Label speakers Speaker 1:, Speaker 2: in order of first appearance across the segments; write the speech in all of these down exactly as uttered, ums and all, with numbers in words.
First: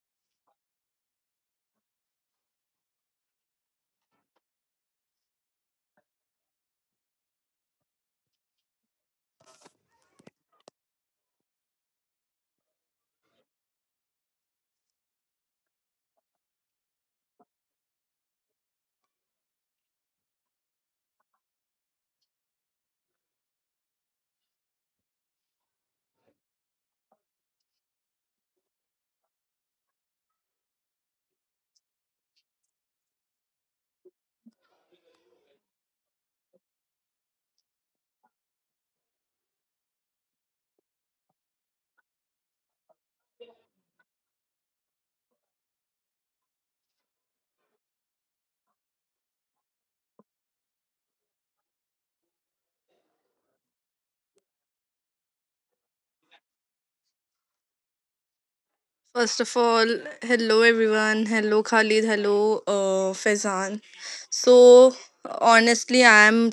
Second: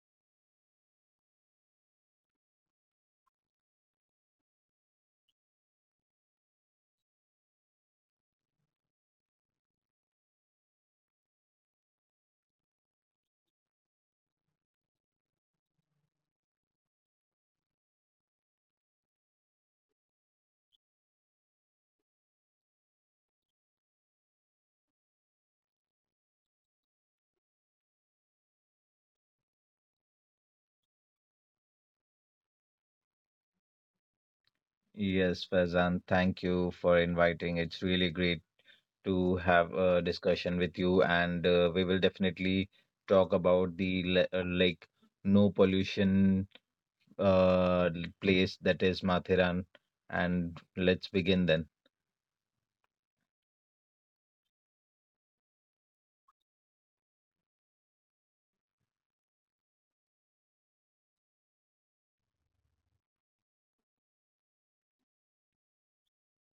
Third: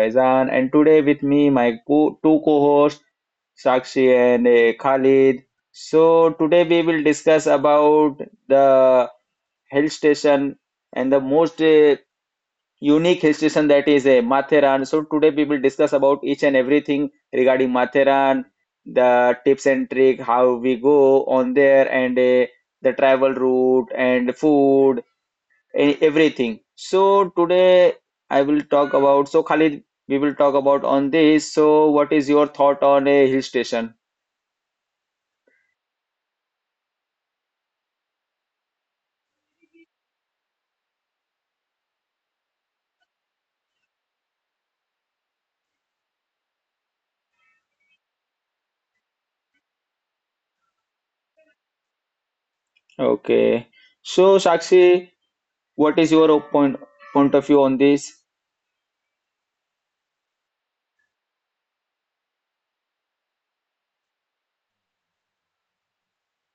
Speaker 1: Faizan, and today with me my co- two co-hosts Sakshi and uh, Khalid. So today we will discuss about the hill station and the most uh, unique hill station that is uh, Matheran. So today we will discuss about each and everything regarding Matheran, the tips and trick, how we go on there, and uh, the travel route and food e- everything. So today I will talk about. So Khalid, we will talk about on this. So what is your thought on a hill station?
Speaker 2: Yes, Faizan, thank you for inviting. It's really great to have a discussion with you, and uh, we will definitely talk about the le- uh, like no pollution uh l- place that is Mathiran, and let's begin then.
Speaker 1: Okay. So Sakshi, what is your point point of view on this?
Speaker 3: First of all, hello everyone. Hello Khalid. Hello uh, Faizan. So, Honestly, I am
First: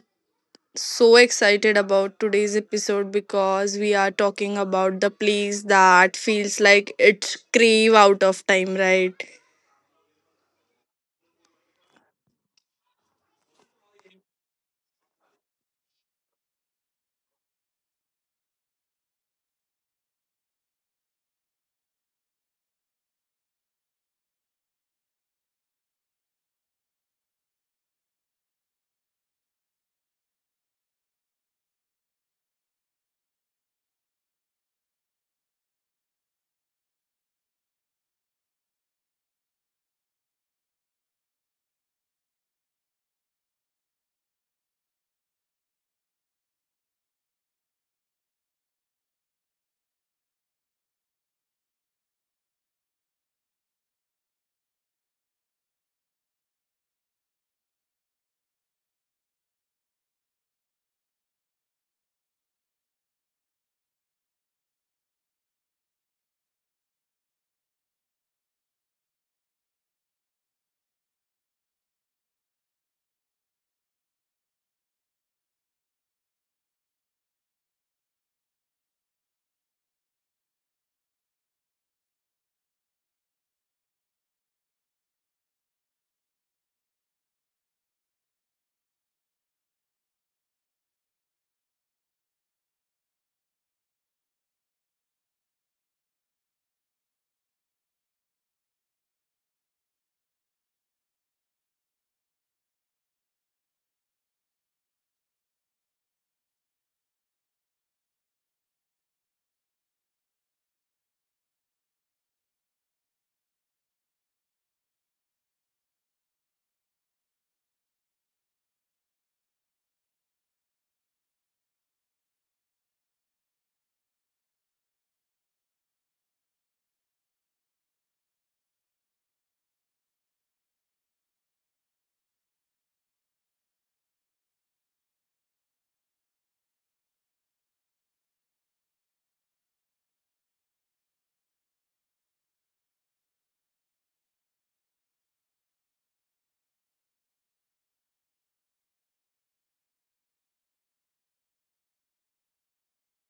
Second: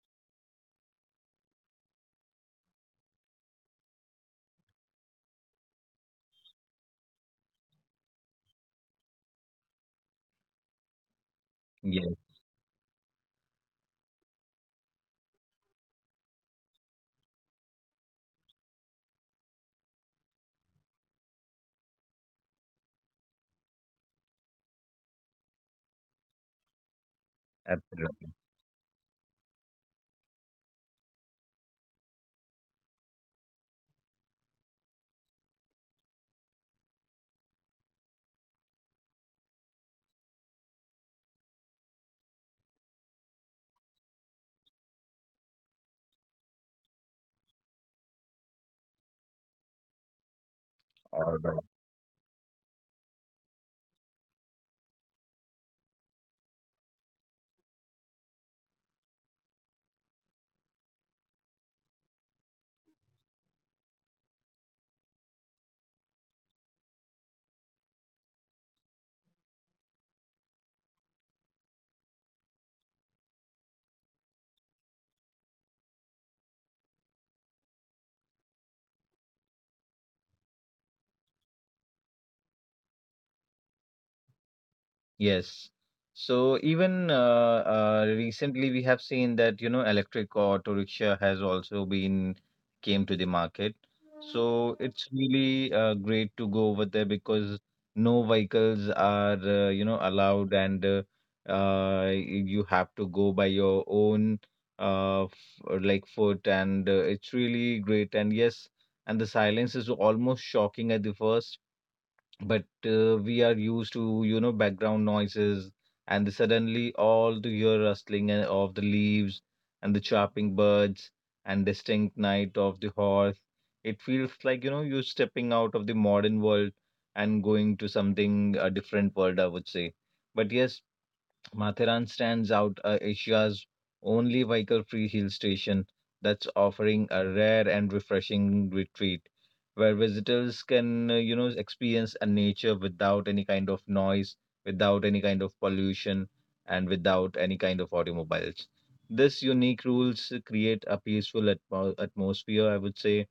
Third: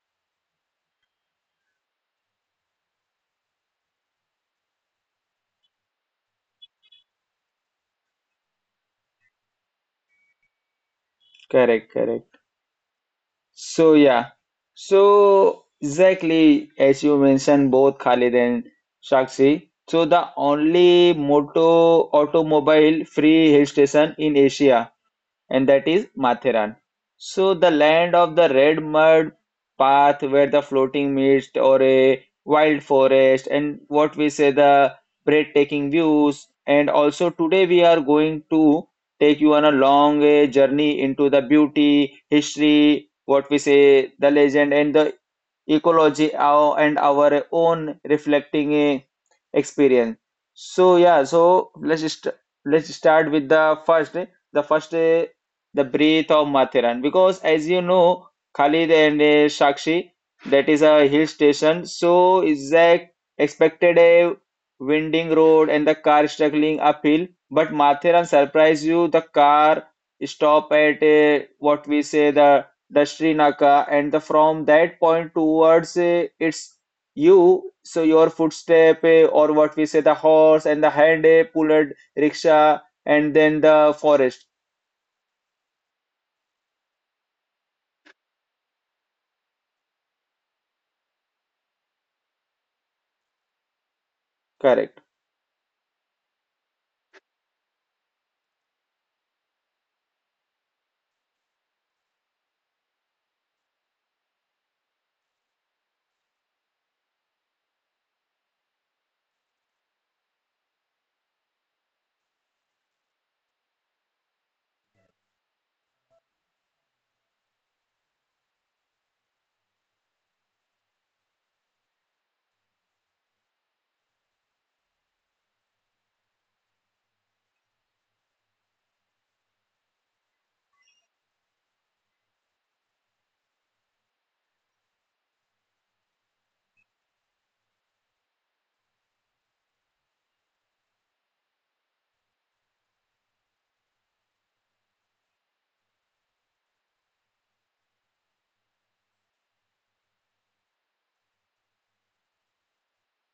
Speaker 3: so excited about today's episode because we are talking about the place that feels like it's crave out of time, right?
Speaker 1: Correct,
Speaker 2: Yes,
Speaker 1: correct. So yeah. So exactly as you mentioned, both Khalid and Sakshi. So the only moto automobile free hill station in Asia, and that is Matheran. So the land
Speaker 2: absolutely.
Speaker 1: of the red mud path where the floating mist or a wild forest and what we say the breathtaking views, and also today we are going to take you on a long eh, journey into the beauty, history, what we say the legend and the ecology our, and our own reflecting a experience. So yeah,
Speaker 2: All right.
Speaker 1: so let's just let's start with the first eh, the first eh, the breath of Mathiran. Because as you know, Khalid and eh, Sakshi, that is a hill station, so is that expected a winding road and the car struggling uphill, but Mathiran surprised you. The car stop at eh, what we say the the Srinaka, and the, from that point towards uh, it's you. So your footstep, uh, or what we say, the horse and the hand uh, pulled rickshaw, and then the forest.
Speaker 2: Yes. So even uh, uh, recently, we have seen that you know electric auto rickshaw has also been came to the market. So
Speaker 1: Correct.
Speaker 2: it's really uh, great to go over there because no vehicles are uh, you know allowed, and uh, uh, you have to go by your own uh, f- uh, like foot, and uh, it's really great. And yes, and the silence is almost shocking at the first but uh, we are used to you know background noises, and suddenly all the hear rustling and- of the leaves and the chirping birds and distinct night of the horse, it feels like you know you're stepping out of the modern world and going to something a different world, I would say. But yes, Mathiran stands out as Asia's only vehicle free hill station that's offering a rare and refreshing retreat where visitors can, uh, you know, experience a nature without any kind of noise, without any kind of pollution, and without any kind of automobiles. This unique rules create a peaceful atmo- atmosphere, I would say,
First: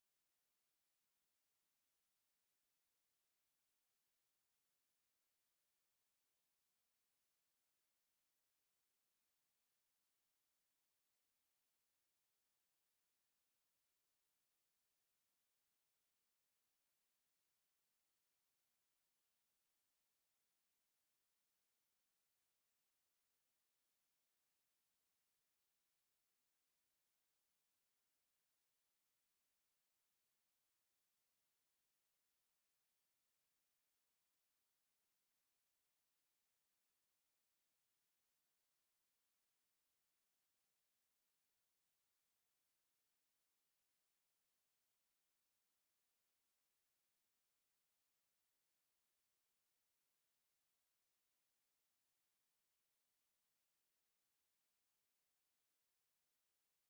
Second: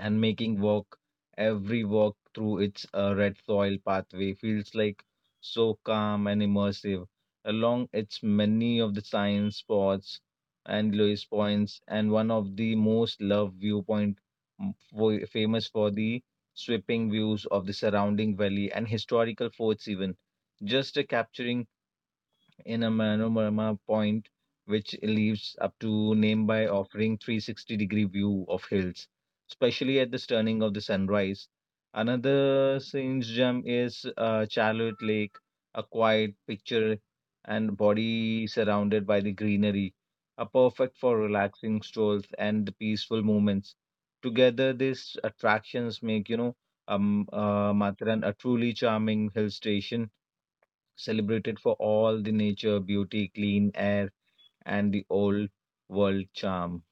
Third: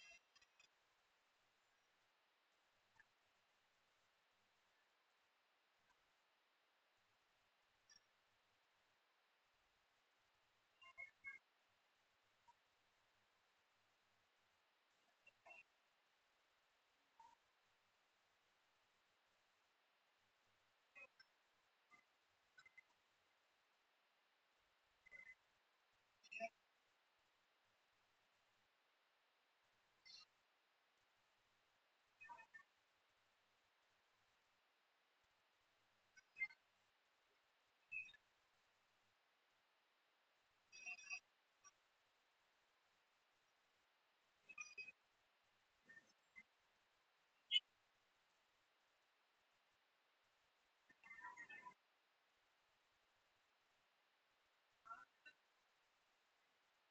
Speaker 2: and making walk every walk through its uh, red soil pathway feels like so calm and immersive along its many of the science spots and Lewis points and one of the most loved viewpoint m- fo- famous for the sweeping views of the surrounding valley and historical forts, even just uh, capturing in a Manorama point, which leaves up to name by offering three sixty degree view of hills, especially at the turning of the sunrise. Another scene's gem is uh, Charlotte Lake, a quiet picture and body surrounded by the greenery, are perfect for relaxing strolls and peaceful moments. Together, these attractions make you know um, uh, Matharan a truly charming hill station, celebrated for all the nature, beauty, clean air, and the old world charm.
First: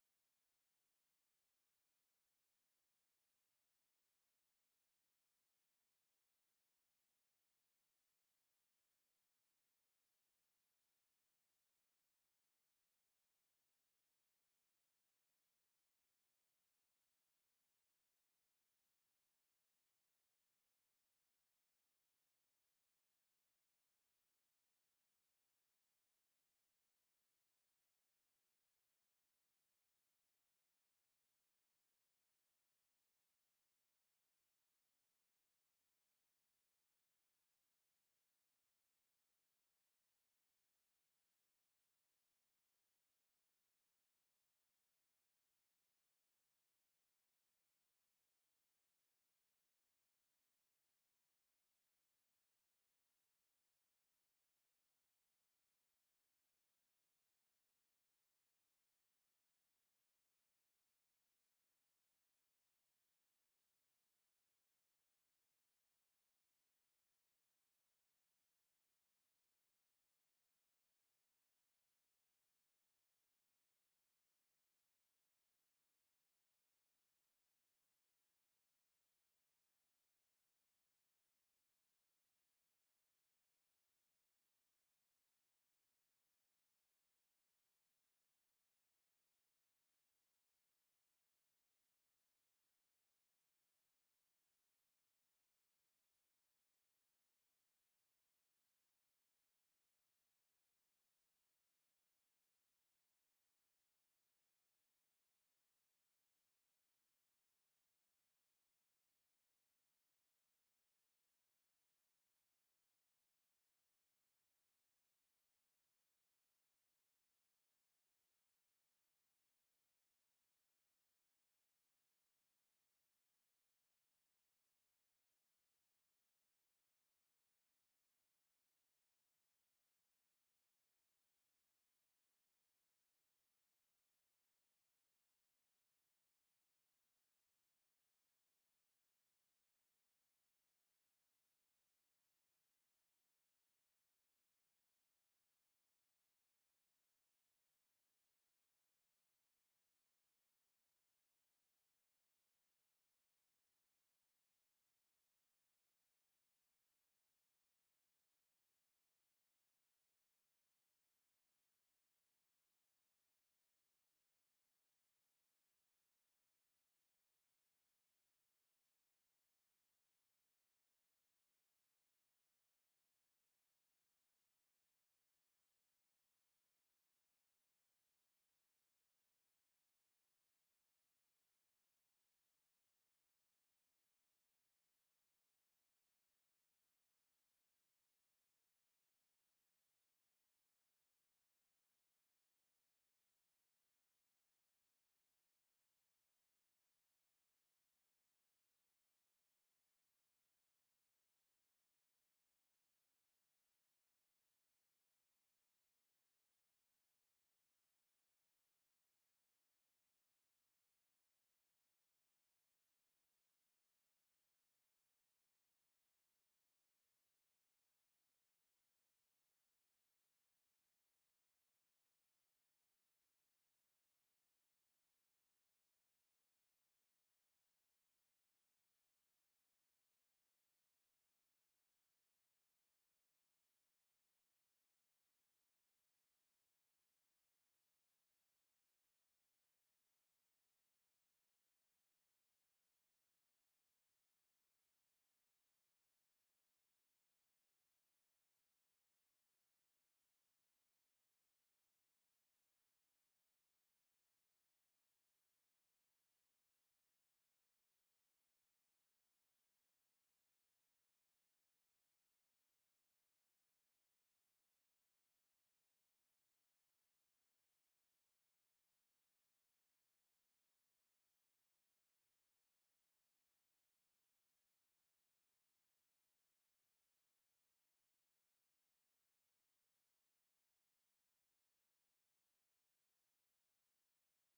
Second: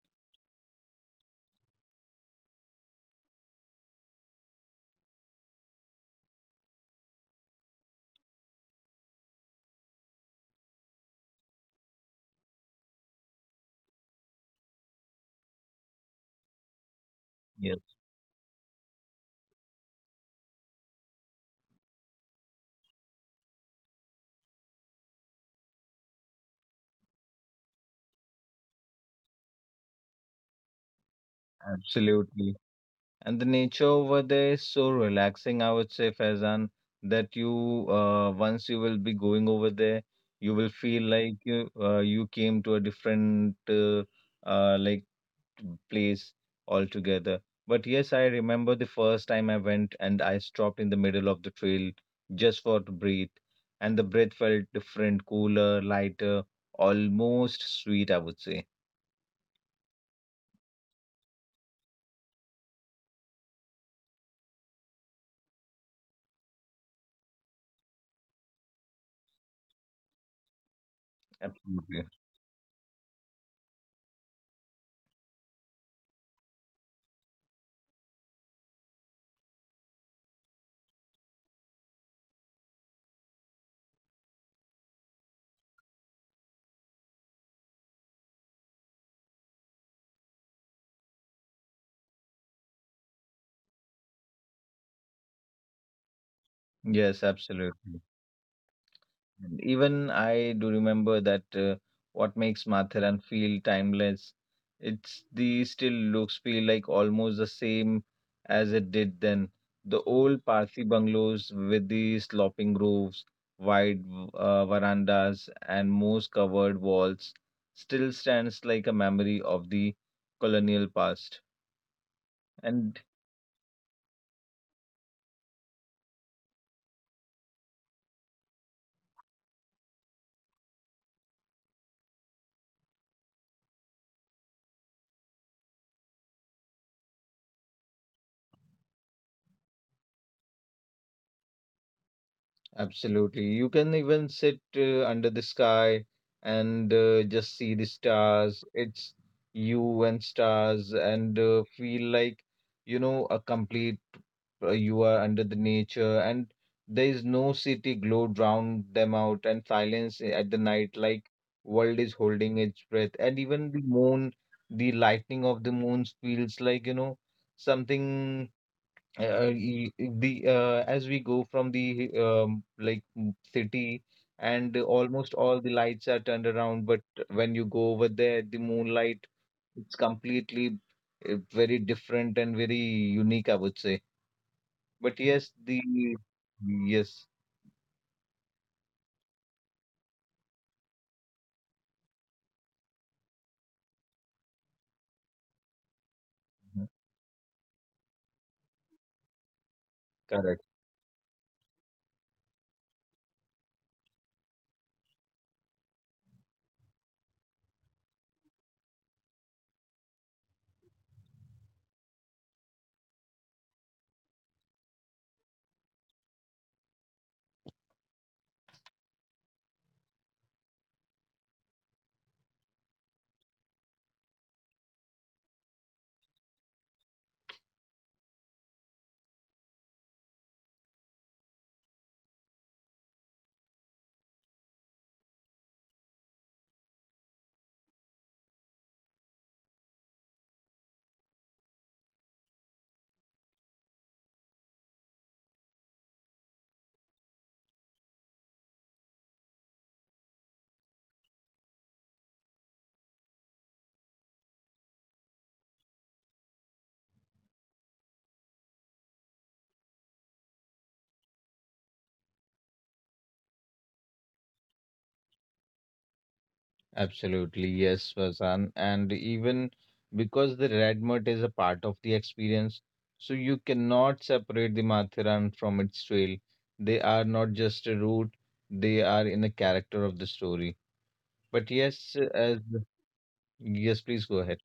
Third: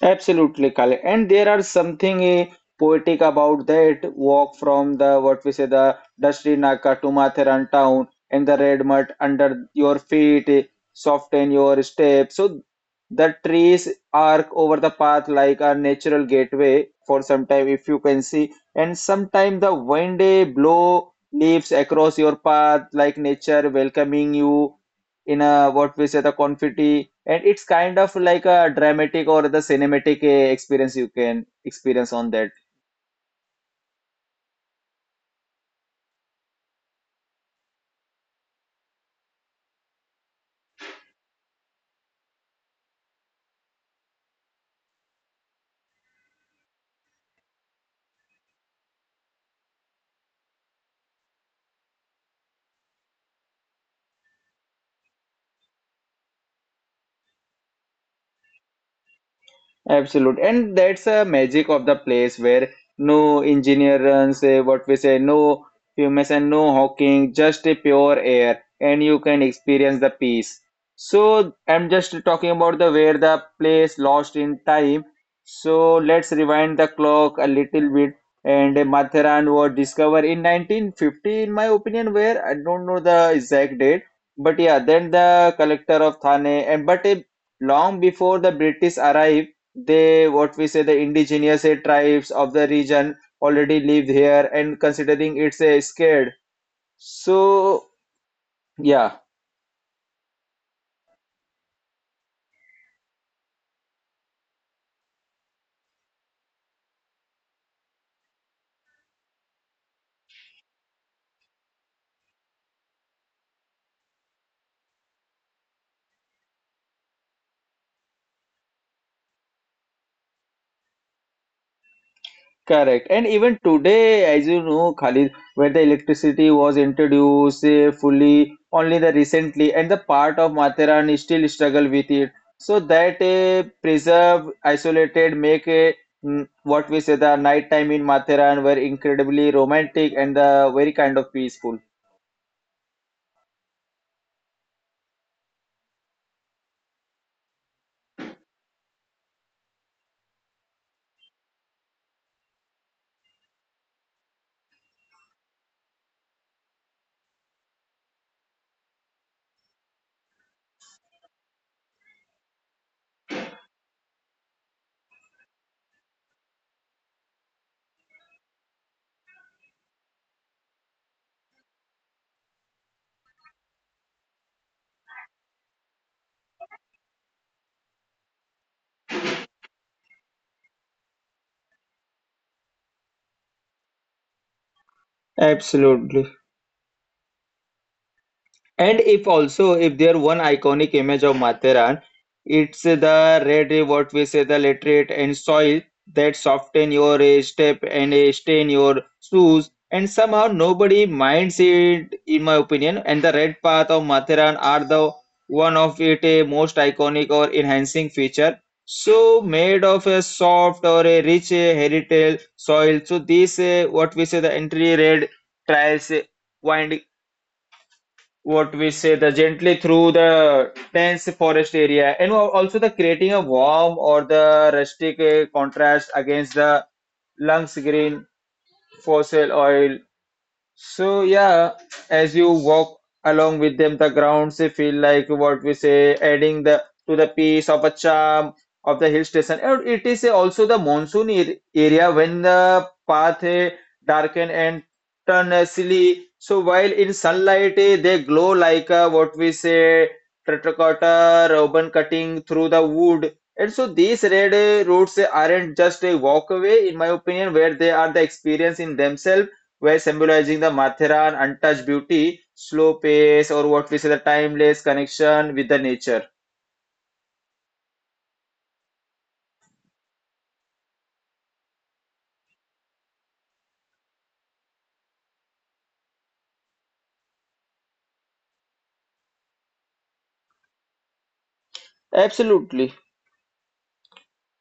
Speaker 1: Absolutely, Kale. And there are something eh, poetic about that walk from the what we say the Dusty Naka to Matheran town, and the red mud under your feet, eh, soften your step. So the trees arc over the path like a natural gateway for some time
Speaker 2: Yes,
Speaker 1: if you can see. And sometime the wind eh, blow leaves across your path like nature welcoming you in a what we say the confetti, and it's kind of like a dramatic or the cinematic uh, experience you can experience on that.
Speaker 2: absolutely. And the nature over there is so relaxing, I would say, Faizan, that you uh, once you will be going over there, you will feel like you uh, you came to a different uh, uh, like place altogether. But yes, I remember the first time I went and I stopped in the middle of the trail just for to breathe. And the breath felt different, cooler, lighter, almost sweet, I would say.
Speaker 1: Absolute, and that's a magic of the place where no engineer runs, eh, what we say, no fumes and no hawking, just a pure air, and you can experience the peace. So I'm
Speaker 2: Absolutely.
Speaker 1: just talking about the where the place lost in time. So let's rewind the clock a little bit, and eh, Matharan was discovered in nineteen fifty, in my opinion, where I don't know the exact date, but yeah, then the collector of Thane, and but eh, long before the British arrived. They, what we say, the indigenous eh, tribes of the region already live here and considering it's a scared.
Speaker 2: Yes,
Speaker 1: So,
Speaker 2: absolutely.
Speaker 1: yeah,
Speaker 2: And even I do remember that, uh, what makes Matharan feel timeless, it's the still looks feel like almost the same as it did then. The old Parsi bungalows with the sloping roofs, wide uh, verandas, and moss covered walls still stands like a memory of the colonial past. And
Speaker 1: correct. And even today, as you know, Khalid, where the electricity was introduced eh, fully only the recently, and the part of Matheran still struggle with it. So that eh, preserve, isolated, make a mm, what we say the nighttime in Matheran were incredibly romantic and the very kind of peaceful.
Speaker 2: absolutely. You can even sit uh, under the sky and uh, just see the stars. It's you and stars, and uh, feel like, you know, a complete, uh, you are under the nature, and there is no city glow drown them out, and silence eh, at the night, like world is holding its breath. And even the moon, the lightning of the moon feels like, you know, something uh, y- the uh, as we go from the um, like mm, city and almost all the lights are turned around, but when you go over there the moonlight, it's completely uh, very different and very unique, I would say. But yes, the
Speaker 1: Absolutely.
Speaker 2: yes
Speaker 1: And if also, if there one iconic image of Matheran, it's the red, what we say, the literate and soil that
Speaker 2: mhm,
Speaker 1: soften your eh, step and eh, stain your shoes. And somehow
Speaker 2: correct.
Speaker 1: nobody minds it, in my opinion. And the red path of Matheran are the one of it a most iconic or enhancing feature. So made of a soft or a rich eh, heritage soil. So this, eh, what we say, the entry red trails eh, wind what we say the gently through the dense forest area, and al- also the creating a warm or the rustic uh, contrast against the lungs green fossil oil. So yeah, as you walk along with them, the grounds they feel like what we say, adding the to the piece of a charm of the hill station. And it is also the monsoon ar- area when the path eh, darken and turn eh, silly. So while in sunlight eh, they glow like uh, what we say terracotta ribbon cutting through the wood. And so these red eh, roads eh, aren't just a walk away, in my opinion, where they are the experience in themselves, where symbolizing the Matheran untouched beauty, slow pace, or what we say the timeless connection with the nature.
Speaker 2: Absolutely, yes, Vasan. And even because the red mud is a part of the experience, so you cannot separate the Mathiran from its trail. They are not just a route, they are in a character of the story. But yes, as
Speaker 1: Absolutely.
Speaker 2: yes, please go ahead.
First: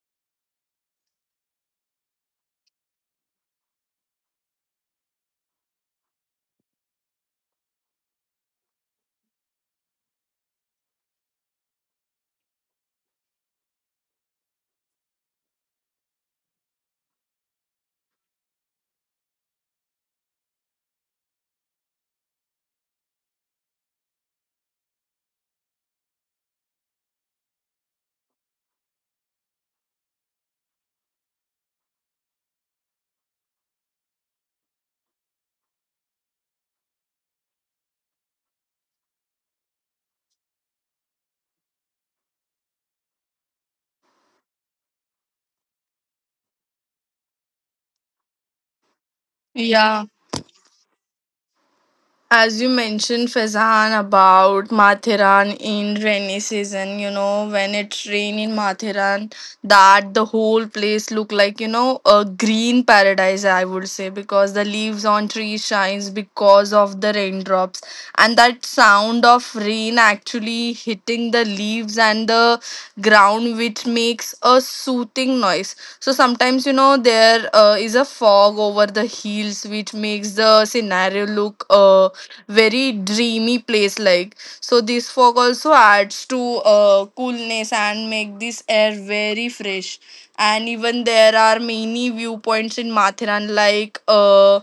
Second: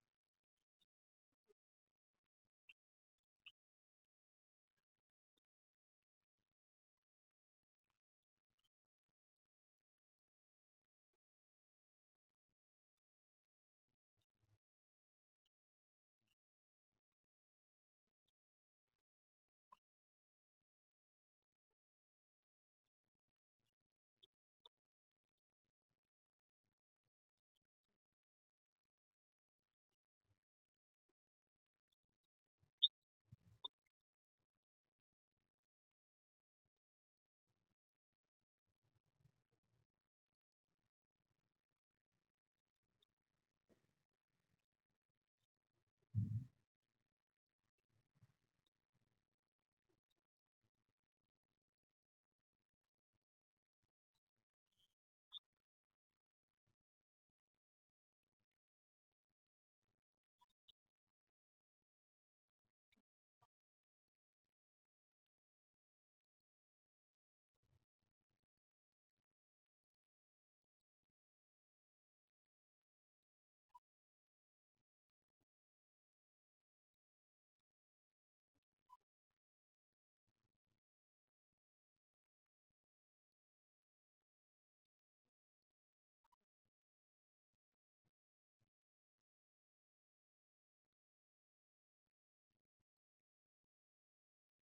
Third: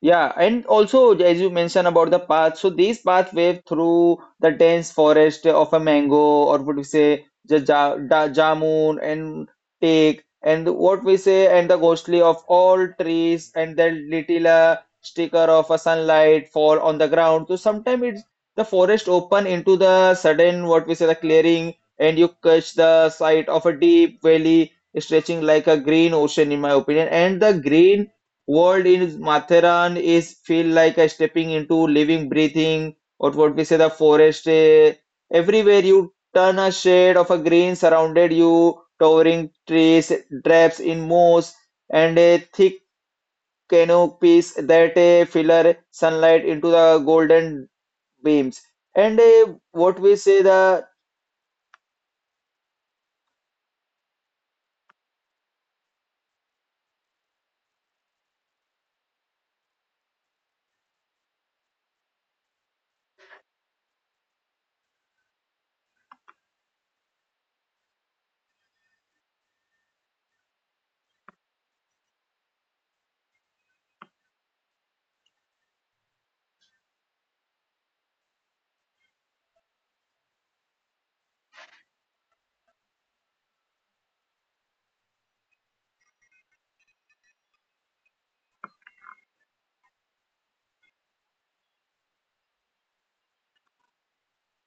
Speaker 1: Yeah, and also as you mentioned about the path, so these pathway through the dense forest of a mango, or what we say the ja da, jamun and teak and what we say and the ghostly of all trees, and the little uh, sticker of a sunlight fall on the ground. So sometimes it's the forest open into the sudden what we say the clearing, and you catch the sight of a deep valley stretching like a green ocean, in my opinion, and the green world in Matheran is feel like a stepping into living, breathing, or what we say the forest. eh, Everywhere you turn a shade of a green surrounded you, towering trees, traps in moss, and a thick canopy that eh, filter sunlight into the golden beams. And eh, what
Speaker 3: Yeah.
Speaker 1: we say the
Speaker 3: As you mentioned Fazan about Mathiran in rainy season, you know, when it rain in Mathiran, that the whole place look like, you know, a green paradise I would say because the leaves on trees shines because of the raindrops, and that sound of rain actually hitting the leaves and the ground which makes a soothing noise. So sometimes you know there uh, is a fog over the hills which makes the scenario look look a very dreamy place like. So this fog also adds to uh, coolness and make this air very fresh. And even there are many viewpoints in Mathiran like uh,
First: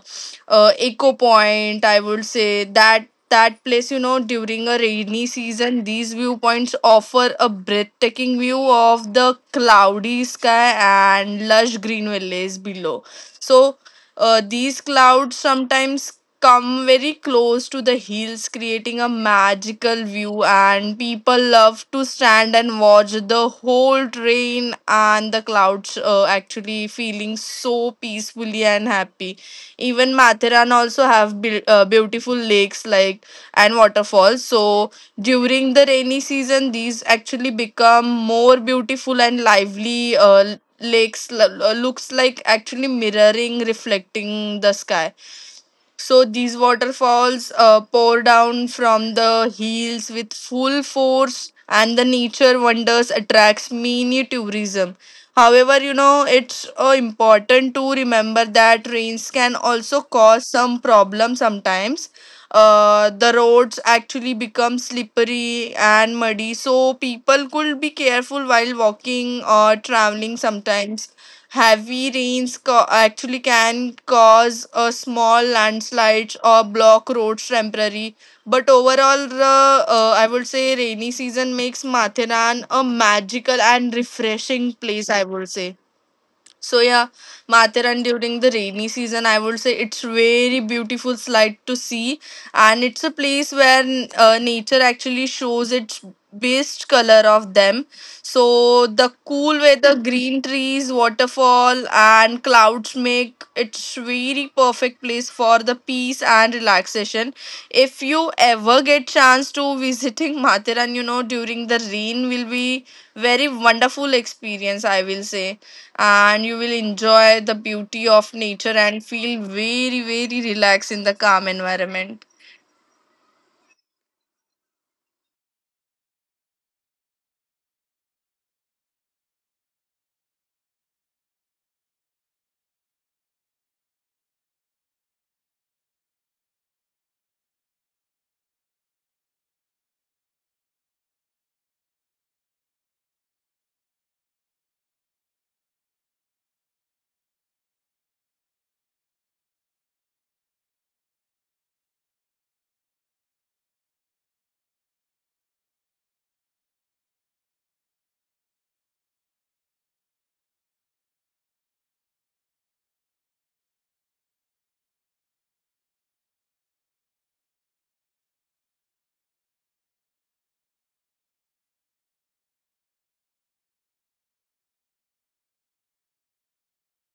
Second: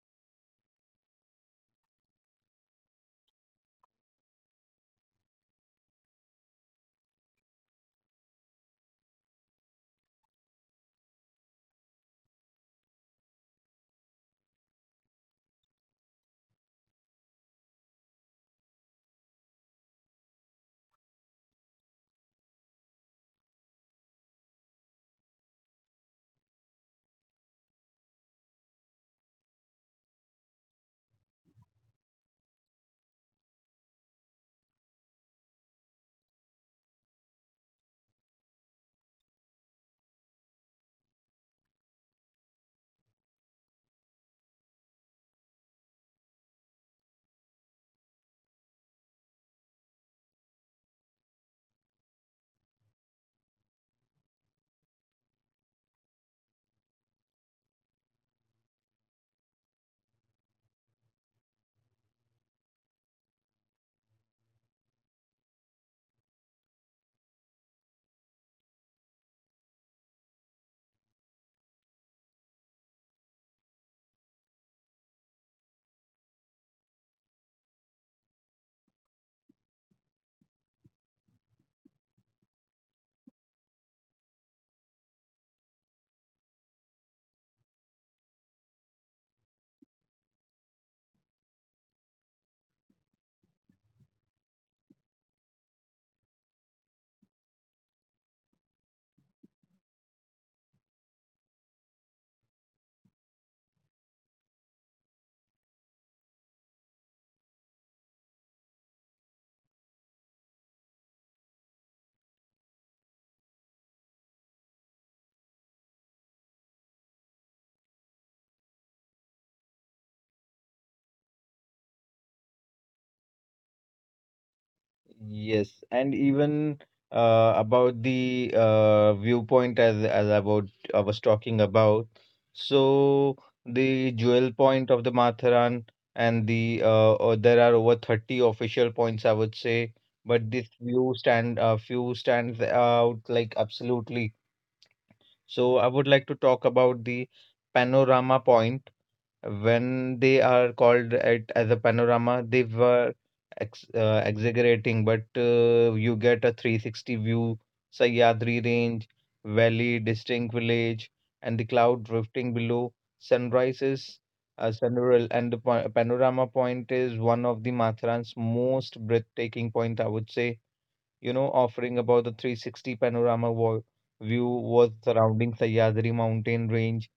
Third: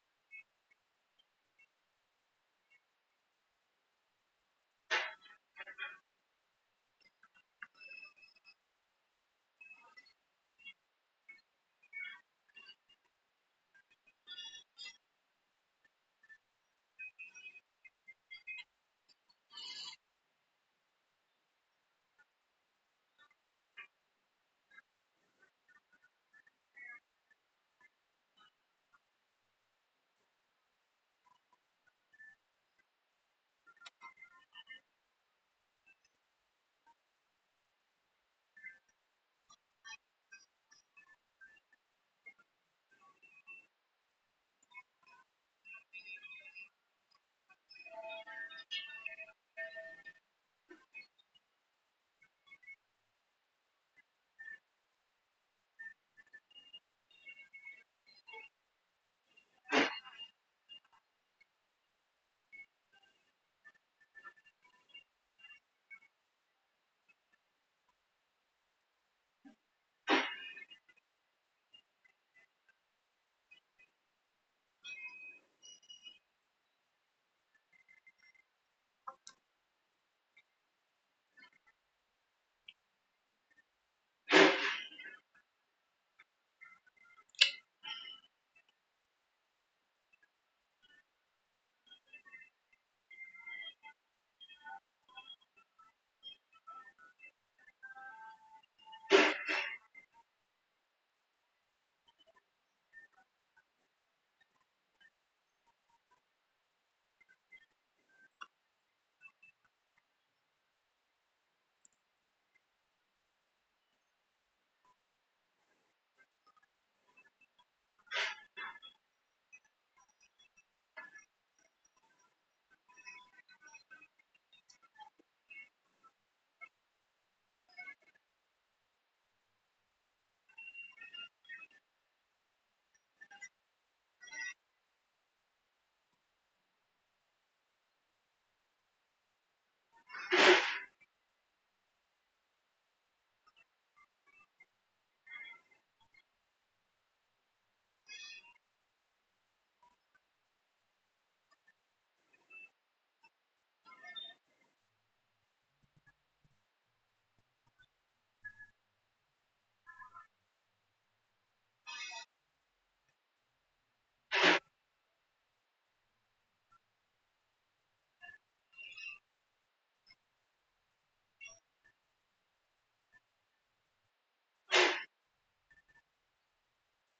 Speaker 3: uh, Eco Point. I would say that that place you know during a rainy season these viewpoints offer a breathtaking view of the cloudy sky and lush green valleys below. So uh, these clouds sometimes come very close to the hills, creating a magical view, and people love to stand and watch the whole train and the clouds uh, actually feeling so peacefully and happy. Even Mathiran also have be- uh, beautiful lakes like and waterfalls. So during the rainy season, these actually become more beautiful and lively. Uh, lakes l- looks like actually mirroring reflecting the sky, so these waterfalls uh, pour down from the hills with full force, and the nature wonders attracts many tourism. However, you know it's uh, important to remember that rains can also cause some problem sometimes. Uh, the roads actually become slippery and muddy, so people could be careful while walking or traveling sometimes. Heavy rains co- actually can cause a small landslides or block roads temporarily. But overall, the uh, I would say rainy season makes Mathiran a magical and refreshing place. I would say so. Yeah, Mathiran during the rainy season, I would say it's very beautiful sight to see, and it's a place where uh, nature actually shows its best color of them. So the cool weather, green trees, waterfall, and clouds make it very perfect place for the peace and relaxation. If you ever get chance to visiting Mathiran, you know during the rain will be very wonderful experience. I will say, and you will enjoy the beauty of nature and feel very very relaxed in the calm environment.
Speaker 2: Yes, and even uh, about the uh, viewpoint as as about I was talking about. So the jewel point of the Matharan, and the uh, uh, there are over thirty official points, I would say, but this few stand uh, few stands out like absolutely. So I would like to talk about the panorama point. When they are called it as a panorama, they were ex uh, exaggerating, but uh, you get a three sixty view, Sahyadri Range, valley, distinct village, and the cloud drifting below. Sunrise is uh, sunrural, and the pa panorama point is one of the Matharan's most breathtaking point, I would say. You know, offering about a three sixty panorama vo view was surrounding Sahyadri mountain range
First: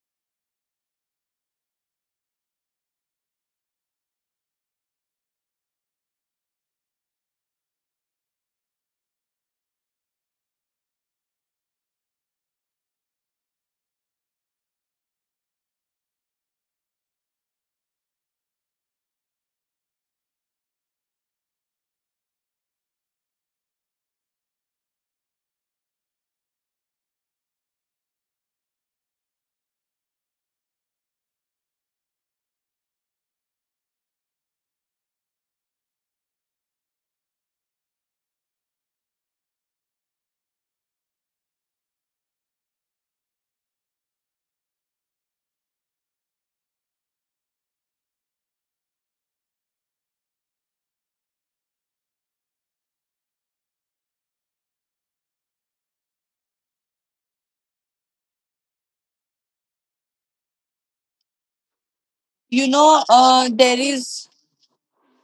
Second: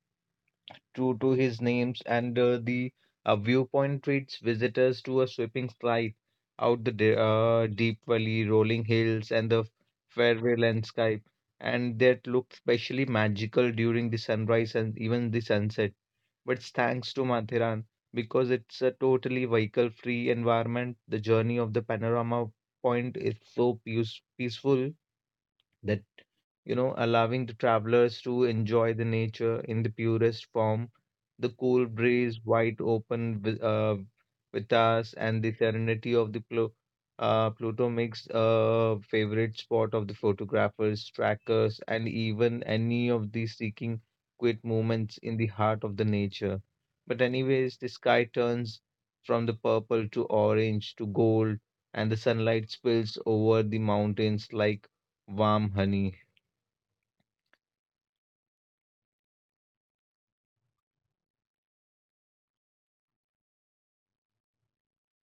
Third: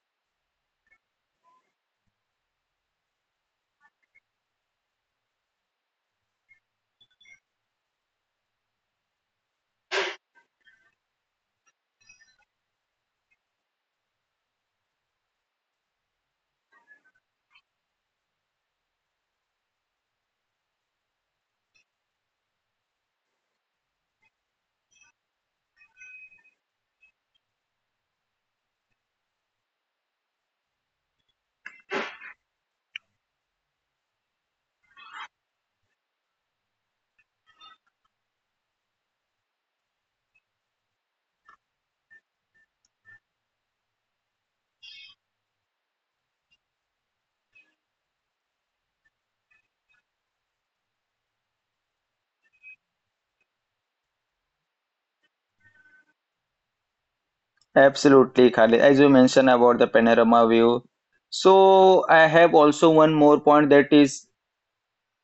Speaker 2: true to his names, and uh, the uh, viewpoint treats visitors to a sweeping sight out the de- uh, deep valley, rolling hills, and the fairway landscape, and that look specially magical during the sunrise and even the sunset. But thanks to Mathiran, because it's a totally vehicle-free environment, the journey of the panorama point is so peace- peaceful. That you know, allowing the travelers to enjoy the nature in the purest form, the cool breeze wide open with, uh, with us, and the serenity of the Plu- uh, Pluto makes a favorite spot of the photographers, trackers, and even any of the seeking quiet moments in the heart of the nature. But anyways, the sky turns from the purple to orange to gold, and the sunlight spills over the mountains like warm honey.
Speaker 1: Absolutely, Khalid. As you mentioned about the panorama view, so I have
Speaker 3: You
Speaker 1: also
Speaker 3: know,
Speaker 1: one more
Speaker 3: uh,
Speaker 1: point,
Speaker 3: there
Speaker 1: that is
Speaker 3: is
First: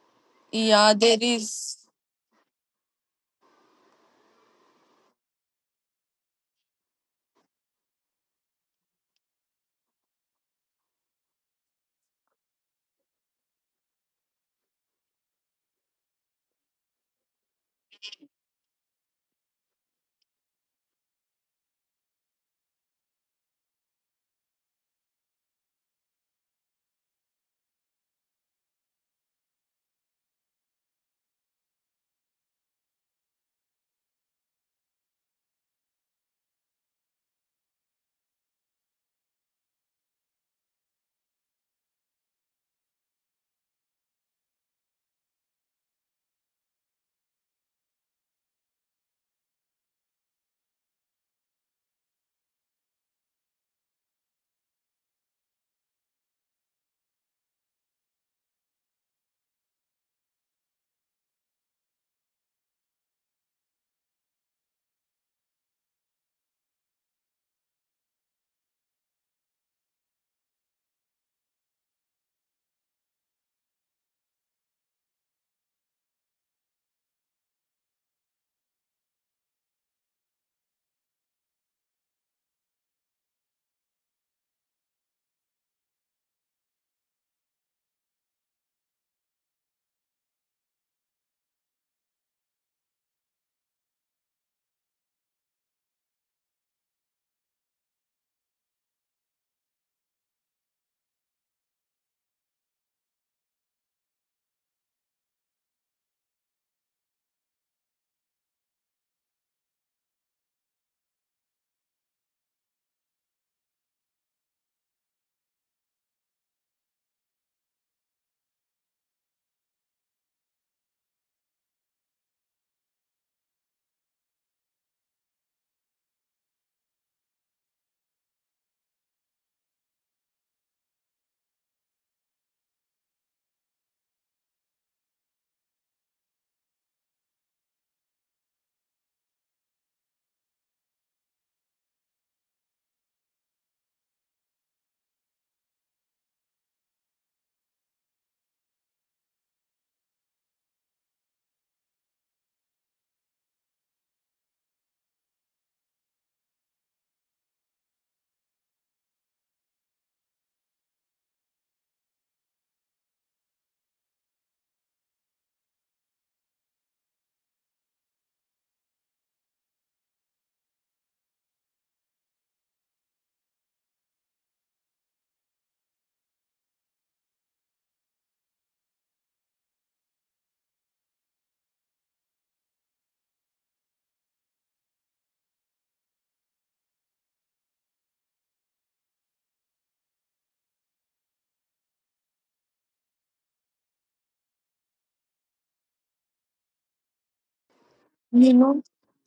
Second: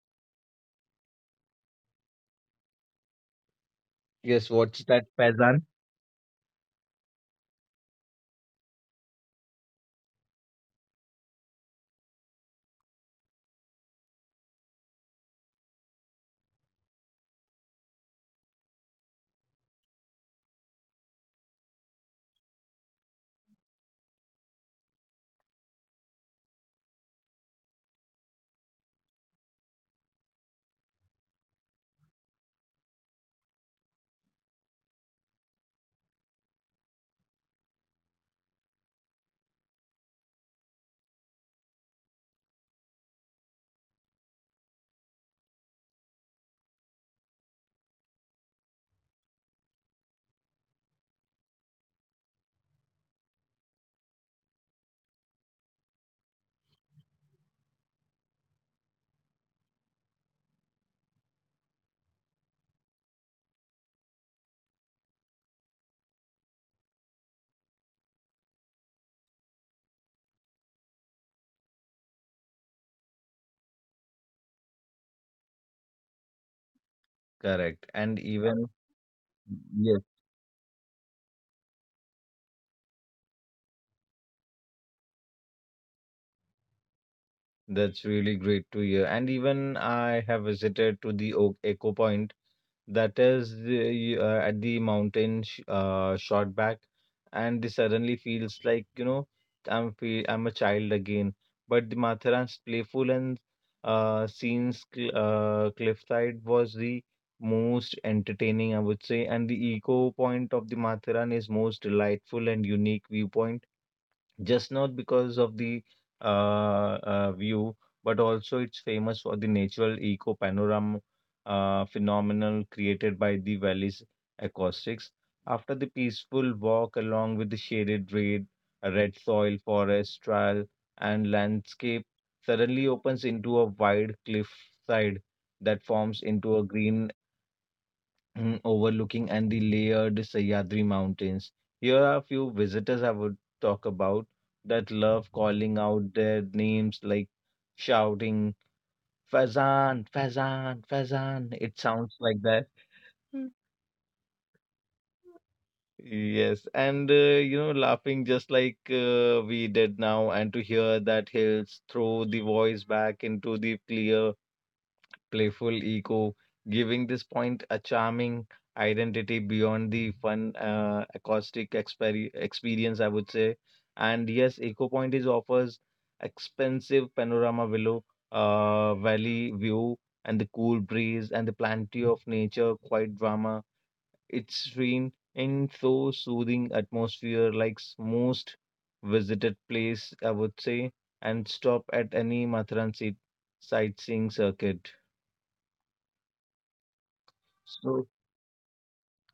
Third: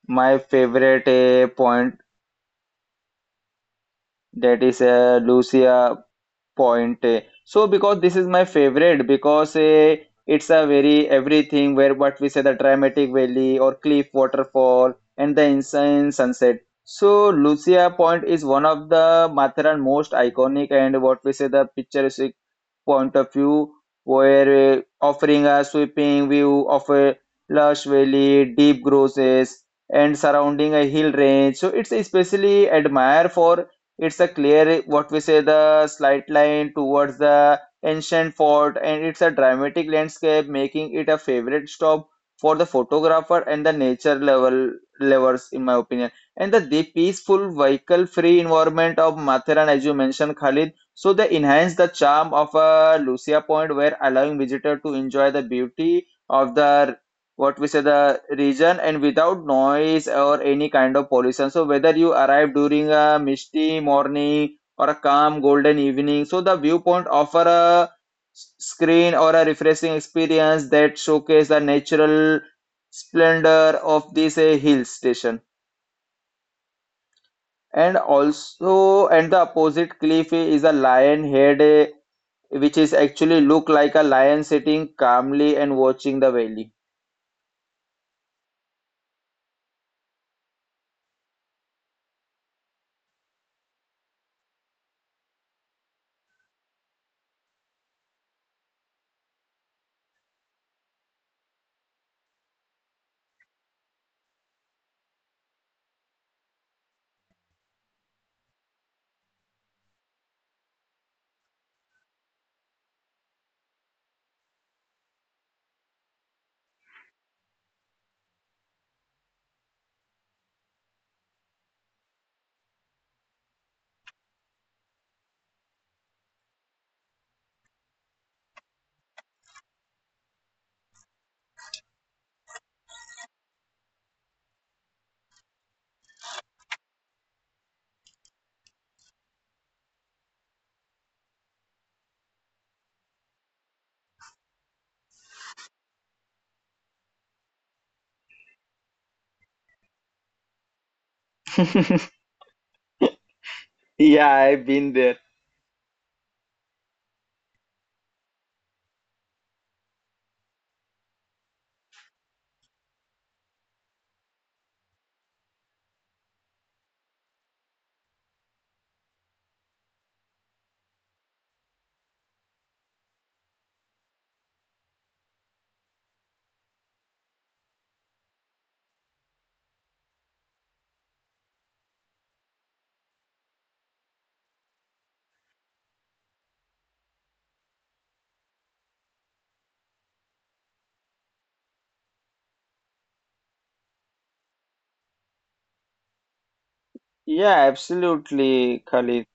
Speaker 1: my
Speaker 3: yeah,
Speaker 1: favorite
Speaker 3: there
Speaker 1: eh,
Speaker 3: is.
Speaker 1: point,
Speaker 2: Yes,
Speaker 1: that is
Speaker 2: what's that
Speaker 1: uh,
Speaker 2: Faizan?
Speaker 1: Lucia point. eh. So because this is my favorite, because eh, it's a very everything where what we say the dramatic valley or cliff waterfall and the insane sunset. So Lucia Point is one of the Matheran most iconic and what we say the picturesque point of view, where uh, offering a sweeping view of a lush valley, deep grosses, and surrounding a hill range. So it's especially admired for it's a clear what we say the slight line towards the ancient fort, and it's a dramatic landscape, making it a favorite stop for the photographer and the nature level lovers, in my opinion. And the, the peaceful vehicle-free environment of Matharan, as you mentioned, Khalid, so they enhance the charm of uh, Lucia Point, where allowing visitor to enjoy the beauty of the what we say the region, and without noise or any kind of pollution. So whether you arrive during a misty morning or a calm golden evening, so the viewpoint offer a s- screen or a refreshing experience that showcase the natural splendor of this uh, hill station.
Speaker 2: Correct.
Speaker 1: And
Speaker 2: And even,
Speaker 1: also, and the opposite
Speaker 2: yes,
Speaker 1: cliff is a lion head uh, which is actually look like a lion sitting calmly and watching the valley.
Speaker 2: that's really great to hear. And even I have visited to the o Eco Point, that is the, uh, at the mountain sh uh, shot back, and this suddenly feels like, you know, I'm feel I'm a child again. But the Matharan's playful and uh, scenes cl uh, cliffside was the most entertaining, I would say, and the Eco Point of the Matharan is most delightful and unique viewpoint just not because of the uh, uh, view, but also it's famous for the natural eco panorama uh, phenomenon created by the valley's acoustics. After the peaceful walk along with the shaded red, red soil, forest, trail, and landscape, suddenly opens into a wide cliff side that forms into a green mm, overlooking and the layered Sahyadri Mountains. Here are a few visitors I would talk about that love calling out their names like shouting Fazan, Fazan, Fazan. It sounds like that. Mm.
Speaker 1: Yeah, I've been there.
Speaker 2: Yes, and uh, you know, laughing just like uh, we did now, and to hear that hills throw the voice back into the clear playful ego, giving this point a charming identity beyond the fun uh, acoustic exper- experience, I would say. And yes, Eco Point is offers expensive panorama below uh, valley view and the cool breeze and the plenty of nature, quiet drama. It's serene and so soothing atmosphere, like s- most visited place, I would say, and stop at any Matharan sit- sightseeing circuit.
Speaker 1: Yeah,
Speaker 2: So
Speaker 3: You
Speaker 1: absolutely,
Speaker 3: know.
Speaker 1: Khalid.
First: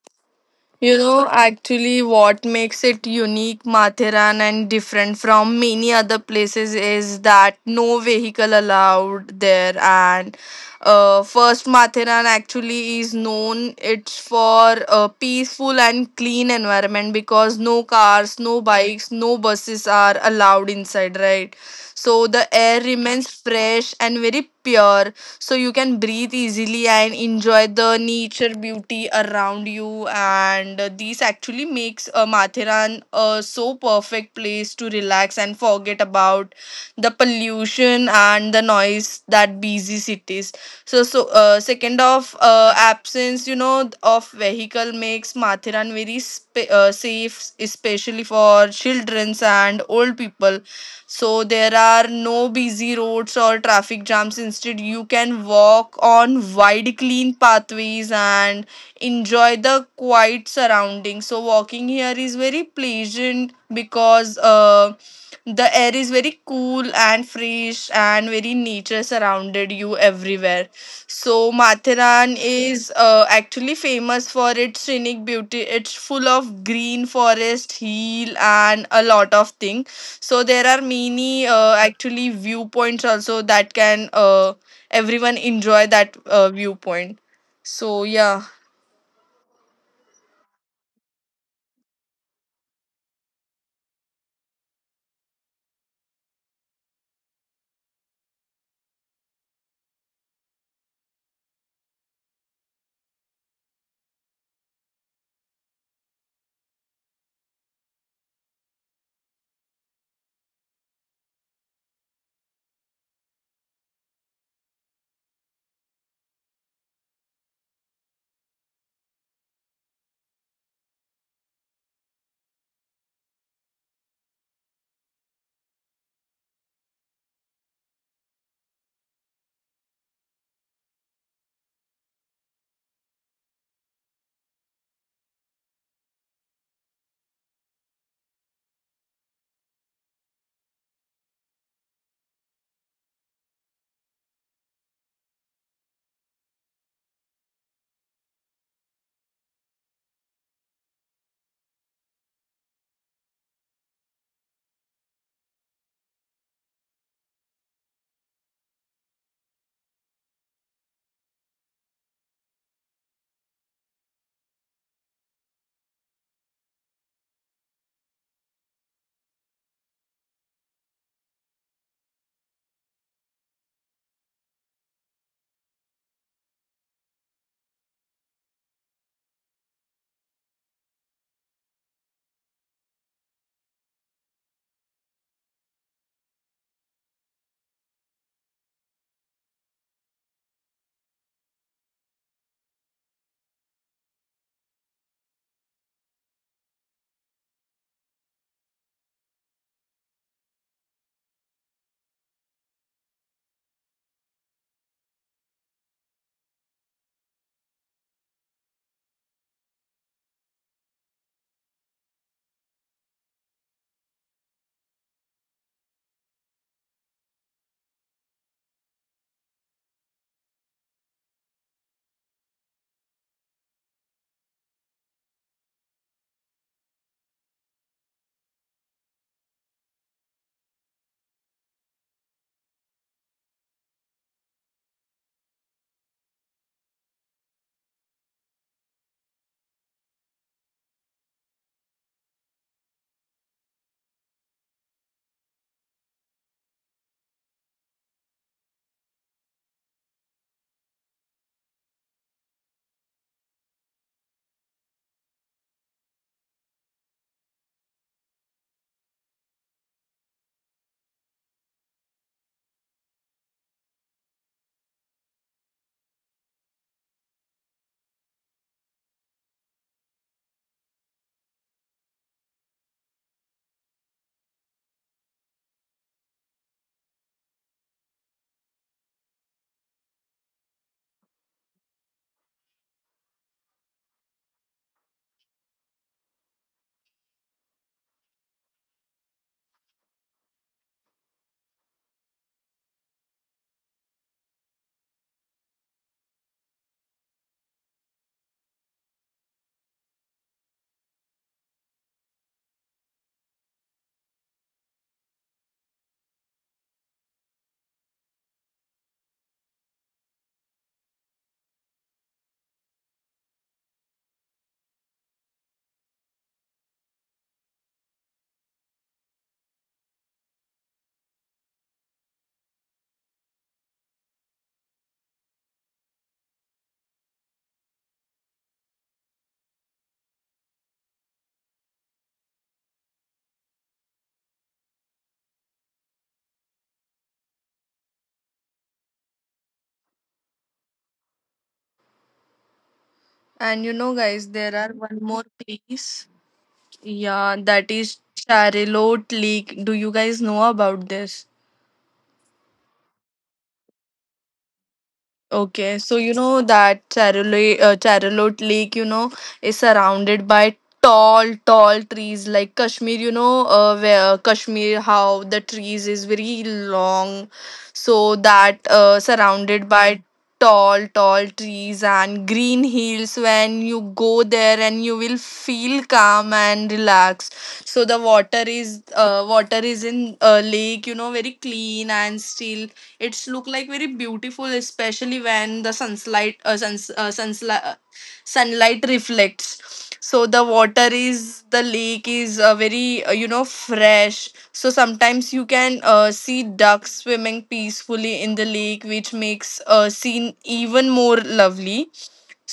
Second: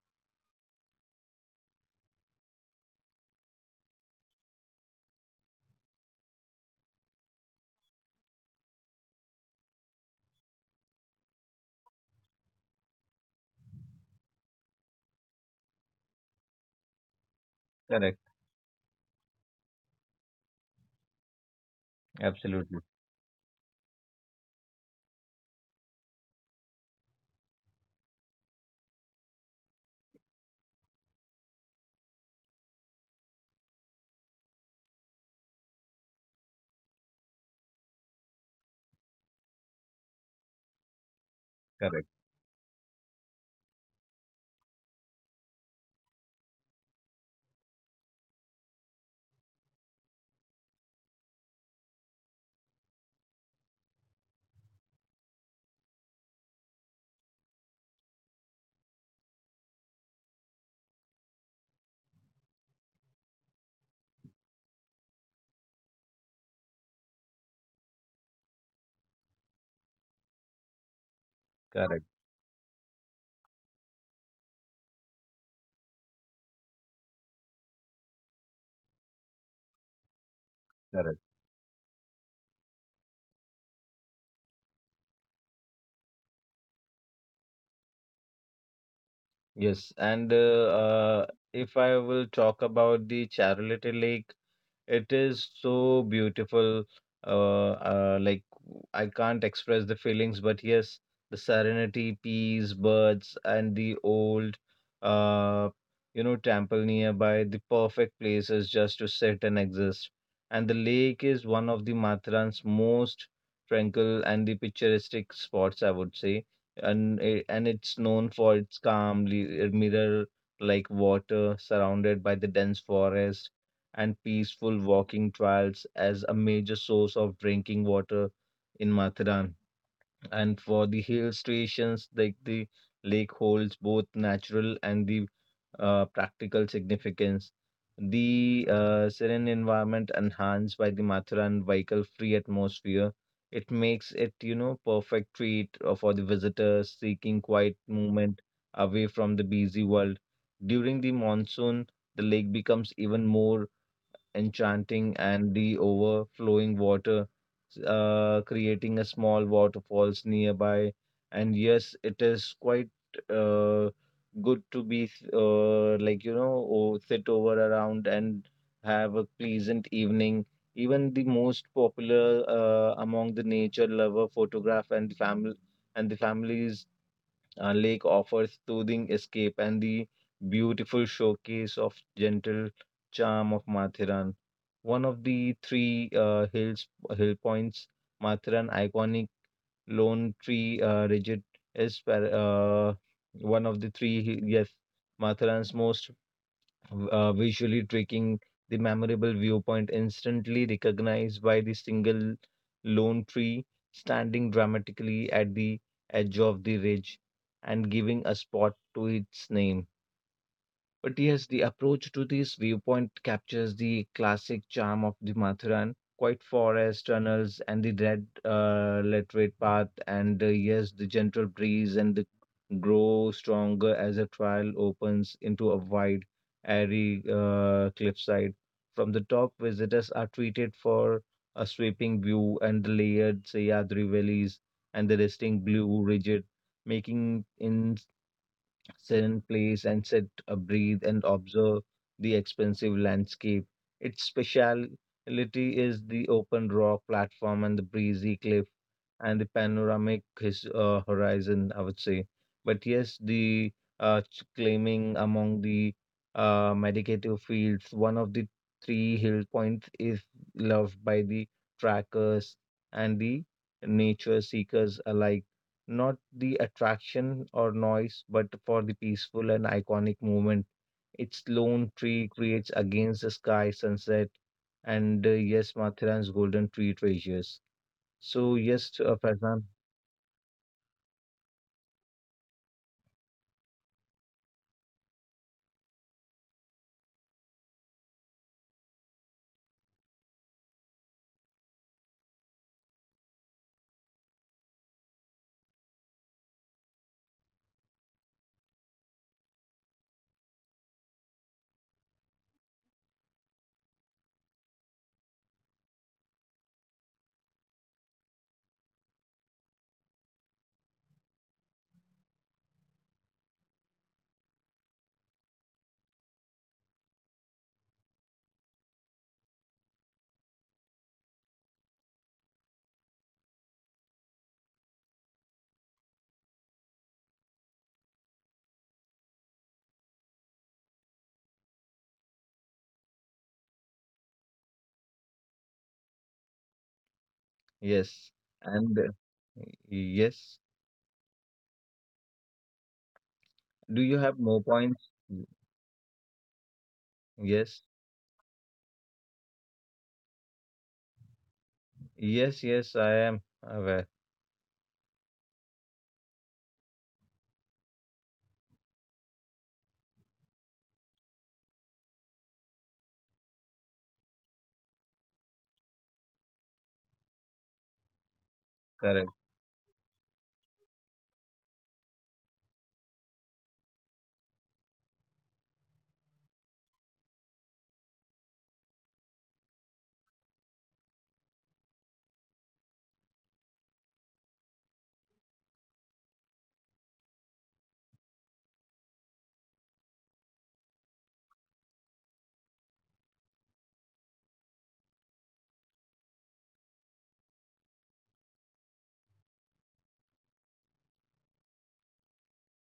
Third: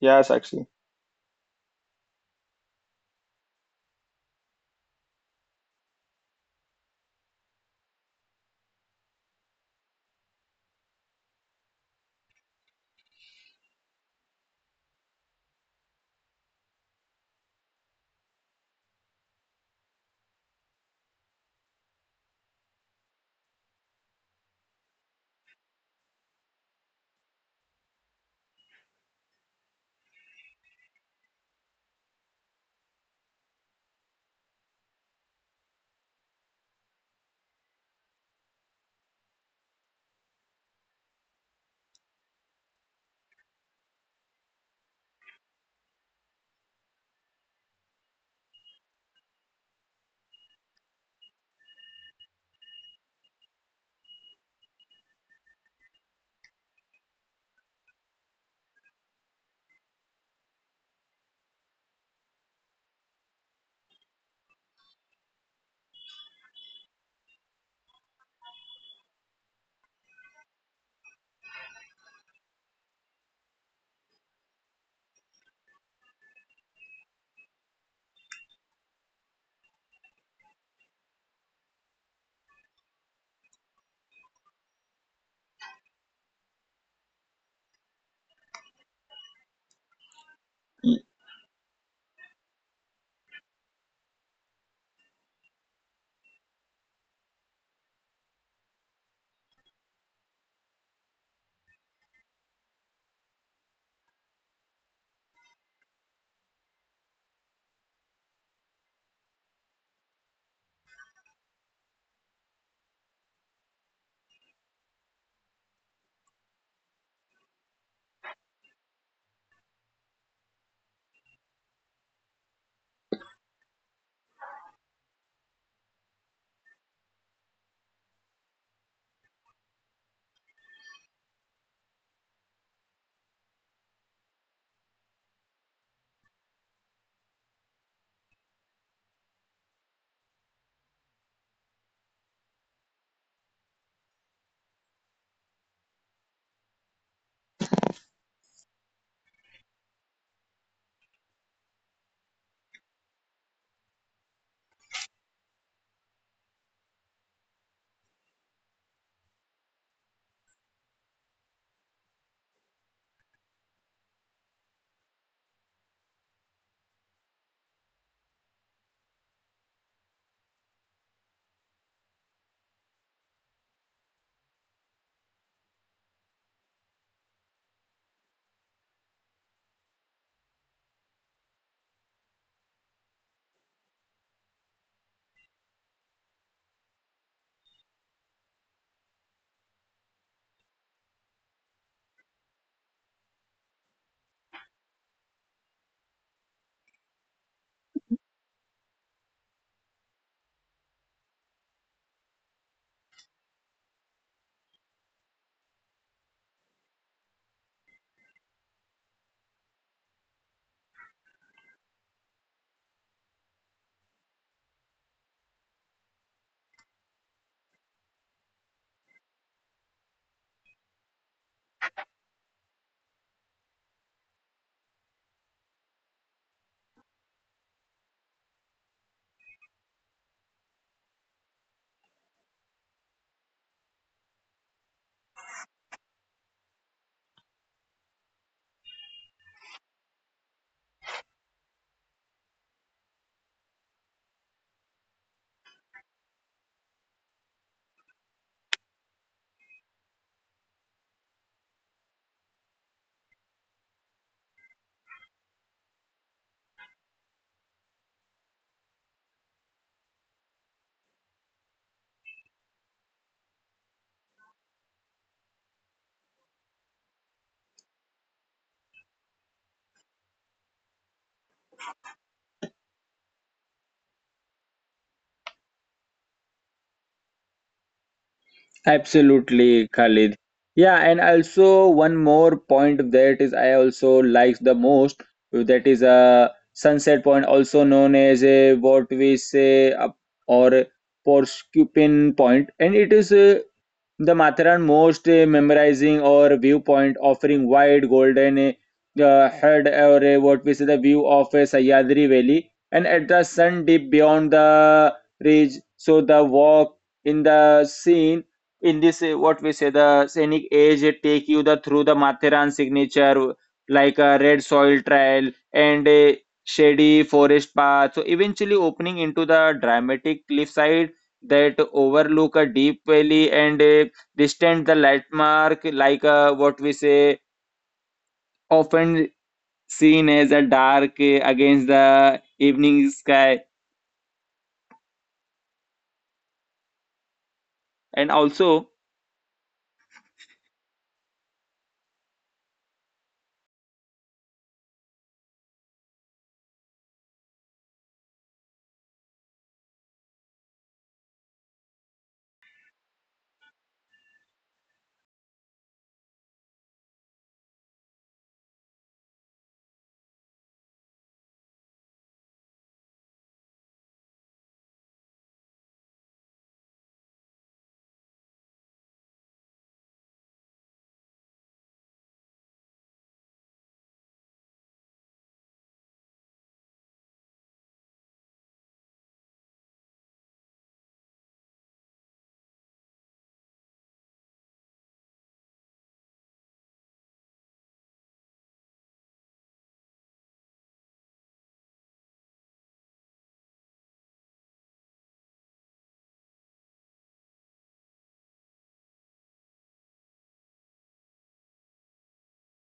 Speaker 1: Yeah, Sakshi.
Speaker 3: You know, actually, what makes it unique, Mathiran, and different from many other places is that no vehicle allowed there, and uh, first Matheran actually is known it's for a peaceful and clean environment because no
Speaker 2: correct.
Speaker 3: cars, no bikes, no buses are allowed inside, right? So the
Speaker 2: Absolutely.
Speaker 3: air remains fresh and very pure, so you can breathe easily and enjoy the nature beauty around you and and uh, this actually makes uh, Matheran a so perfect place to relax and forget about the pollution and the noise that busy cities. So, so uh, second
Speaker 2: Correct.
Speaker 3: of uh, absence, you know, of vehicle makes Matheran very sp- uh, safe, especially for childrens and old people. So there are no busy roads or traffic jams. Instead you can walk on wide clean pathways and enjoy the quiet surroundings. So walking here is very pleasant because uh, the air is very cool and fresh and very nature surrounded you everywhere. So
Speaker 2: Correct.
Speaker 3: Mathiran is uh, actually famous for its scenic beauty. It's full of green forest, hill, and a lot of things. So there are
Speaker 2: Correct.
Speaker 3: many uh, actually viewpoints also that can uh, everyone enjoy that uh, viewpoint. So yeah,
Speaker 2: Yes. And uh, uh, if I will talk about the Charlotte Lake, it is so beautiful. Uh, uh, like I I can't express the feelings, but yes, the serenity, peace, birds, and the old, uh, you know, temple nearby, the perfect places just to sit and exist. And the lake is one of the Matharan's most tranquil and the picturesque spots, I would say. And it, and it's known for its calm, mirror-like water surrounded by the dense forest and peaceful walking trails as a major source of drinking water in Mathiran. And for the hill stations, like the lake holds both natural and the uh, practical significance. The uh, serene environment enhanced by the Mathiran vehicle-free atmosphere, it makes it, you know, perfect treat uh, for the visitors seeking quiet movement away from the busy world. During the monsoon, the lake becomes even more enchanting, and the overflowing water uh, creating a small waterfalls nearby. And yes, it is quite uh, good to be uh, like you know o- sit over around and have a pleasant evening. Even the most popular uh, among the nature lover photograph and family and the families, a lake offers soothing escape and the beautiful showcase of gentle charm of Mathiran. One of the three uh, hills hill points, Mathiran iconic lone tree uh, rigid is par- uh, one of the three hi- yes Mathiran's most v- uh, visually tricking the memorable viewpoint instantly recognized by the single lone tree standing dramatically at the edge of the ridge and giving a spot to its name. But yes, the approach to this viewpoint captures the classic charm of the Mathuran, quiet forest tunnels and the red uh, laterite path, and uh, yes, the gentle breeze and the grow stronger as the trail opens into a wide, airy uh, cliffside. From the top, visitors are treated for a sweeping view and the layered Sayadri valleys and the resting blue ridge, making in sit in place and sit, uh, breathe, and observe the expensive landscape. Its speciality is the open rock platform and the breezy cliff and the panoramic his, uh, horizon, I would say. But yes, the uh, ch- claiming among the uh, medicative fields, one of the three hill points is loved by the trackers and the nature seekers alike, not the attraction or noise, but for the peaceful and iconic moment its lone tree creates against the sky sunset, and uh, yes, Mathiran's golden tree treasures. So yes, uh, Faizan,
Speaker 1: Absolutely, Khalid. Yeah, and also one more point, that is I also like the most, that is a sunset point, also known as a what we say up or porcupine point, and it is uh, the Matheran most uh, memorizing or viewpoint offering wide golden uh, head or uh, what we say the view of uh, Sahyadri Valley and at the sun deep beyond the ridge. So the walk in the scene in this uh, what we say the scenic edge, it take you the through the Matheran signature like a red soil trail and a shady forest path, so eventually opening into the dramatic cliffside that overlook a deep valley and a distant the landmark like uh, what we say often seen as a dark uh, against the evening sky. And
Speaker 2: yes,
Speaker 1: also
Speaker 2: and uh, yes.
Speaker 3: and you
Speaker 2: Do you
Speaker 3: know
Speaker 2: have
Speaker 3: guys,
Speaker 2: more
Speaker 3: there are
Speaker 2: points?
Speaker 3: one more place. Yeah,
Speaker 2: Yes,
Speaker 3: that is Charlotte Lake. Do you guys know about this?
Speaker 2: yes, yes. I am aware.
Speaker 3: Okay, so you know that Charolo- uh, Charlotte Lake, you know, is surrounded by tall, tall trees like Kashmir, you know, uh, where uh, Kashmir, how the trees is very long. So that uh,
Speaker 2: Correct.
Speaker 3: surrounded by tall, tall trees and green hills. When you go there and you will feel calm and relaxed. So the water is, uh, water is in uh, lake, you know, very clean and still. It's look like very beautiful, especially when the sunlight uh, suns, uh, sunsli- uh, sunlight reflects. So the water is the lake is uh, very uh, you know fresh. So sometimes you can uh, see ducks swimming peacefully in the lake, which makes a scene even more lovely.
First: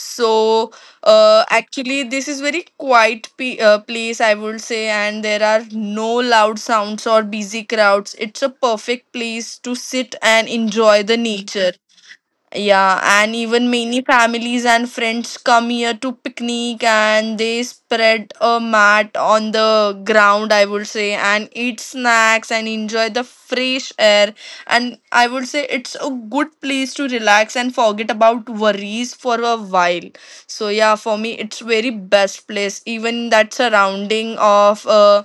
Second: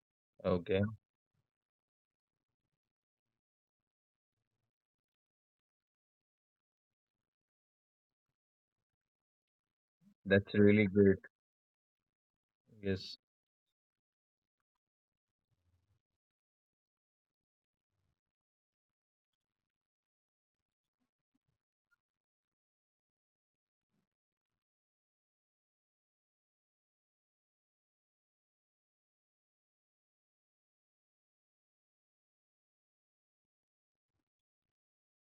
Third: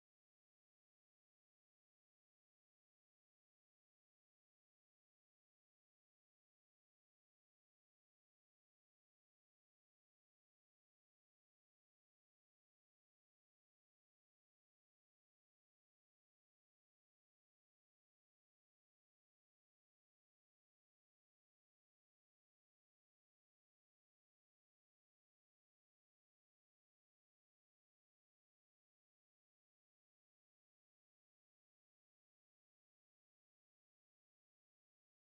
Speaker 3: So
Speaker 2: Okay,
Speaker 3: uh, actually, this is very quiet p uh, place, I would say, and there are no loud sounds or busy crowds. It's a perfect place to sit and
Speaker 2: that's really
Speaker 3: enjoy the
Speaker 2: great.
Speaker 3: nature. Yeah,
Speaker 2: Yes,
Speaker 3: and even many families and friends come here to picnic and they spread a mat on the ground, I would say, and eat snacks and enjoy the fresh air. And I would say it's a good place to relax and forget about worries for a while. So yeah, for me it's very best place. Even that surrounding of uh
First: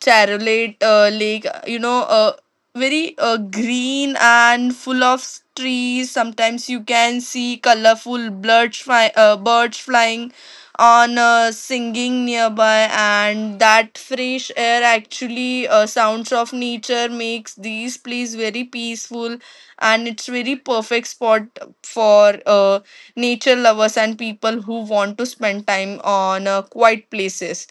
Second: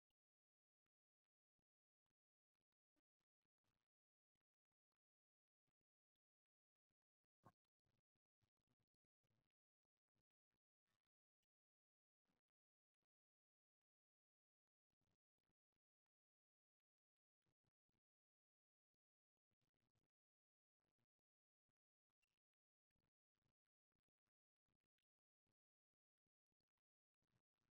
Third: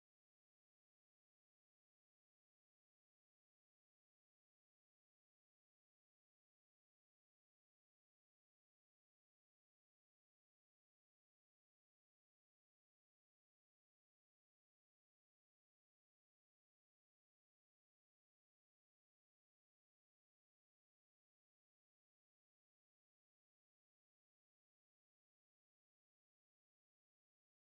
Speaker 3: Charolate uh, Lake, you know, uh, very uh, green and full of trees. Sometimes you can see colorful birds, fly, uh, birds flying on uh, singing nearby, and that fresh air actually uh, sounds of nature makes these place very peaceful, and it's very perfect spot for uh, nature lovers and people who want to spend time on uh, quiet places.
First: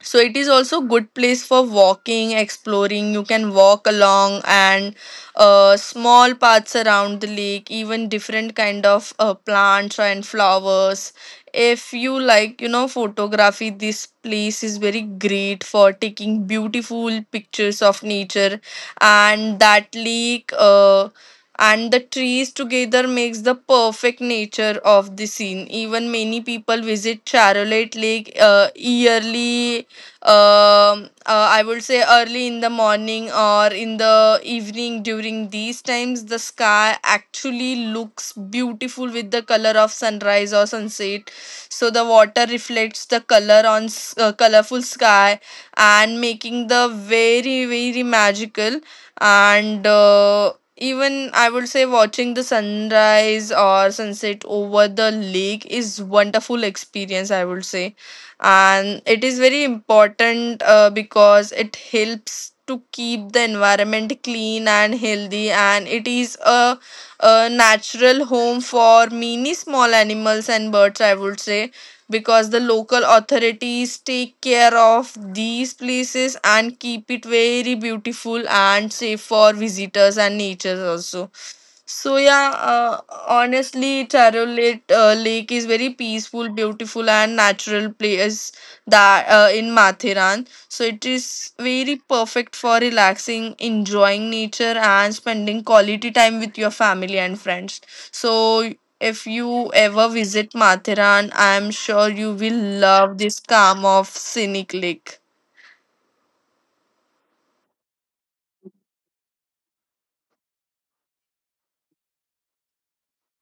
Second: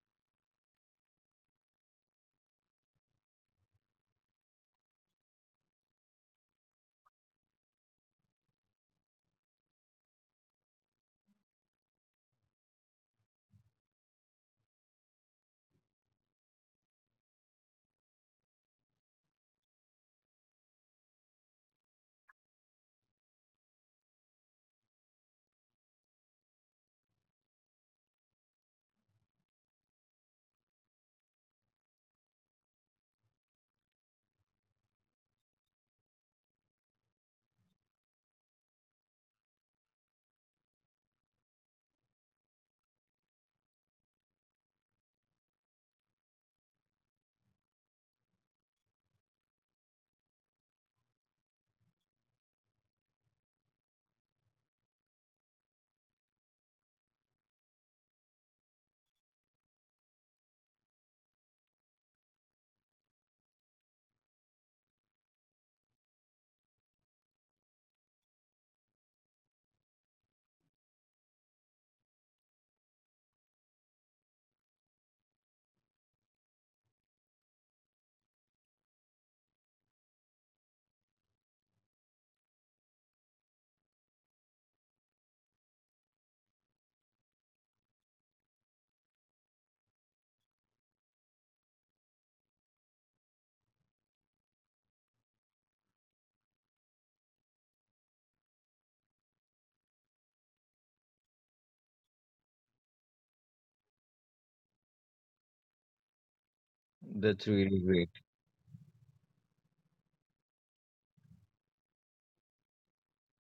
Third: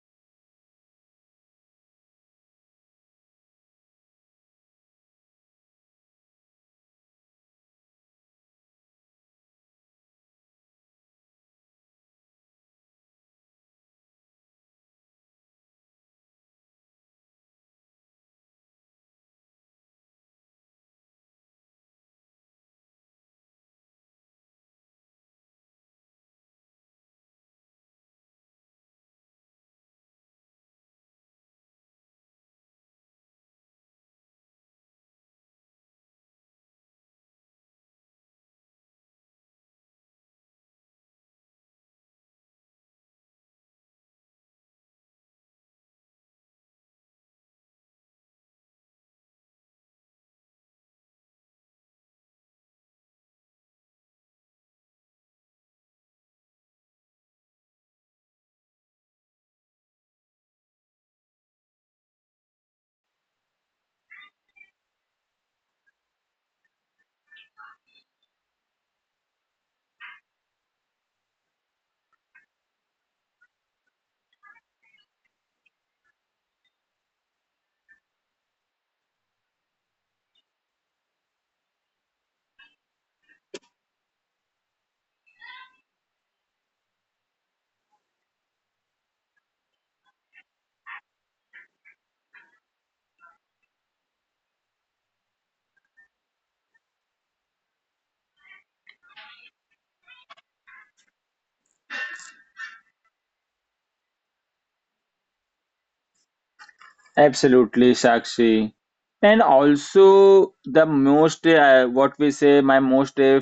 Speaker 3: So it is also good place for walking exploring. You can walk along and uh, small paths around the lake, even different kind of uh, plants and flowers. If you like you know photography, this place is very great for taking beautiful pictures of nature, and that lake uh, and the trees together makes the perfect nature of the scene. Even many people visit Charolette Lake uh, yearly. um uh, I would say early in the morning or in the evening. During these times the sky actually looks beautiful with the color of sunrise or sunset, so the water reflects the color on s- uh, colorful sky, and making the very very magical. And uh, Even I would say watching the sunrise or sunset over the lake is wonderful experience I would say. And it is very important uh, because it helps to keep the environment clean and healthy, and it is a, a natural home for many small animals and birds I would say, because the local authorities take care of these places and keep it very beautiful and safe for visitors and nature also. So yeah, uh, honestly, Taro Lake, uh, Lake is very peaceful, beautiful, and natural place that uh, in Mathiran. So it is very perfect for relaxing, enjoying nature, and spending quality time with your family and friends. So if you ever visit Mathiran, I am sure you will love this calm of scenic lake.
Speaker 2: that's really
Speaker 1: absolutely
Speaker 2: great.
Speaker 1: Sakshi, and also the most uh, what we say my most uh,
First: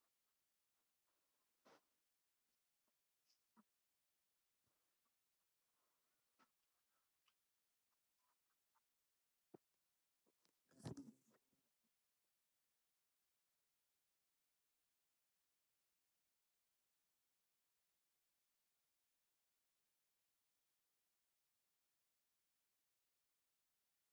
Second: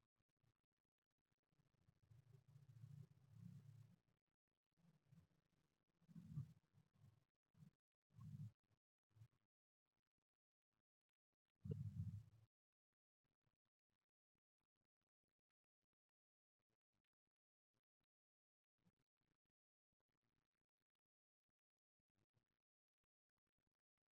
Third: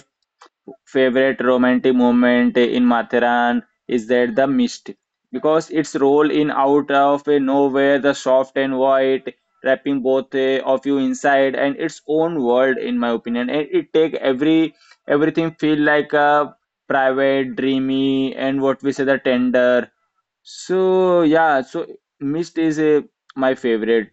Speaker 1: favorite romantic moment in Matharan is that the mist, because its role in out of eh, nowhere, the soft and white, wrapping both uh, of you inside and its own world, in my opinion. And it take every everything feel like a private, dreamy, and what we say the tender. So yeah, so mist is uh, my favorite,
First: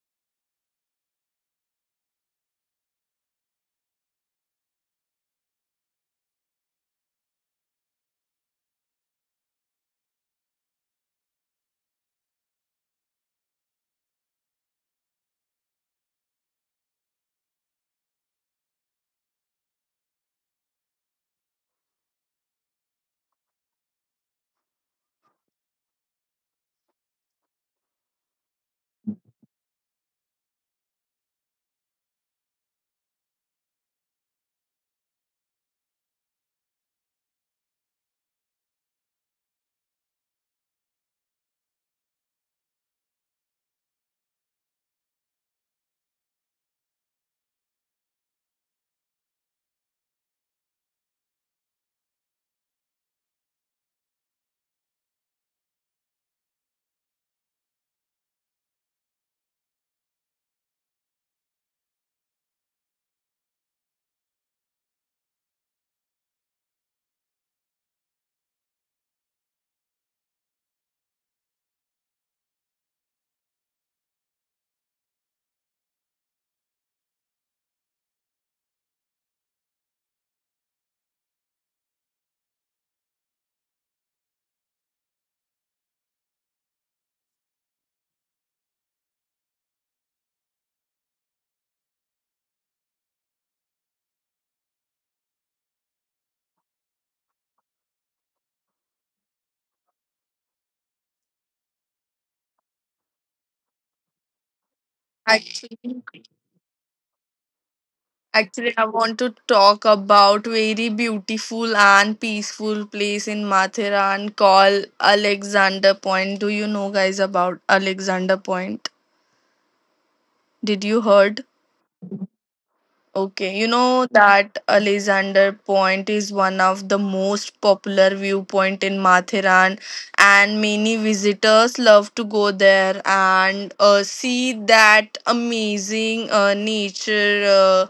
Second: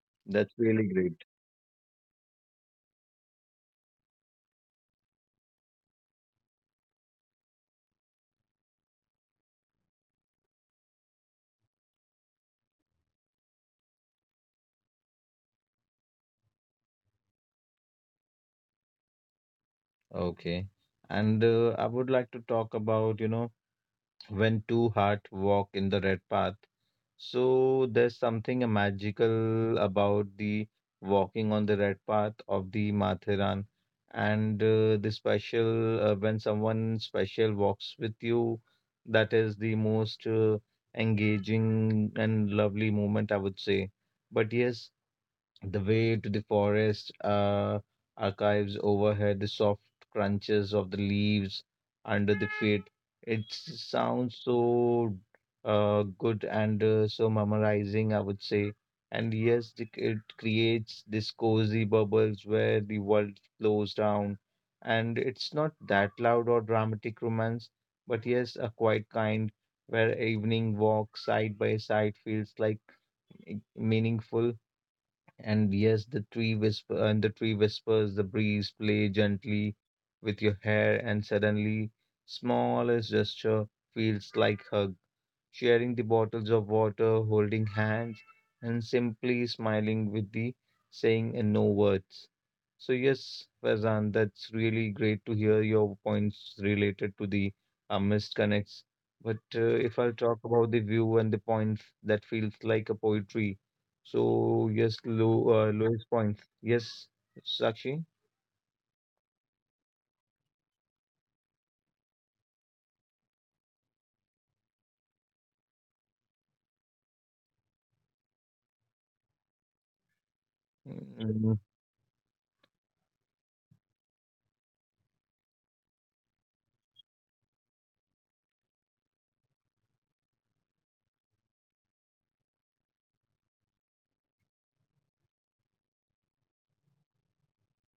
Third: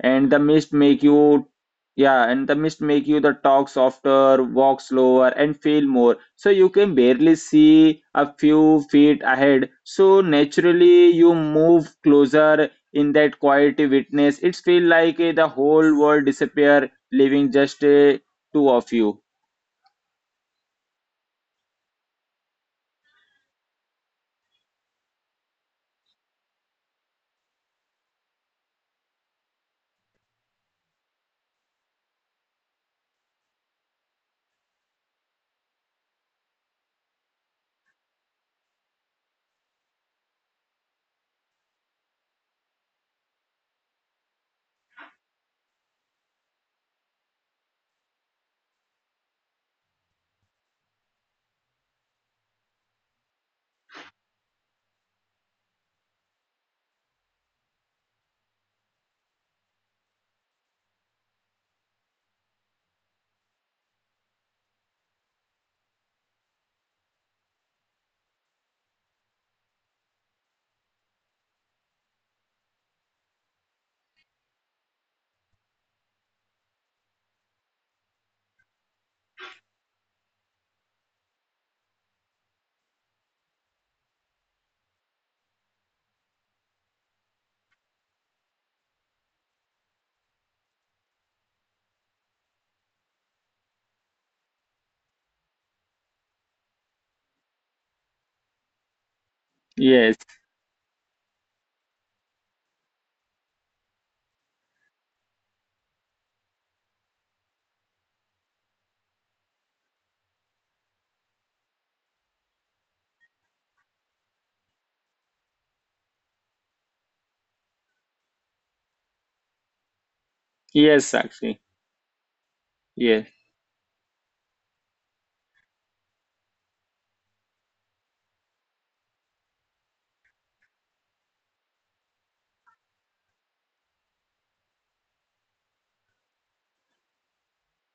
Speaker 1: and the
Speaker 2: That's
Speaker 1: mist
Speaker 2: really
Speaker 1: make
Speaker 2: great.
Speaker 1: you yeah, and the mist make you the talk softer, walk slower, and feel more, so you can barely see a few feet ahead, so naturally you move closer in that quiet witness. It's feel like eh, the whole world disappear, leaving just eh, two of you.
Speaker 2: Okay. And uh, I would like to talk about, you know, when two hearts walk in the red path. So there's something magical about the walking on the red path of the Mathiran. And uh, the special, uh, when someone special walks with you, that is the most uh, engaging and lovely moment, I would say. But yes, the way to the forest uh, archives overhead, the soft crunches of the leaves under the feet. It s- sounds so uh, good and uh, so memorizing, I would say. And yes, the, it creates this cozy bubbles where the world flows down. And it's not that loud or dramatic romance, but yes, a quiet kind where evening walk side by side feels like eh, meaningful and yes, the tree whisper and the tree whispers, the breeze play gently with your hair, and suddenly smallest gesture feels like hug, sharing the bottles of water, holding hands, and simply smiling with the saying and no words. So, yes, Fazan, that's really great to hear your points related to the uh, missed connects. But uh, if I
Speaker 1: Yes,
Speaker 2: talk about the view and the points, that feels like a poetry. So, yes, low, uh,
Speaker 3: Actually.
Speaker 2: lowest points. Yes, Sakshi?
Speaker 3: Actually, I want to talk about very beautiful and peaceful place in Mathiran called Alexander Point. Do you know guys about Alexander Point? Did
Speaker 2: Mm,
Speaker 3: you
Speaker 1: yes
Speaker 3: heard?
Speaker 2: mm,
Speaker 1: actually, yes.
Speaker 3: Okay, you know that Alexander Point is one of the most popular viewpoint in Matheran, and many visitors love to go there and uh, see that amazing uh, nature uh,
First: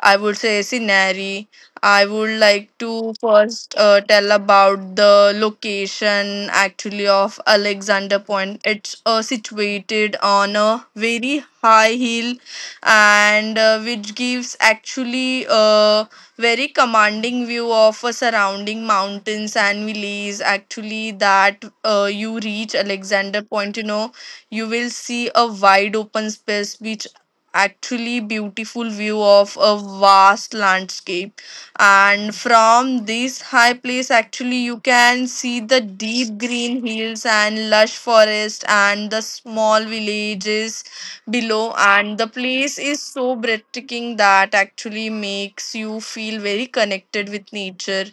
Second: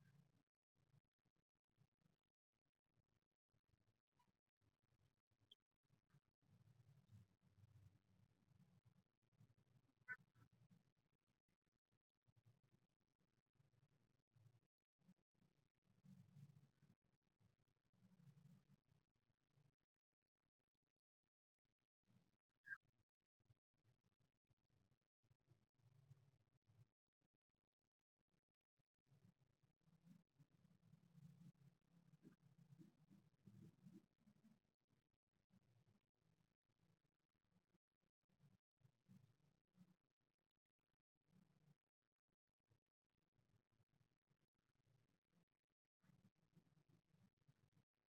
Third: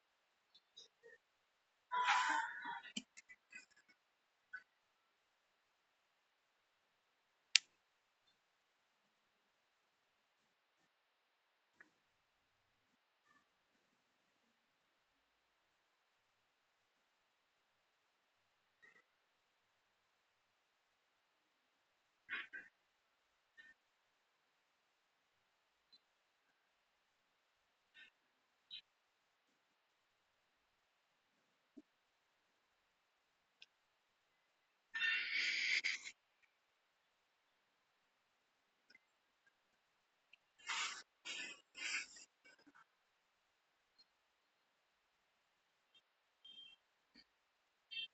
Speaker 3: I would say scenery. I would like to first uh, tell about the location actually of Alexander Point. It's uh, situated on a very high hill, and uh, which gives actually a very commanding view of a surrounding mountains and valleys. Actually that uh, you reach Alexander Point, you know, you will see a wide open space which actually beautiful view of a vast landscape, and from this high place actually you can see the deep green hills and lush forest and the small villages below, and the place is so breathtaking that actually makes you feel very connected with nature.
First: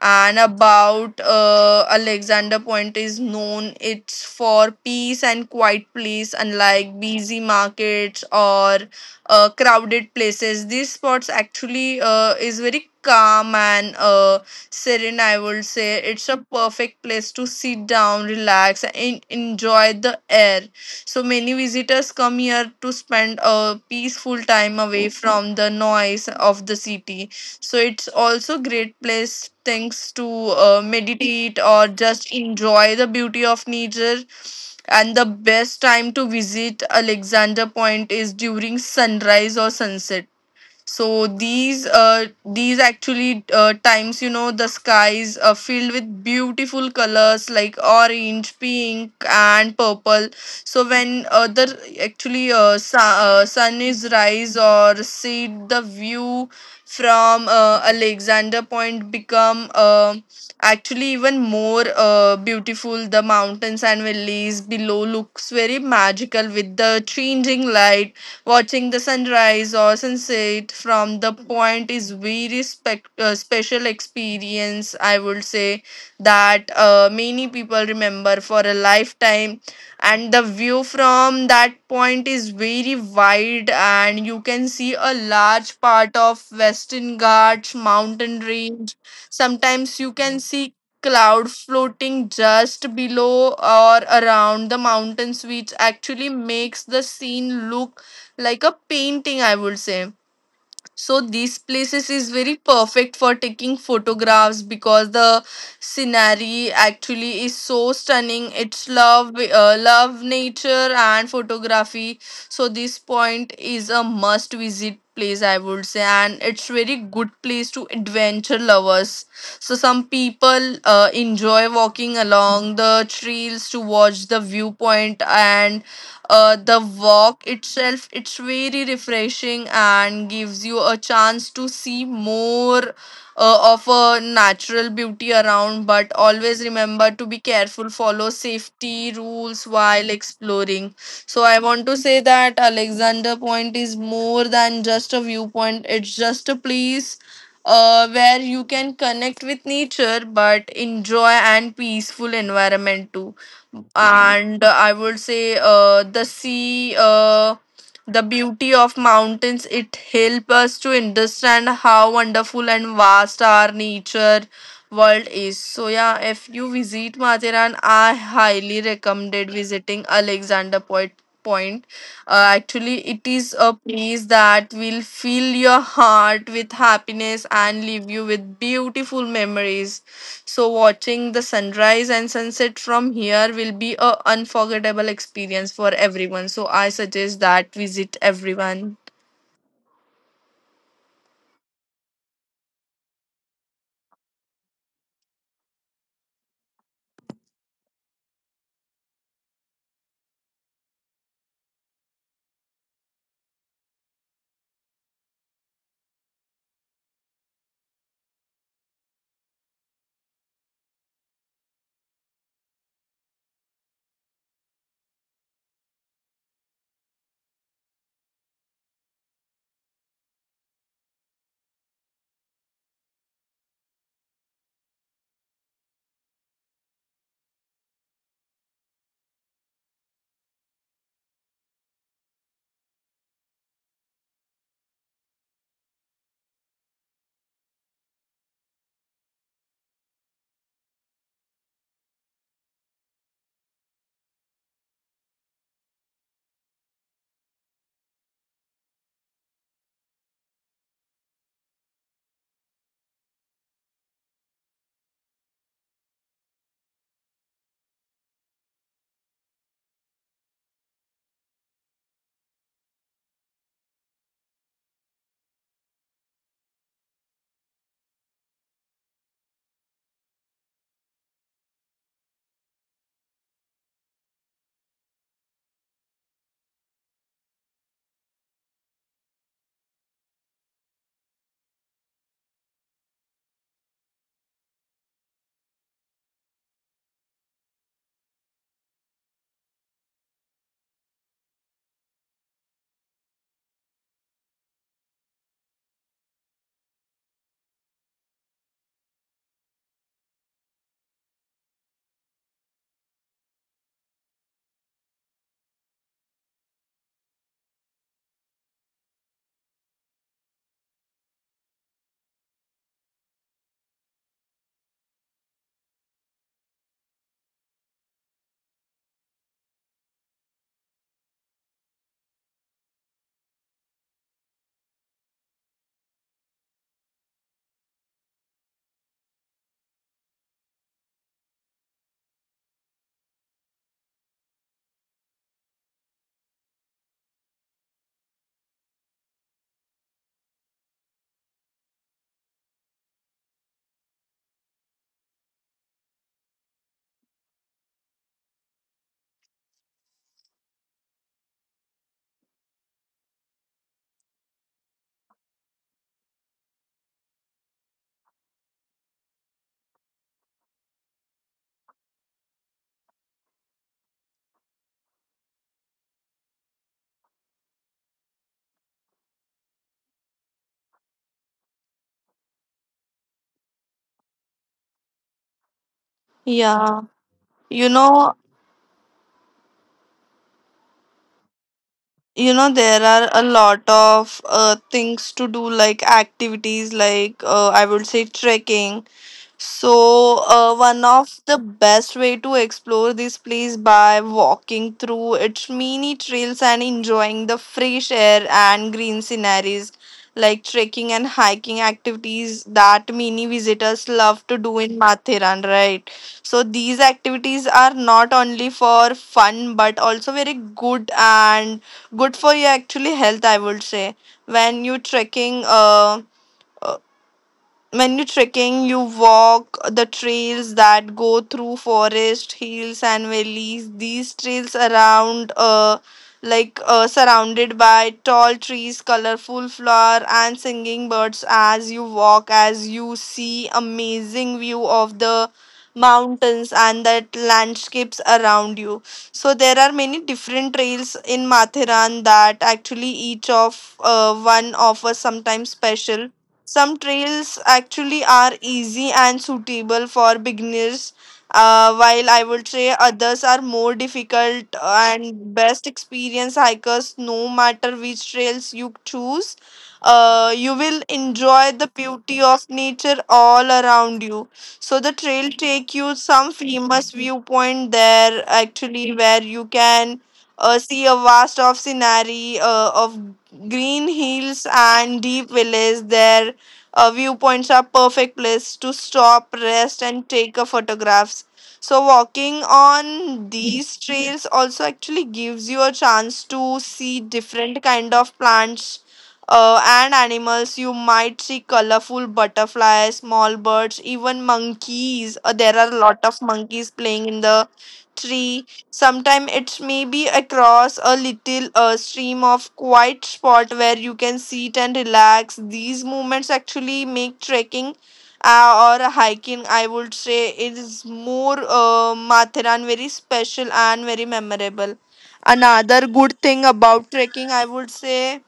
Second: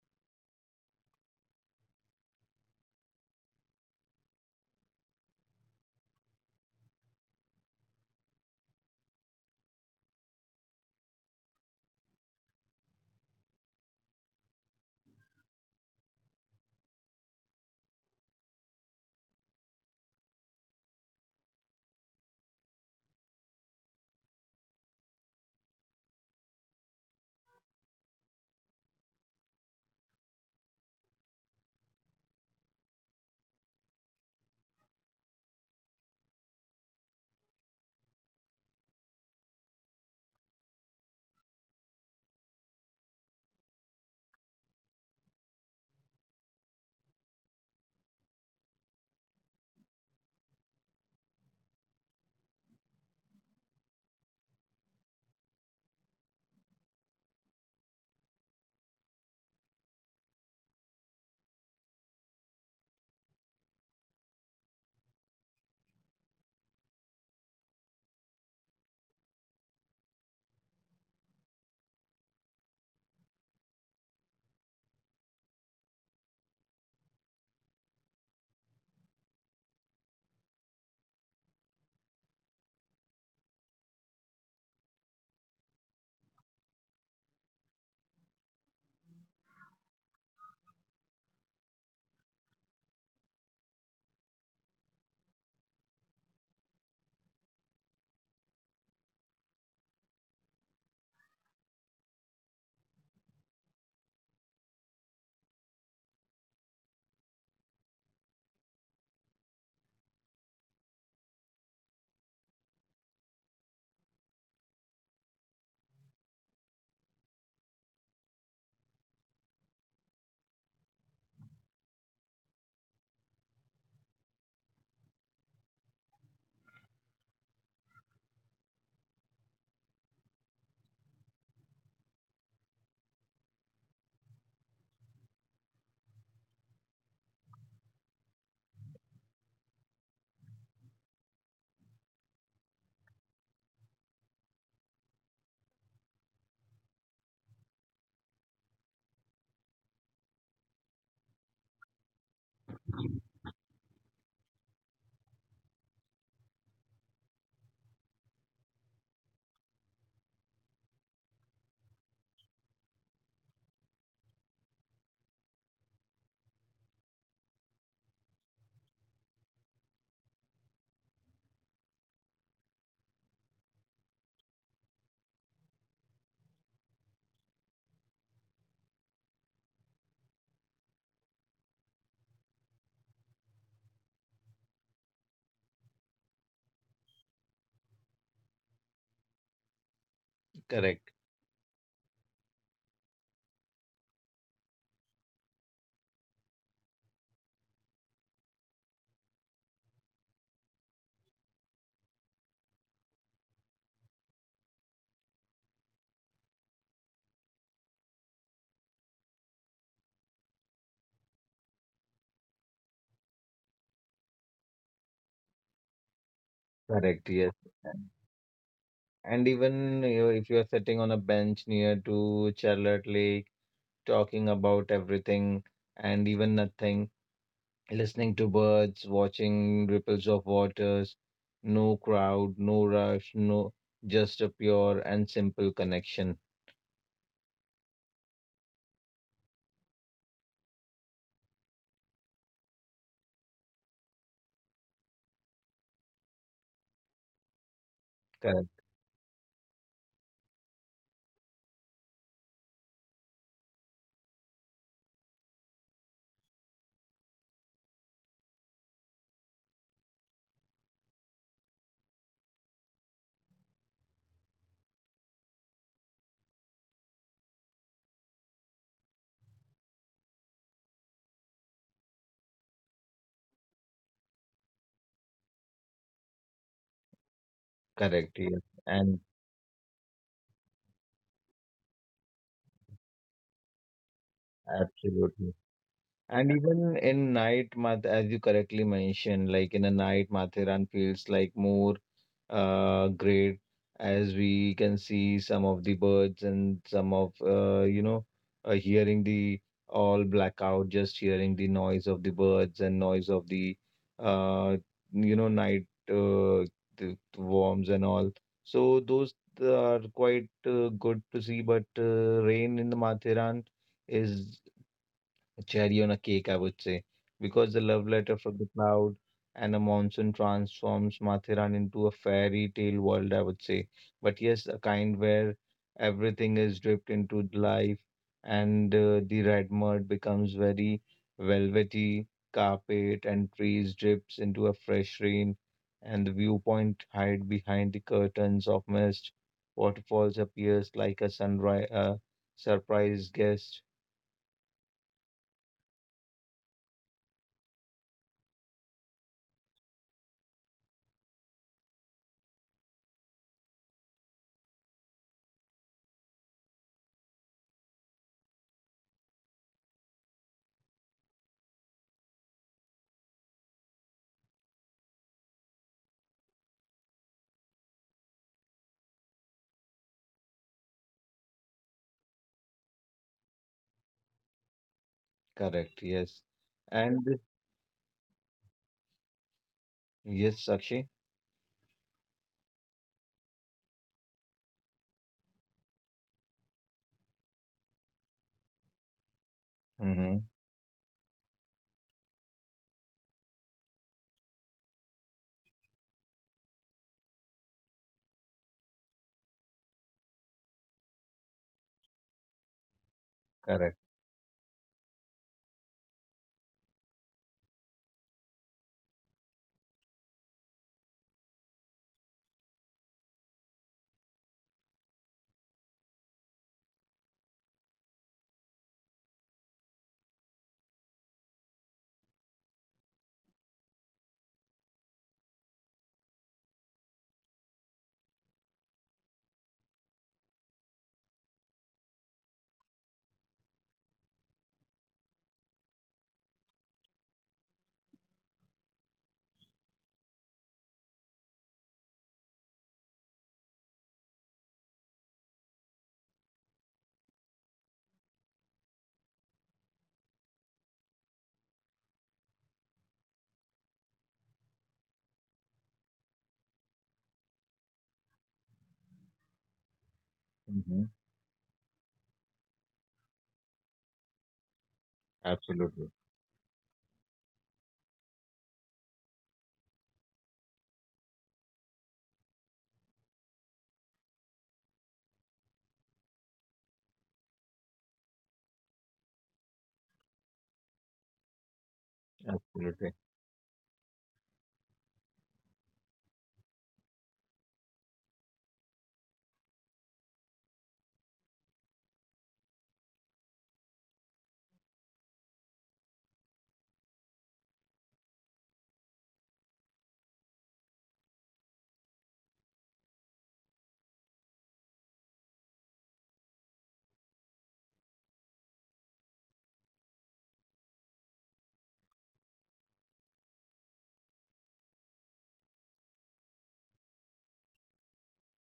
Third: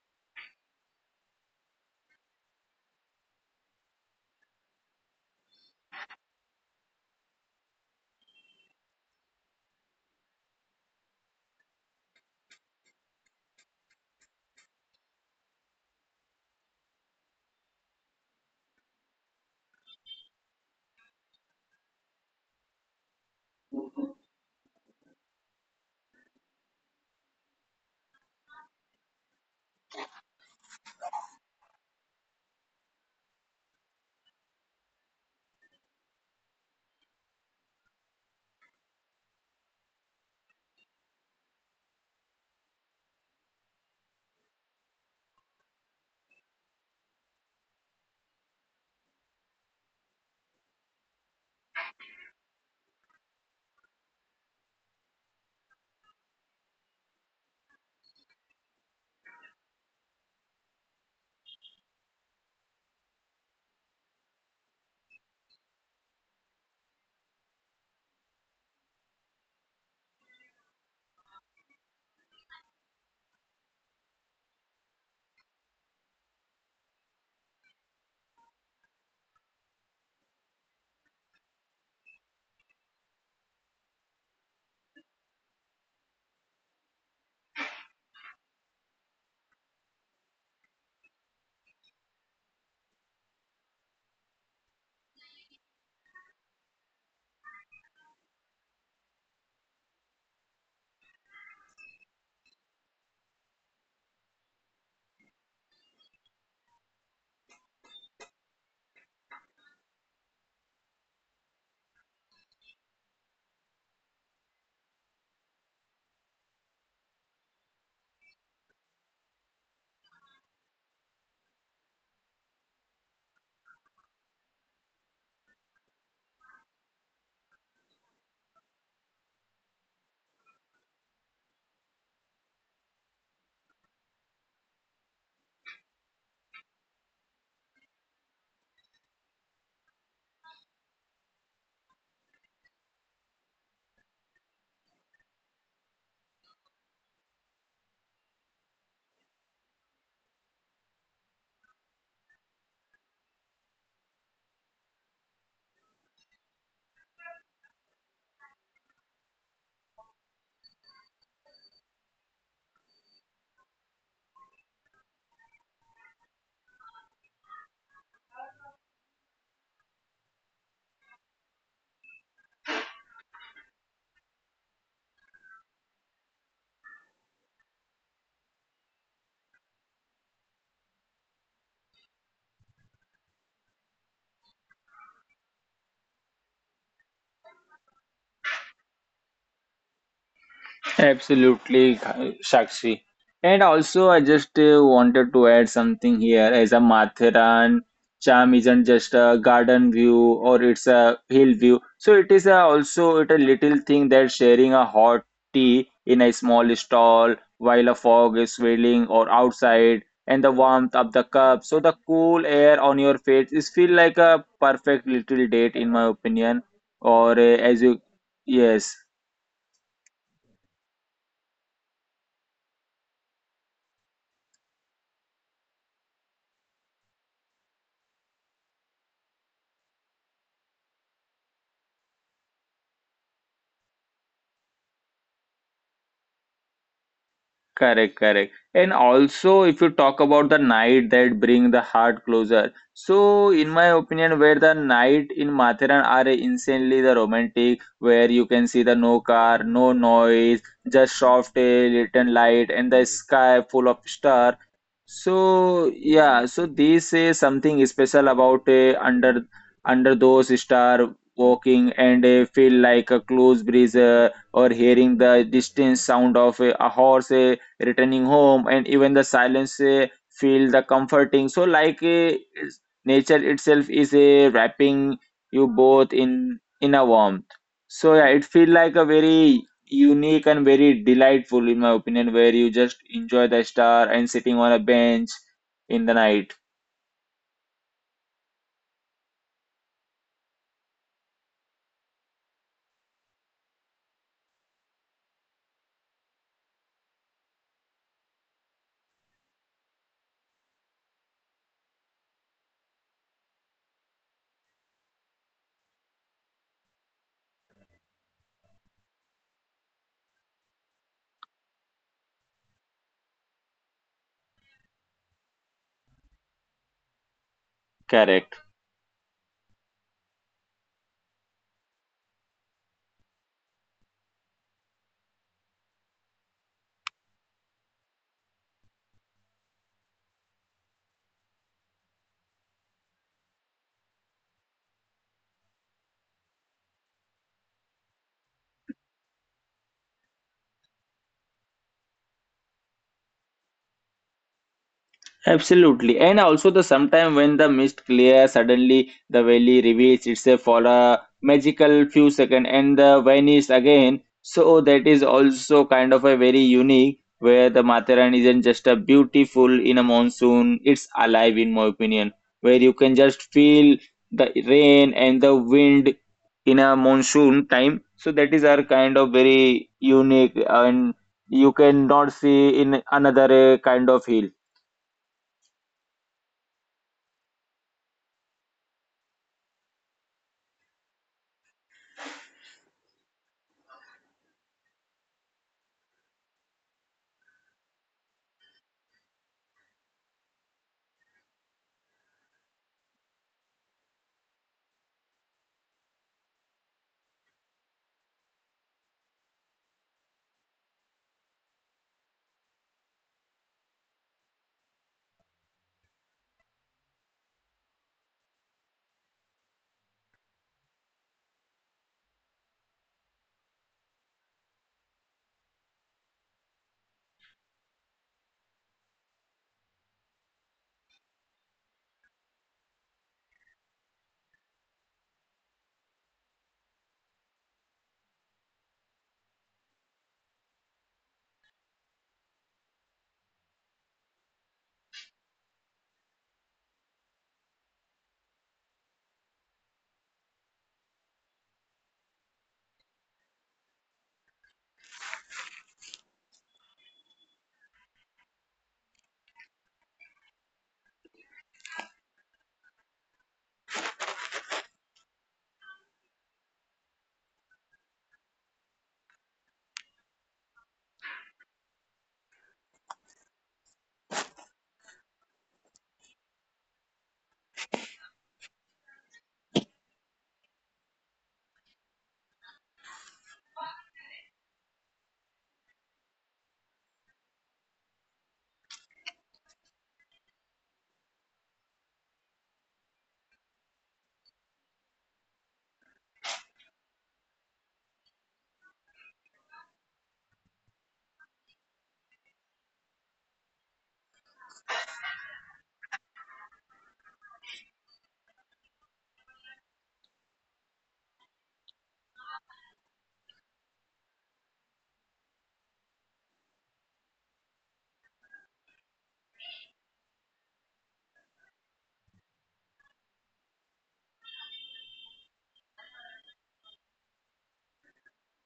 Speaker 3: And about uh, Alexander Point is known it's for peace and quiet place. Unlike busy markets or uh, crowded places, these spots actually uh, is very calm and uh, serene I would say. It's a perfect place to sit down, relax, and enjoy the air. So many visitors come here to spend a peaceful time away from the noise of the city. So it's also great place things to uh, meditate or just enjoy the beauty of nature. And the best time to visit Alexander Point is during sunrise or sunset. So these uh these actually uh, times you know the skies are filled with beautiful colors like orange, pink, and purple. So when uh, the actually uh, su- uh, sun is rise or set, the view from uh, Alexander Point become uh, actually even more uh, beautiful. The mountains and valleys below looks very magical with the changing light. Watching the sunrise or sunset from the point is very spec- uh, special experience. I would say that uh, many people remember for a lifetime, and the view from that point is very wide, and you can see a large part of Western Ghats mountain range. Sometimes you can see cloud floating just below or around the mountains, which actually makes the scene look like a painting, I would say. So these places is very perfect for taking photographs because the scenery actually is so stunning. It's love uh, love nature and photography. So this point is a must visit place, I would say, and it's very good place to adventure lovers. So some people uh, enjoy walking along the trails to watch the viewpoint, and uh, the walk itself it's very refreshing and gives you a chance to see more uh, of a natural beauty around. But always remember to be careful, follow safety rules while exploring. So I want to say that alexander point is more than just a viewpoint, it's just a place uh, where you can connect with nature but enjoy and peaceful environment too. And uh, I would say uh, the sea uh, the beauty of mountains, it help us to understand how wonderful and vast our nature world is. So yeah, if you visit mathiran, I highly recommended visiting alexander point point uh, actually. It is a place that will fill your heart with happiness and leave you with beautiful memories. So, watching the sunrise and sunset from here will be a unforgettable experience for everyone. So, I suggest that visit everyone.
Speaker 2: correct,
Speaker 1: Absolutely, Shakshi. And also, I just uh, wanted to add something here. As a Mathiran, charm isn't just a garden view or it's a hill view. So it is a, also it a little thing that sharing a hot tea in a small stall while a fog is swirling or outside, and the warmth of the cup. So the cool air on your face is feel like a perfect little date, in my opinion.
Speaker 2: correct,
Speaker 1: Or uh,
Speaker 2: yes.
Speaker 1: as you, yes.
Speaker 2: And even you know, if you are sitting on a bench near to Charlotte Lake, talking about everything and even nothing, listening to birds, watching ripples of waters, no crowd, no rush, no, just a pure and simple connection.
Speaker 1: Correct, correct. And also, if you talk about the night that bring the heart closer, so in my opinion, where the night in Matheran are insanely the romantic, where you can
Speaker 2: Correct,
Speaker 1: see the no car, no noise, just soft eh, little light, and the sky full of star. So yeah, so this is something special about eh, under under those star walking and eh, feel like a close breeze eh, or hearing the distant sound of a, a horse. Eh, returning home and even the silence uh, feel the comforting so like uh, is- nature itself is uh, wrapping you both in in a warmth. So yeah,
Speaker 2: correct,
Speaker 1: it
Speaker 2: yes,
Speaker 1: feel like a
Speaker 2: and
Speaker 1: very unique and very delightful in my opinion, where you just enjoy the star and sitting on a bench
Speaker 2: absolutely.
Speaker 1: in the
Speaker 2: And
Speaker 1: night.
Speaker 2: even in night, Math, as you correctly mentioned, like in a night, Mathiran feels like more uh, great as we can see some of the birds and some of, uh, you know, uh, hearing the all blackout, just hearing the noise of the birds and noise of the, uh, you know, night uh, the worms and all. So those are quite uh, good to see, but uh, rain in the Mathiran is a cherry on a cake, I would say, because the love letter from
Speaker 1: Correct.
Speaker 2: the cloud and a monsoon transforms Mathiran into a fairy tale world, I would say. But yes, a kind where everything is dripped into the life and uh, the red mud becomes very velvety carpet and trees drips into a fresh rain and the viewpoint hide behind the curtains of mist. Waterfalls appears like a sunrise, uh, surprise guest.
Speaker 1: Absolutely. And also the sometime when the mist clear, suddenly the valley reveals itself for a magical few seconds and the vanish again. So that is also kind of a very unique where the Matharan isn't just a beautiful in a monsoon, it's alive in my opinion, where you can just feel the rain and the wind in a monsoon time. So that is our kind of very unique and you cannot see in another uh, kind of hill.
Speaker 2: Correct. Yes.
Speaker 3: Yeah,
Speaker 2: And
Speaker 3: you know,
Speaker 2: yes, Sakshi.
Speaker 3: you know there are a lot of uh, things to do, like activities like uh, I would say trekking. So,
Speaker 2: Mm-hmm.
Speaker 3: uh, one of the best way to explore this place by walking through its mini trails and enjoying the fresh air and green sceneries, like trekking and hiking activities that many
Speaker 2: Correct.
Speaker 3: visitors love to do in Mathiran, right? So, these activities are not only for fun but also very good and good for your actually health, I would say. When you trekking, uh, uh, when you trekking, you walk the trails that go through forest hills and valleys. These trails around uh like uh, surrounded by tall trees, colorful flower, and singing birds. As you walk, as you see amazing view of the mountains and that landscapes around you. So there are many different trails in mathiran that actually each of uh, one offers sometimes special. Some trails actually are easy and suitable for beginners, uh, while I would say others are more difficult and best experienced hikers. No matter which trails you choose, uh, you
Speaker 2: Mm-hmm.
Speaker 3: will enjoy the beauty of nature all around you. So the trail take
Speaker 2: Absolutely.
Speaker 3: you some famous viewpoint there actually, where you can uh, see a vast of scenery uh, of green hills and deep valleys there. Uh, viewpoints are perfect place to stop, rest, and take a photographs. So walking
Speaker 2: Absolutely.
Speaker 3: on these trails also actually gives you a chance to see different kind of plants uh, and animals. You might see colorful butterflies, small birds, even monkeys. Uh, there are a lot of monkeys playing in the tree. Sometime it may be across a little uh, stream of quiet spot where you can sit and relax. These moments actually make trekking uh, or hiking, I would say, it is more uh, matharan very special and very memorable. Another good thing about trekking, I would say,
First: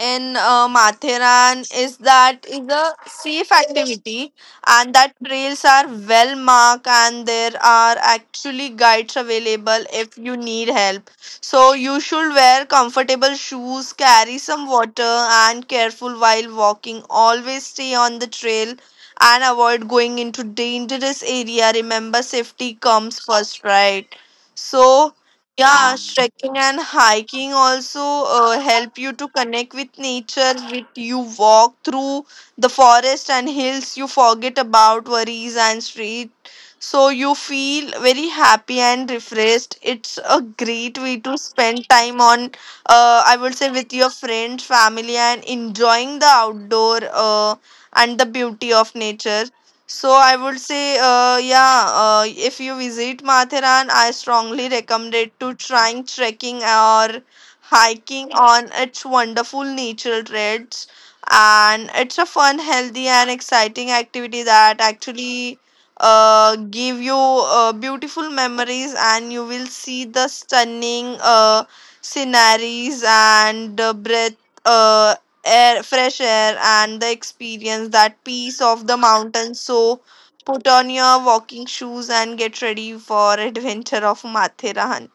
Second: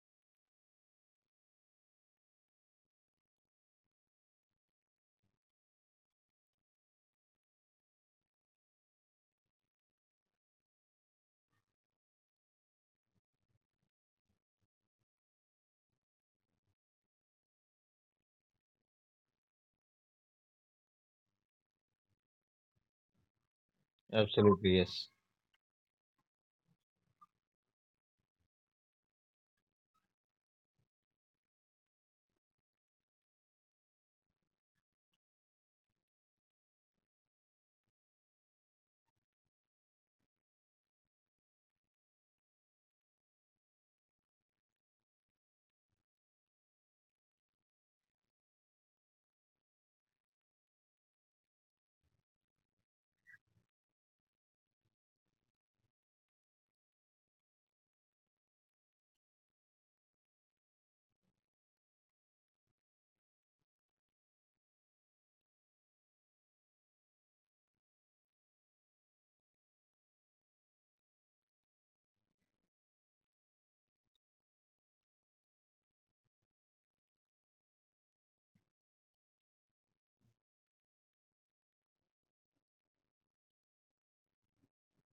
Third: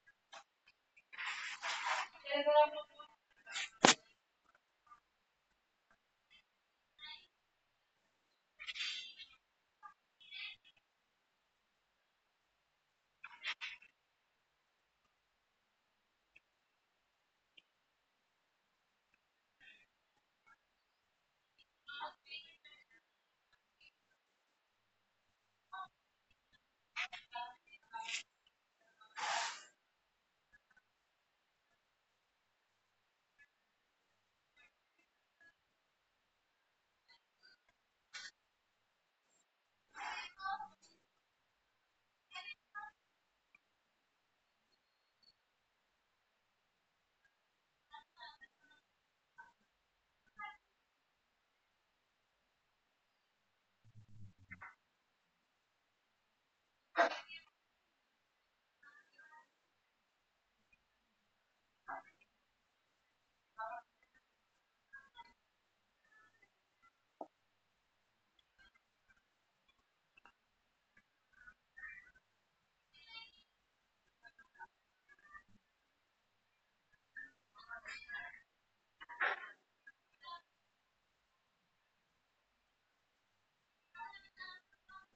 Speaker 3: in uh, Matheran is that is a safe activity, and that trails are well marked, and there are actually guides available if you need help. So you should wear comfortable shoes, carry some water, and careful while walking. Always stay on the trail and avoid going into dangerous area. Remember safety comes first, right?
Speaker 2: Absolutely. Yes.
Speaker 3: So yeah, trekking and hiking also uh, help you to connect with nature. With you walk through the forest and hills, you forget about worries and street. So you feel very happy and refreshed. It's a great way to spend time on, uh, I would say, with your friends, family, and enjoying the outdoor uh, and the beauty of nature. So I would say, uh, yeah, uh, if you visit Matharan, I strongly recommend to trying trekking or hiking on its wonderful natural trails. And it's a fun, healthy, and exciting activity that actually uh, give you uh, beautiful memories, and you will see the stunning uh, sceneries and the breath. Uh, Air, fresh air, and the experience, that peace of the mountains. So, put on your walking shoes and get ready for adventure of Matherahan.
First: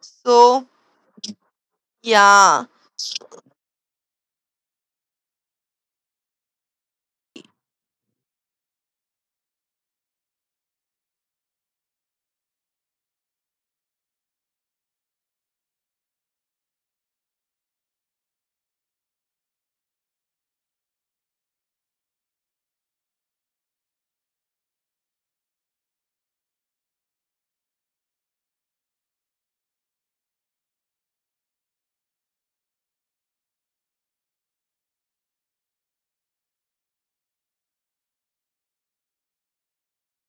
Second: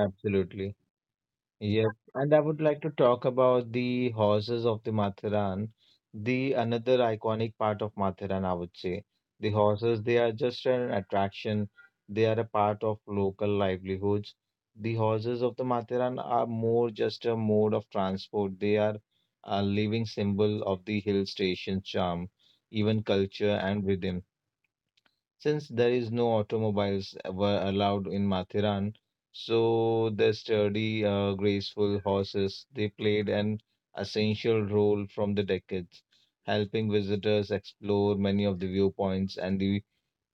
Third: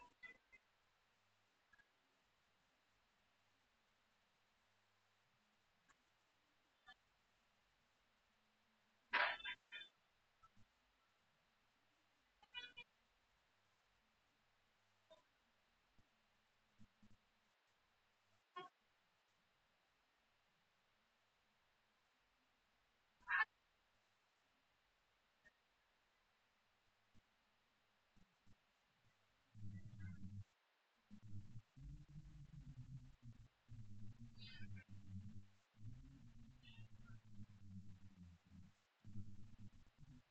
Speaker 3: So,
Speaker 2: Yep, and I would
Speaker 3: yeah.
Speaker 2: like to talk about the horses of the Mathiran, the another iconic part of Mathiran, I would say. The horses, they are just an attraction. They are a part of local livelihoods. The horses of the Mathiran are more just a mode of transport. They are a living symbol of the hill station charm, even culture and rhythm. Since there is no automobiles were allowed in Mathiran, so the sturdy, uh, graceful horses they played an essential role from the decades, helping visitors explore many of the viewpoints and the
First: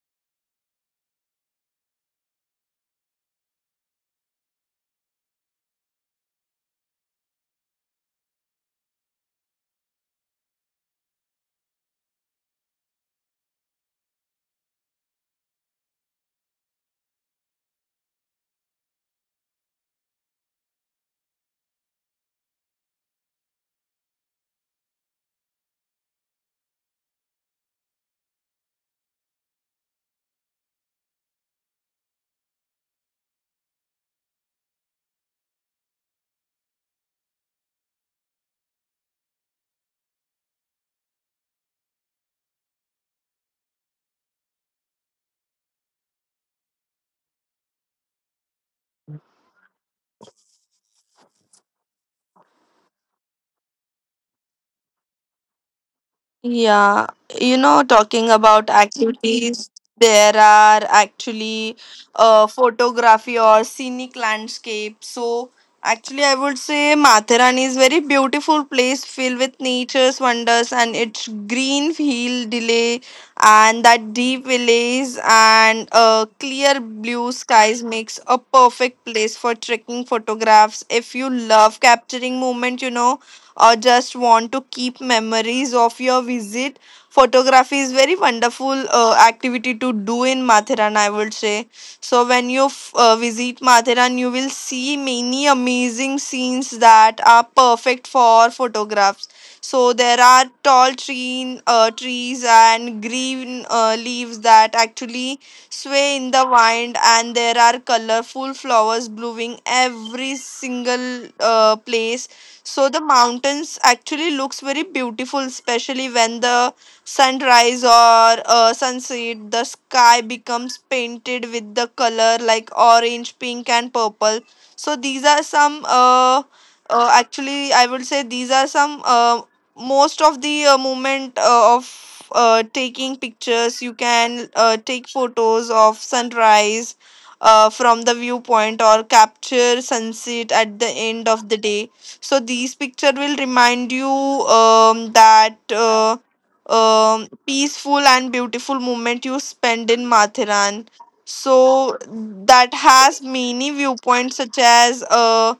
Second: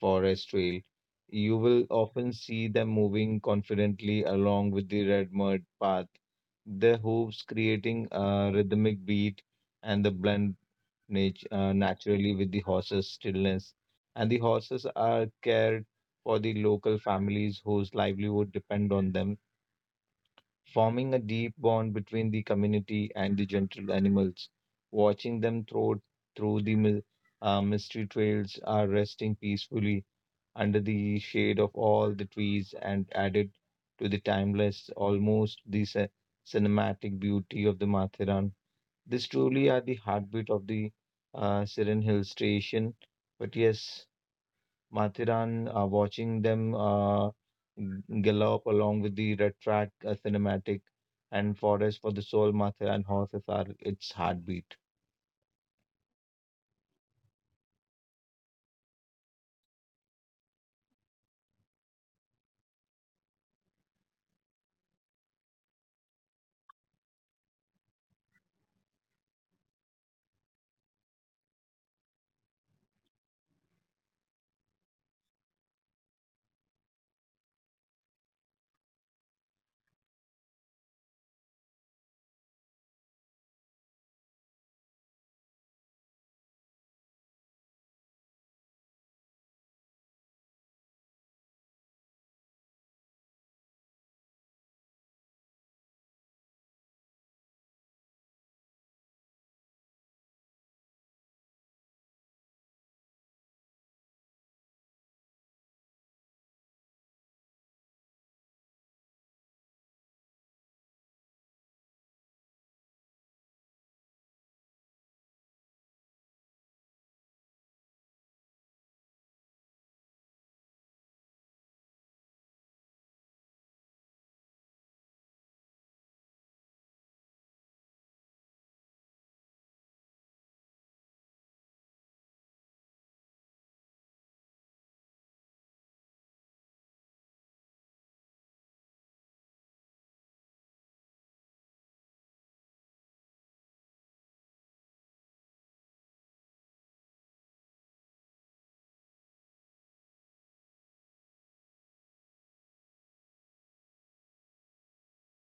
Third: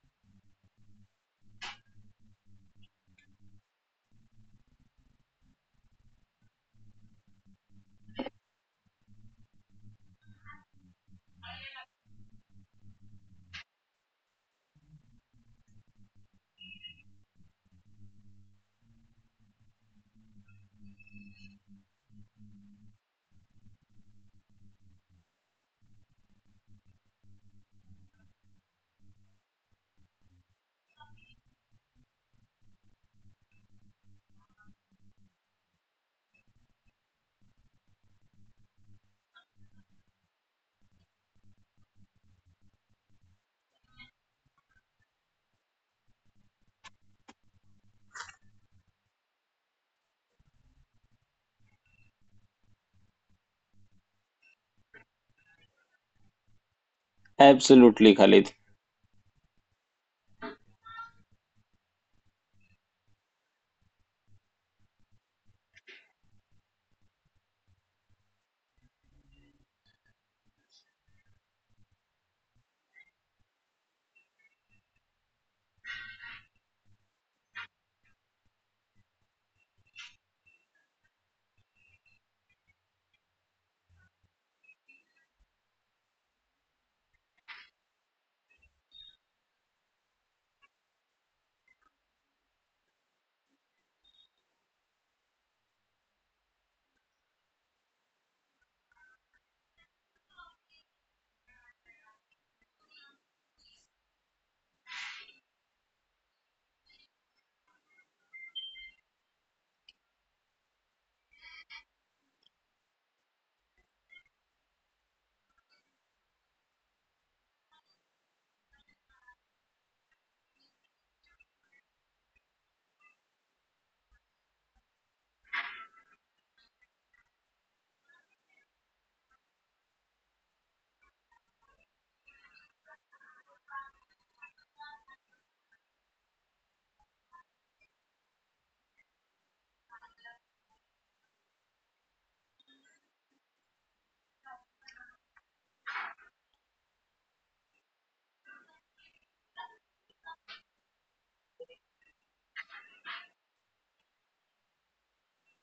Speaker 2: forest trail. You will often see them moving confidently along with the red mud path, their hooves creating a rhythmic beat and the blend nat- uh, naturally with the horses' stillness. And the horses are cared for the local families whose livelihood depend on them, forming a deep bond between the community and the gentle animals. Watching them through through the mi- uh, mystery trails are resting peacefully under the shade of all the trees and added to the timeless, almost the cin- cinematic beauty of the Mathiran, these truly are the heartbeat of the uh, Siren Hill Station. But yes, Mathiran, uh, watching them uh, g- gallop along with the red track, uh, cinematic and forest for the soul, Mathiran horses are its heartbeat.
Speaker 3: Yeah, you know,
Speaker 1: Absolutely,
Speaker 3: talking
Speaker 1: Khalid.
Speaker 3: about activities, there are actually uh, photography or scenic landscape. So, actually, I would say Mathurani is very beautiful place filled with nature's wonders, and its green hill delay and that deep valleys and uh, clear blue skies makes a perfect place for trekking photographs. If you love capturing moment, you know, or just want to keep memories of your visit, photography is very wonderful uh, activity to do in Matheran, I would say. So when you f- uh, visit Matheran, you will see many amazing scenes that are perfect for photographs. So there are tall tree, uh, trees and green uh, leaves that actually sway in the wind, and there are colorful flowers blooming every single uh, place. So the mountains actually looks very beautiful, especially when the sunrise or uh, sunset the sky becomes painted with the color like orange, pink, and purple. So these are some uh, uh, actually I would say these are some uh, most of the uh, moment uh, of uh, taking pictures. You can uh, take photos of sunrise uh, from the viewpoint or capture sunset at the end of the day. So these picture will remind you um, that uh, um, peaceful and beautiful moment you spend in Mathiran. So that has many viewpoints, such as uh,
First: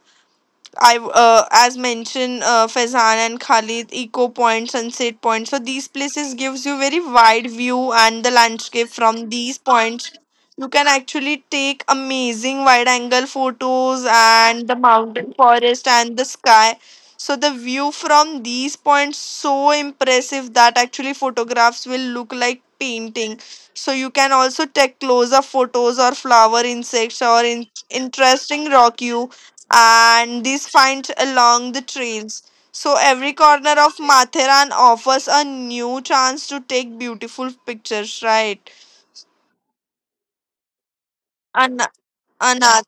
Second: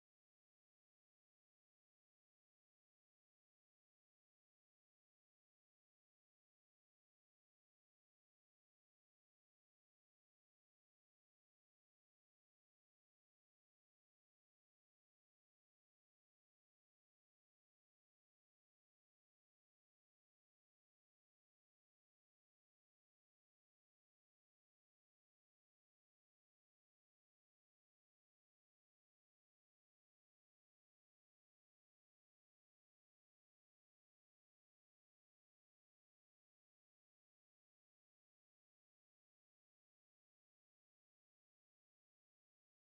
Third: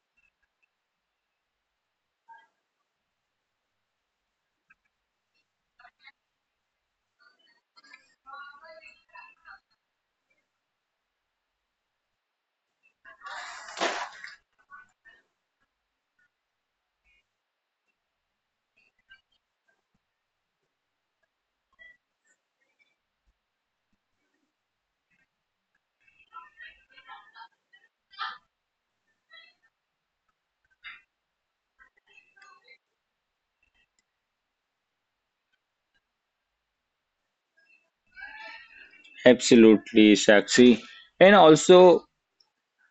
Speaker 3: I uh, as mentioned uh, Faizan and Khalid Eco Point, Sunset Point. So these places gives you very wide view and the landscape from these points. You can actually take amazing wide angle photos and the mountain forest and the sky. So the view from these points so impressive that actually photographs will look like painting. So you can also take close up photos or flower insects or in- interesting rock and these finds along the trails. So every corner of Mathiran offers a new chance to take beautiful pictures, right?
Speaker 1: Absolutely, Sakshi. And
Speaker 3: An-
Speaker 1: also,
Speaker 3: another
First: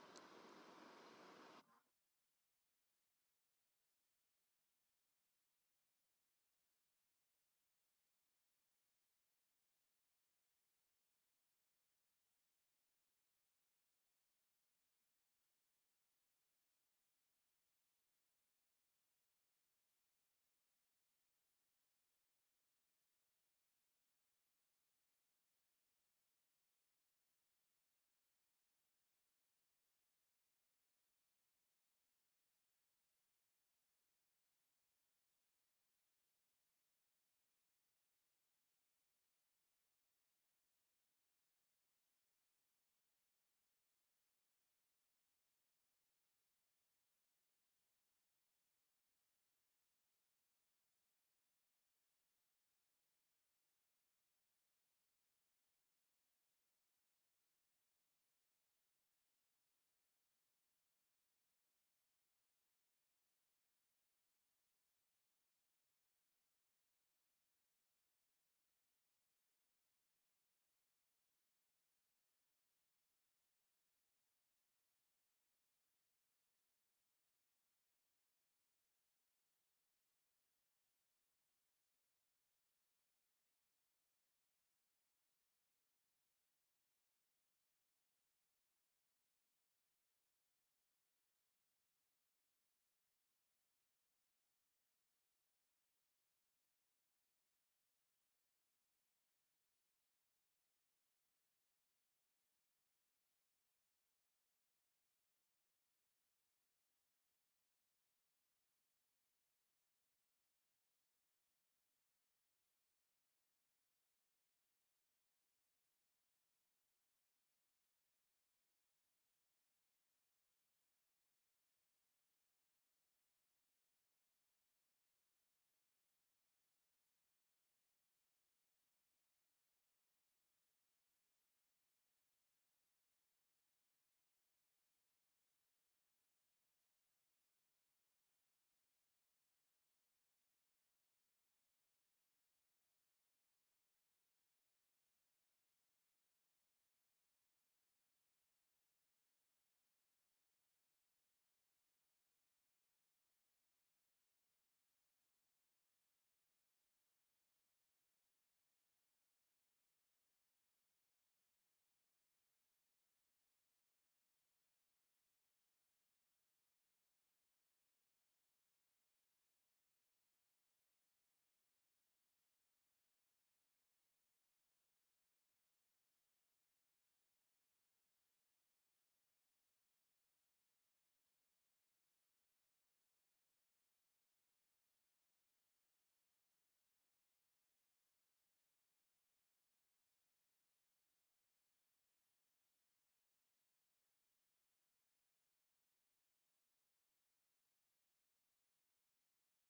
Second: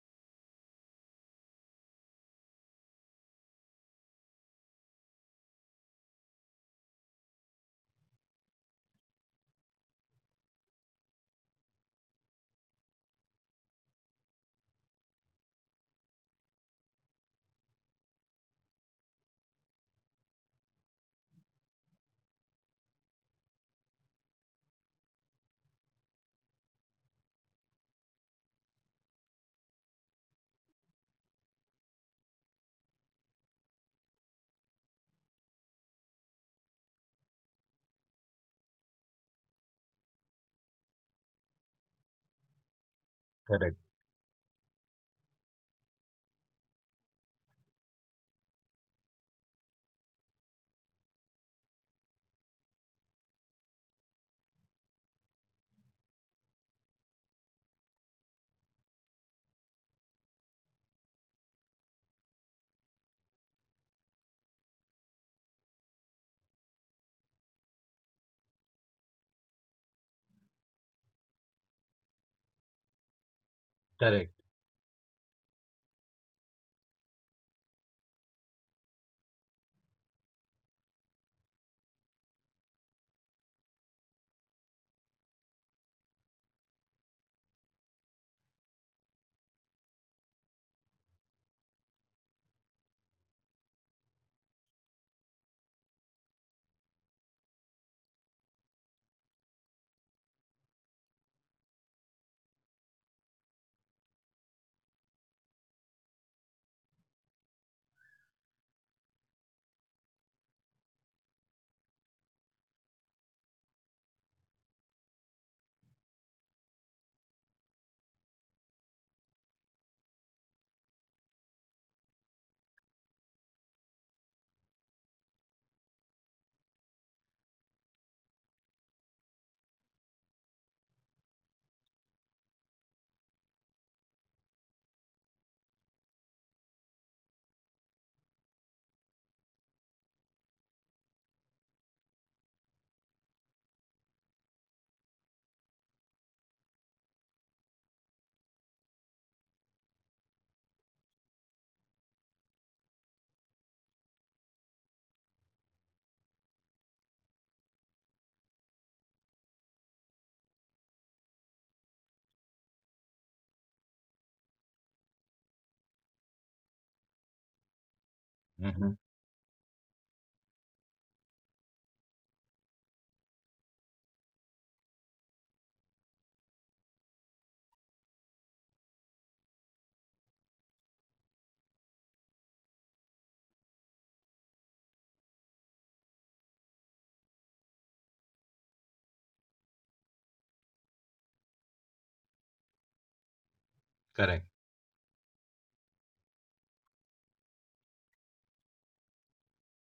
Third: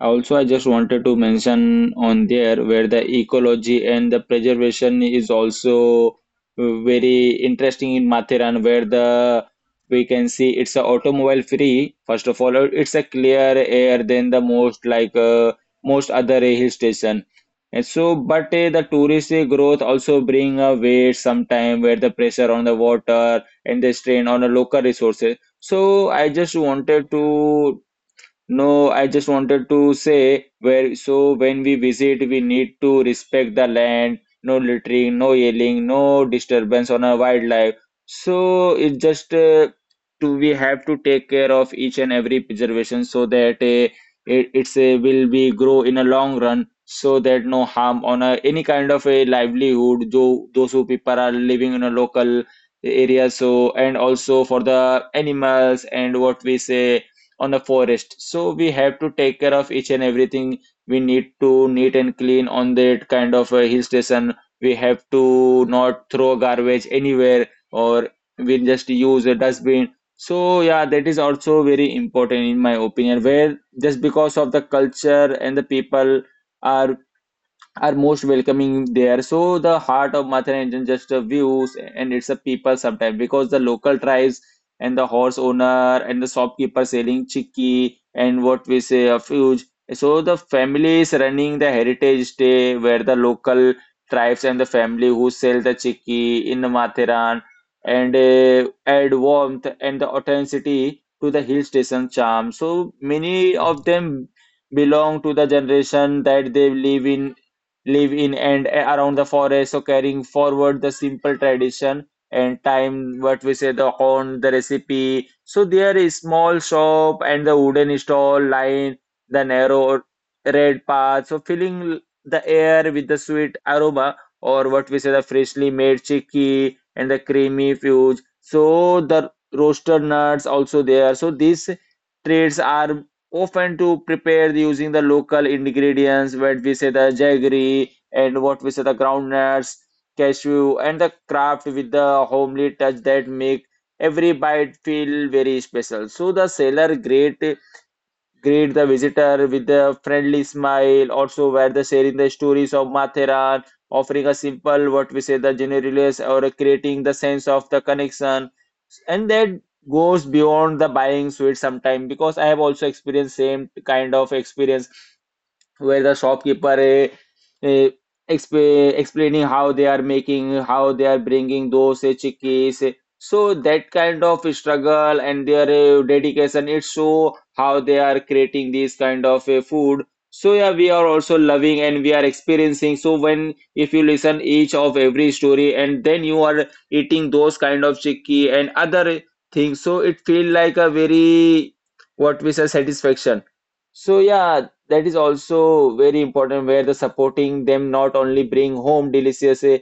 Speaker 1: Also, I just wanted to mention on there where the ecology and the preservation is also uh, very interesting in Mathiran, where the we can see it's a automobile free. First of all, it's a clear air than the most, like uh, most other hill station. And so, but uh, the tourist uh, growth also bring a weight sometime where the pressure on the water and the strain on the local resources. So I just wanted to no, I just wanted to say where so when we visit, we need to respect the land, no littering, no yelling, no disturbance on our wildlife. So it just uh, to we have to take care of each and every preservation so that uh, it it's a will be grow in a long run so that no harm on a, any kind of a livelihood though those who people are living in a local area. So and also for the animals and what we say on a forest. So we have to take care of each and everything. We need to neat and clean on that kind of a hill station. We have to not throw garbage anywhere or we just use a dustbin. So yeah, that is also very important in my opinion. Where just
Speaker 2: Correct.
Speaker 1: because of the culture and the people are are most welcoming there. So the heart of Matharanjan just the views and it's a people sometimes because the local tribes and the horse owner and the shopkeeper selling chicky and what we say a fuge. So the families running the heritage day where the local tribes and the family who sell the chicky in the Matharan and uh, add warmth and the authenticity to the hill station charm. So many of them belong to the generation that they live in live in and around the forest, so carrying forward the simple tradition and time what we say the corn, the recipe. So there is small shop and the wooden stall line the narrow red path. So filling the air with the sweet aroma or what we say the freshly made chicky and the creamy fudge. So the roasted nuts also there. So these treats are often to prepare the- using the local ingredients what we say the jaggery and what we say the groundnuts cashew and the craft with the homely touch that make every bite feel very special. So the seller great greet the visitor with a friendly smile. Also, where the sharing the stories of Matheran, offering a simple what we say the generalities or creating the sense of the connection, and that goes beyond the buying sweets sometime because I have also experienced same kind of experience where the shopkeeper eh, eh,
Speaker 2: Hmm.
Speaker 1: exp- explaining how they are making, how they are bringing those eh, chickies. So that kind of struggle and their eh, dedication, it show how they are creating these kind of eh, food. So yeah, we are also loving and we are experiencing. So when if you listen each of every story and then you are eating those kind of chicky and other eh, things, so it feel like a very what we say satisfaction. So
Speaker 2: Correct.
Speaker 1: yeah, that is also very important where the supporting them not only bring home delicious eh,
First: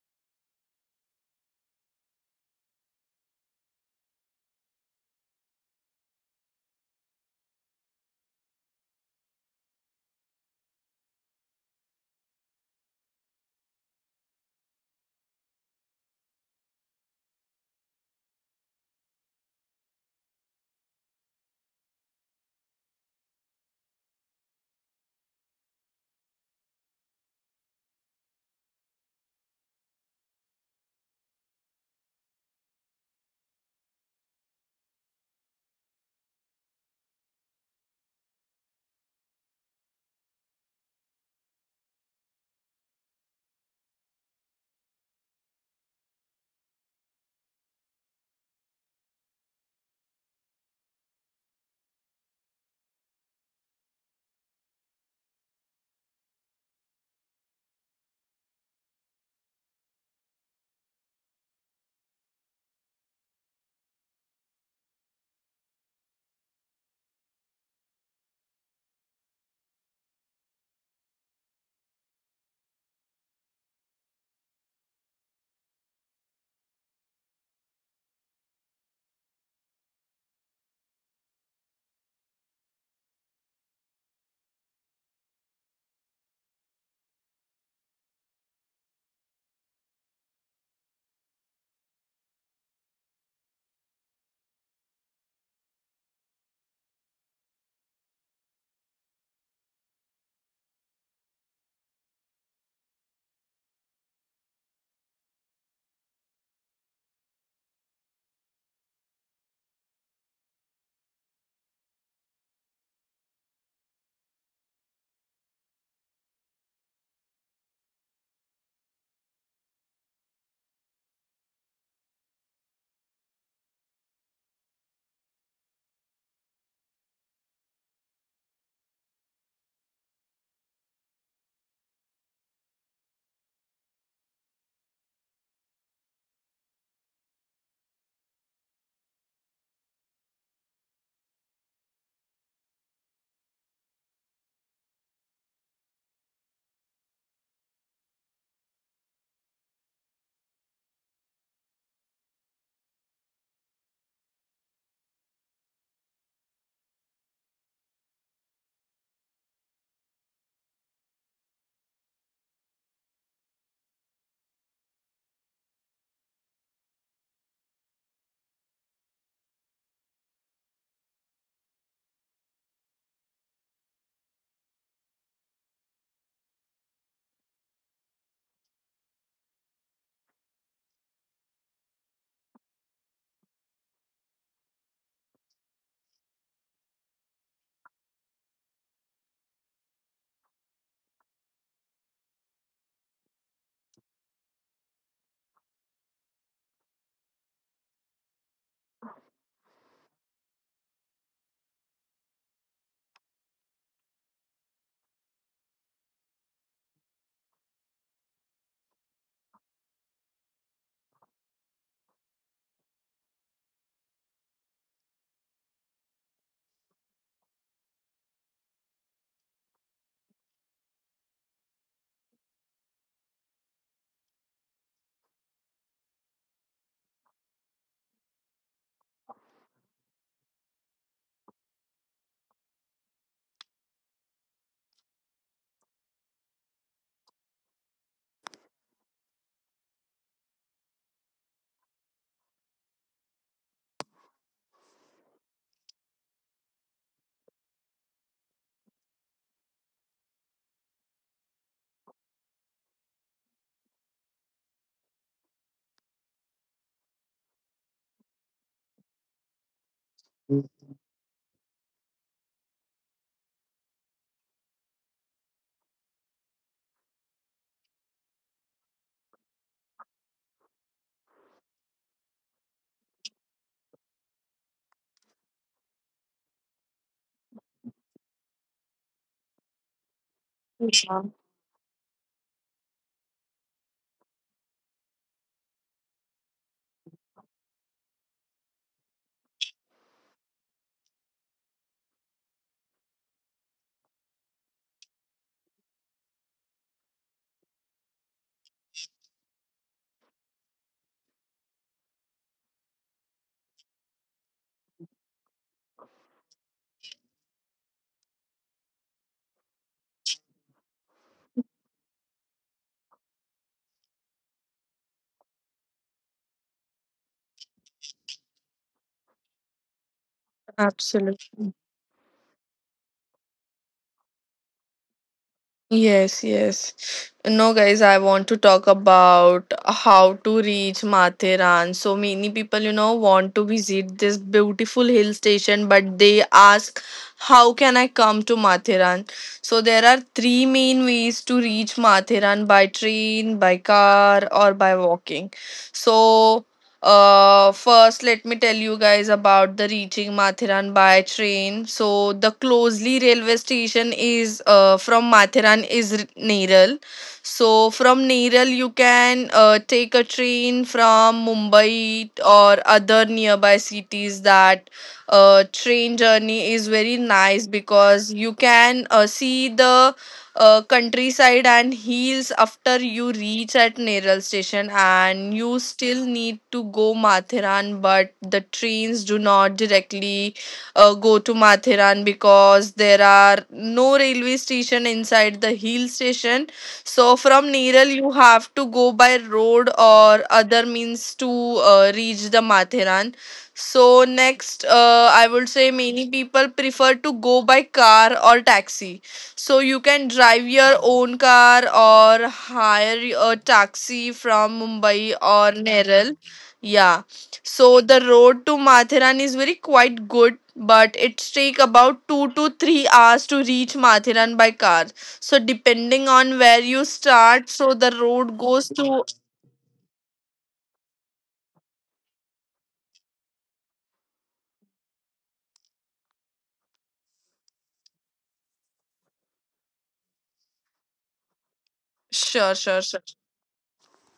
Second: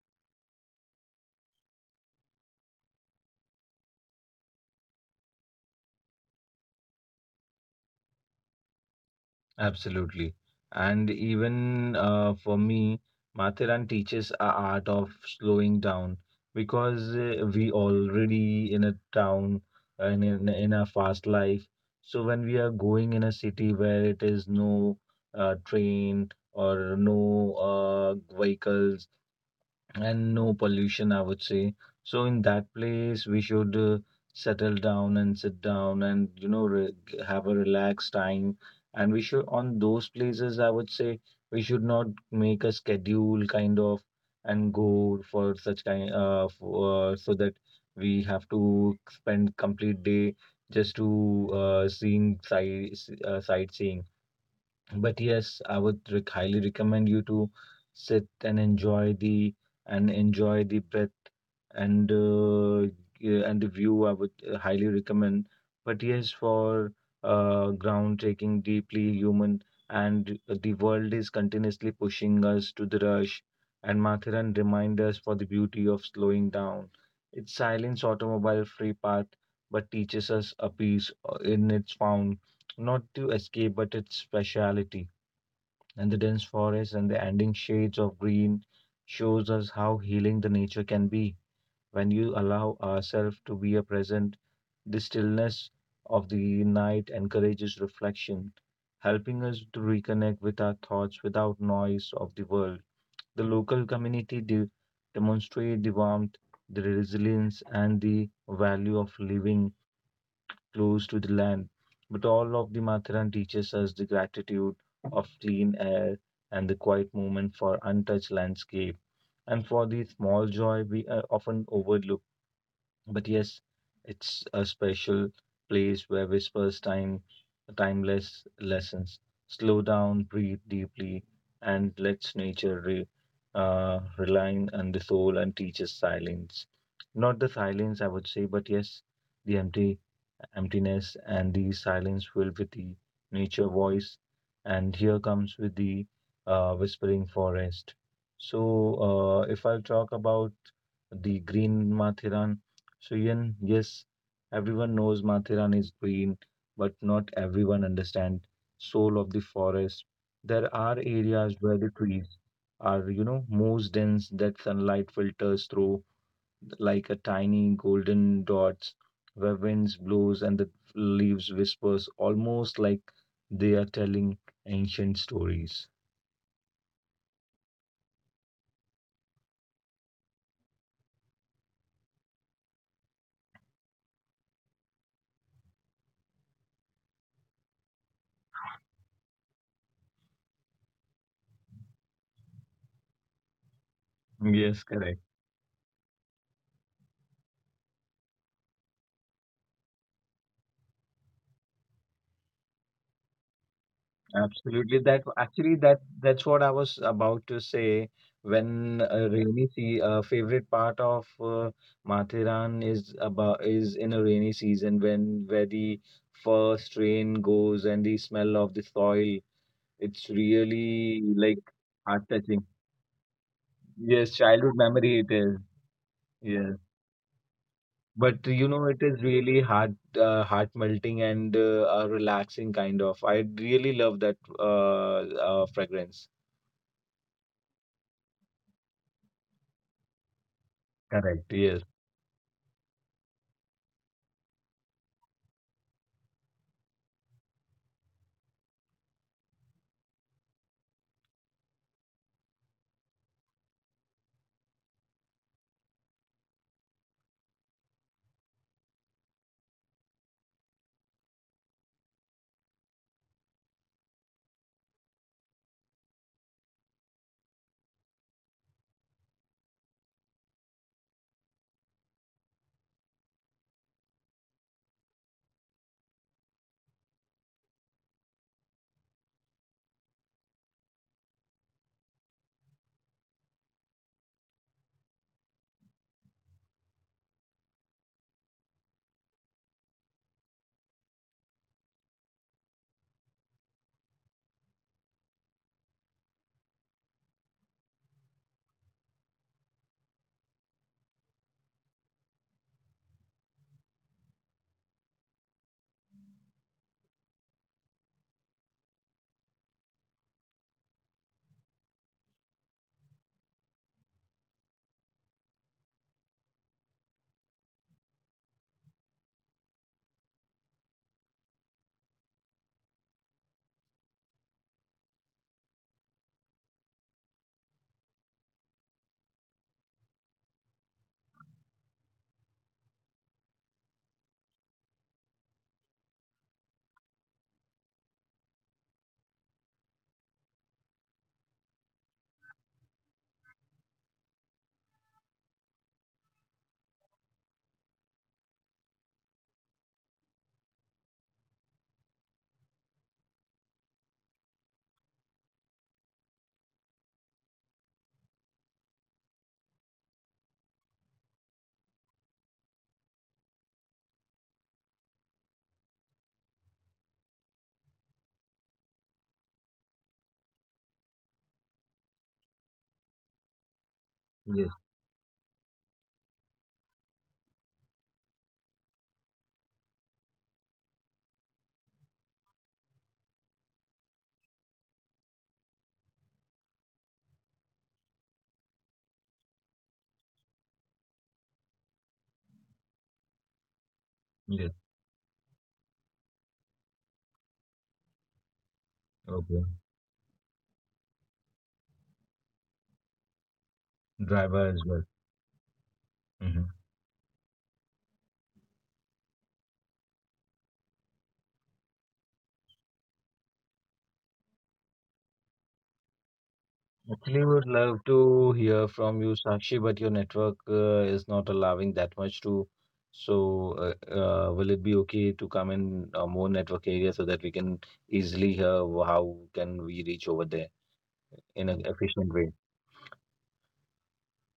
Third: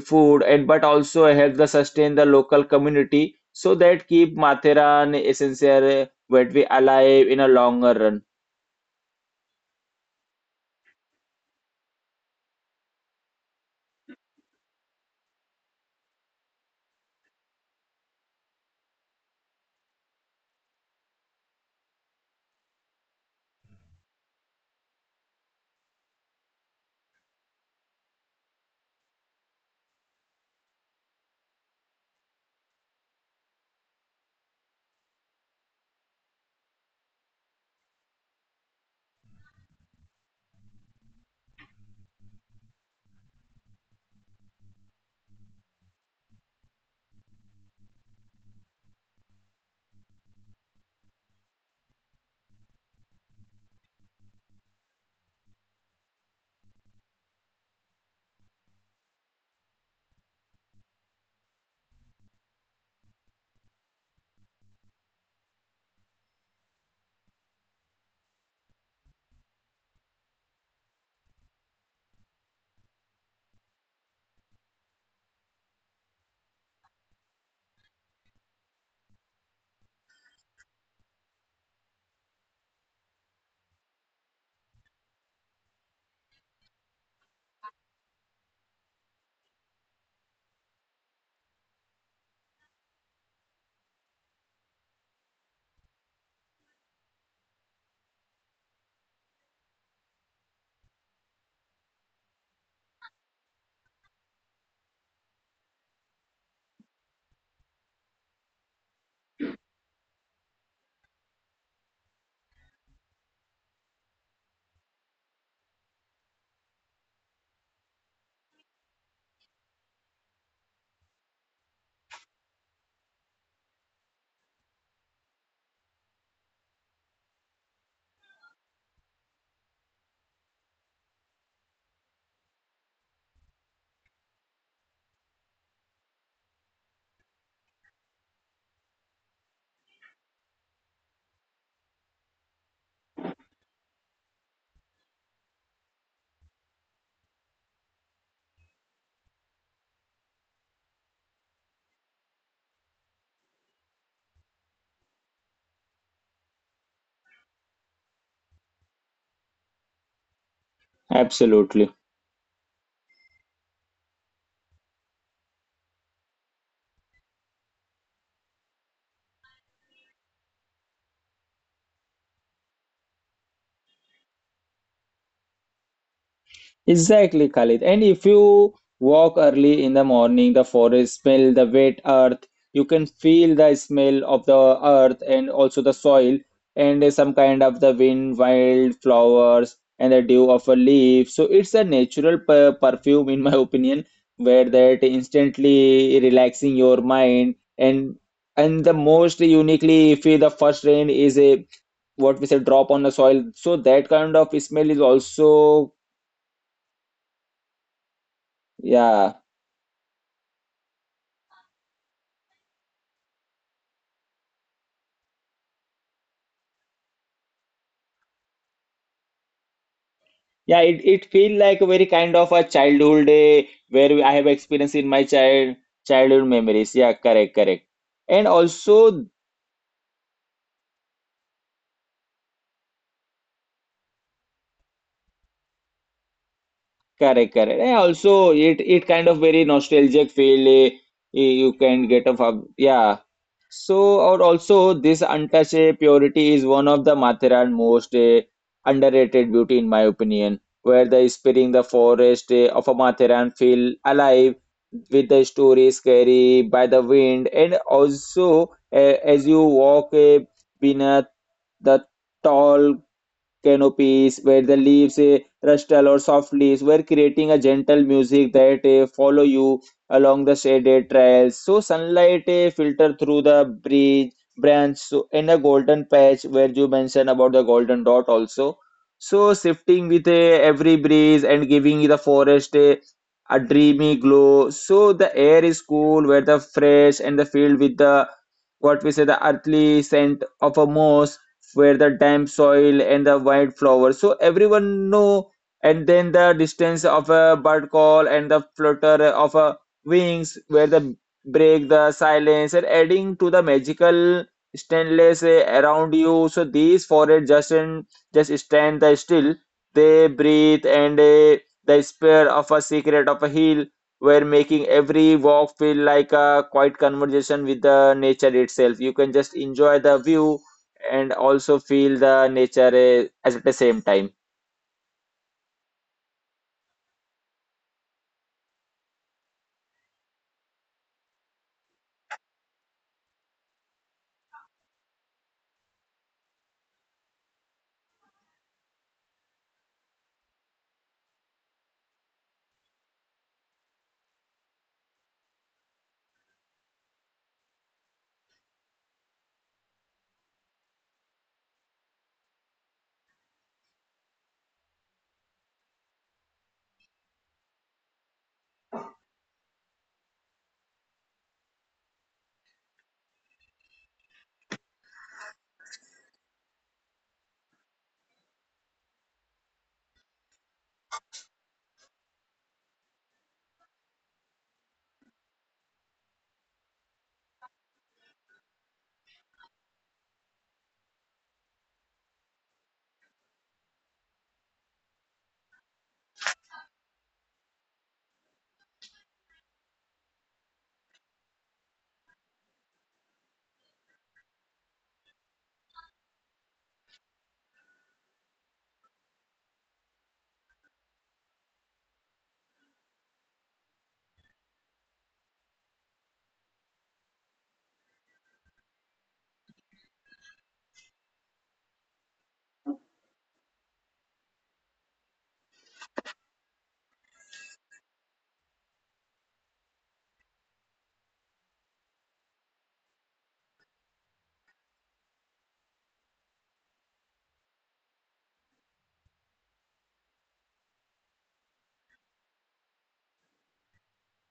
Speaker 1: food and but also help the sustain the local community so that keep Matheran Essential Wetwe alive in a longer run.
Speaker 2: Absolutely. And even uh, for me, Mathiran teaches a art of slowing down because uh, we already in a town and in, in a fast life. So when we are going in a city where it is no uh, train or no uh, vehicles and no pollution, I would say. So in that place, we should uh, settle down and sit down and you know re g- have a relaxed time. And we should on those places, I would say we should not make a schedule kind of and go for such kind uh, for, uh so that we have to spend complete day just to uh, seeing sight uh, sightseeing. But yes, I would rec- highly recommend you to sit and enjoy the and enjoy the breath and uh, yeah, and the view. I would uh, highly recommend. But yes, for uh, groundbreaking, deeply human, and the world is continuously pushing us to the rush. And Mathiran remind us for the beauty of slowing down. Its silence automobile free path, but teaches us a peace uh, in its found not to escape, but its speciality. And the dense forest and the ending shades of green shows us how healing the nature can be when you allow ourselves to be a present. The stillness of the night encourages reflection, helping us to reconnect with our thoughts without noise of the world. The local community de- demonstrate the warmth, the resilience, and the value of living close to the land. But all of the Matharan teaches us the gratitude of clean air and the quiet moment for untouched landscape. And for the small joy we uh, often overlook. But yes, it's a special place where whispers time timeless lessons. Slow down, breathe deeply, and let us nature re, uh, relying on the soul and teaches silence. Not the silence, I would say, but yes, the empty emptiness and the silence filled with the nature voice and here comes with the uh, whispering forest. So uh, if I'll talk about the green Mathiran, so yen yes, everyone knows Mathiran is green but not everyone understand soul of the forest. There are areas where
Speaker 1: Absolutely.
Speaker 2: the trees are, you know, most dense that sunlight filters through like a tiny golden dots where winds blows and the leaves whispers almost like they are telling ancient stories.
Speaker 1: Exactly, Khalid. And if you walk early in the morning, the forest smell the wet earth. You can feel the smell of the earth and also the soil and some kind of the wind, wild flowers and the dew of a leaf. So it's a natural per perfume, in my opinion, where
Speaker 2: Yes,
Speaker 1: that
Speaker 2: correct.
Speaker 1: instantly relaxing your mind. And and the most uniquely if the first rain is a what we say drop on the soil. So that kind of smell
Speaker 2: Absolutely.
Speaker 1: is
Speaker 2: That actually
Speaker 1: also
Speaker 2: that that's what I was about to say. When a
Speaker 1: yeah.
Speaker 2: rainy sea, a favorite part of uh, Mathiran is about is in a rainy season when where the first rain goes and the smell of the soil. It's
Speaker 1: Yeah, it,
Speaker 2: really
Speaker 1: it feel
Speaker 2: like
Speaker 1: like a very
Speaker 2: heart
Speaker 1: kind of a
Speaker 2: touching.
Speaker 1: childhood day where I
Speaker 2: Yes,
Speaker 1: have
Speaker 2: childhood
Speaker 1: experience in
Speaker 2: memory
Speaker 1: my
Speaker 2: it is.
Speaker 1: child childhood
Speaker 2: Yes.
Speaker 1: memories. Yeah, correct, correct.
Speaker 2: But
Speaker 1: And
Speaker 2: you know, it is
Speaker 1: also
Speaker 2: really heart uh, heart melting and uh, a relaxing kind of. I really love that uh, uh fragrance.
Speaker 1: correct, correct. And also it it kind of very nostalgic feel, eh,
Speaker 2: Correct.
Speaker 1: you
Speaker 2: Yes.
Speaker 1: can get of a yeah. So, or also this untouched uh, purity is one of the Mathera's most uh, underrated beauty, in my opinion, where the spirit in the forest uh, of a Matheran feel alive with the stories carried by the wind, and also uh, as you walk uh, beneath the tall canopies where the leaves eh, rustle or soft leaves were creating a gentle music that eh, follow you along the shaded trails. So sunlight eh, filter through the bridge branch so in a golden patch where you mentioned about the golden dot also. So shifting with eh, every breeze and giving the forest eh, a dreamy glow. So the air is cool, where the fresh and the filled with the what we say the earthly scent of a moss where the damp soil and the white flowers. So everyone know, and then the distance of a bird call and the flutter of a wings, where the break the silence and adding to the magical stainless eh, around you. So these forests just and just stand the still. They breathe and eh, the spirit of a secret of a hill were making every walk feel like a quiet conversation with the nature itself. You can just enjoy the view and also feel the nature eh, as at the same time.
Speaker 3: Yes, yes. No, guys, I want to talk about how to reach Matheran. So many people, you know, want to visit this beautiful hill station, but they ask, how can I come to Matheran? So there are three main ways to reach Matheran: by train, by car, or by walking. So uh, first, let me tell you guys about the reaching Mathiran by train. So, the closely railway station is uh, from Mathiran is R- Neral. So, from Neral, you can uh, take a train from Mumbai or other nearby cities. That uh, train journey is very nice because you can uh, see the uh, countryside and hills. After you reach at Neral
Speaker 2: Yes.
Speaker 3: station, and you still need to go Mathiran, but the trains do not directly uh, go to Mathiran because there are no railway station inside the hill station. So from Neral you have to go by road or other means to uh, reach the Mathiran. So
Speaker 2: Yes.
Speaker 3: next, uh, I would say many people prefer to go by car or taxi.
Speaker 2: Okay.
Speaker 3: So you can drive your own car or hire a taxi
Speaker 2: Driver as
Speaker 3: from
Speaker 2: well.
Speaker 3: Mumbai or Neral.
Speaker 2: Hmm.
Speaker 3: Yeah. So the road to Mathiran is very quite good, but it take about two to three hours to reach Mathiran by car. So depending on where you
Speaker 2: Actually, would
Speaker 3: start,
Speaker 2: love
Speaker 3: so the
Speaker 2: to
Speaker 3: road
Speaker 2: hear
Speaker 3: goes
Speaker 2: from you,
Speaker 3: to
Speaker 2: Sakshi, but your network uh, is not allowing that much to. So, uh, uh, will it be okay to come in uh, more network area so that we can easily hear how can we reach over there in an efficient way?
Speaker 3: sure, sure, sure.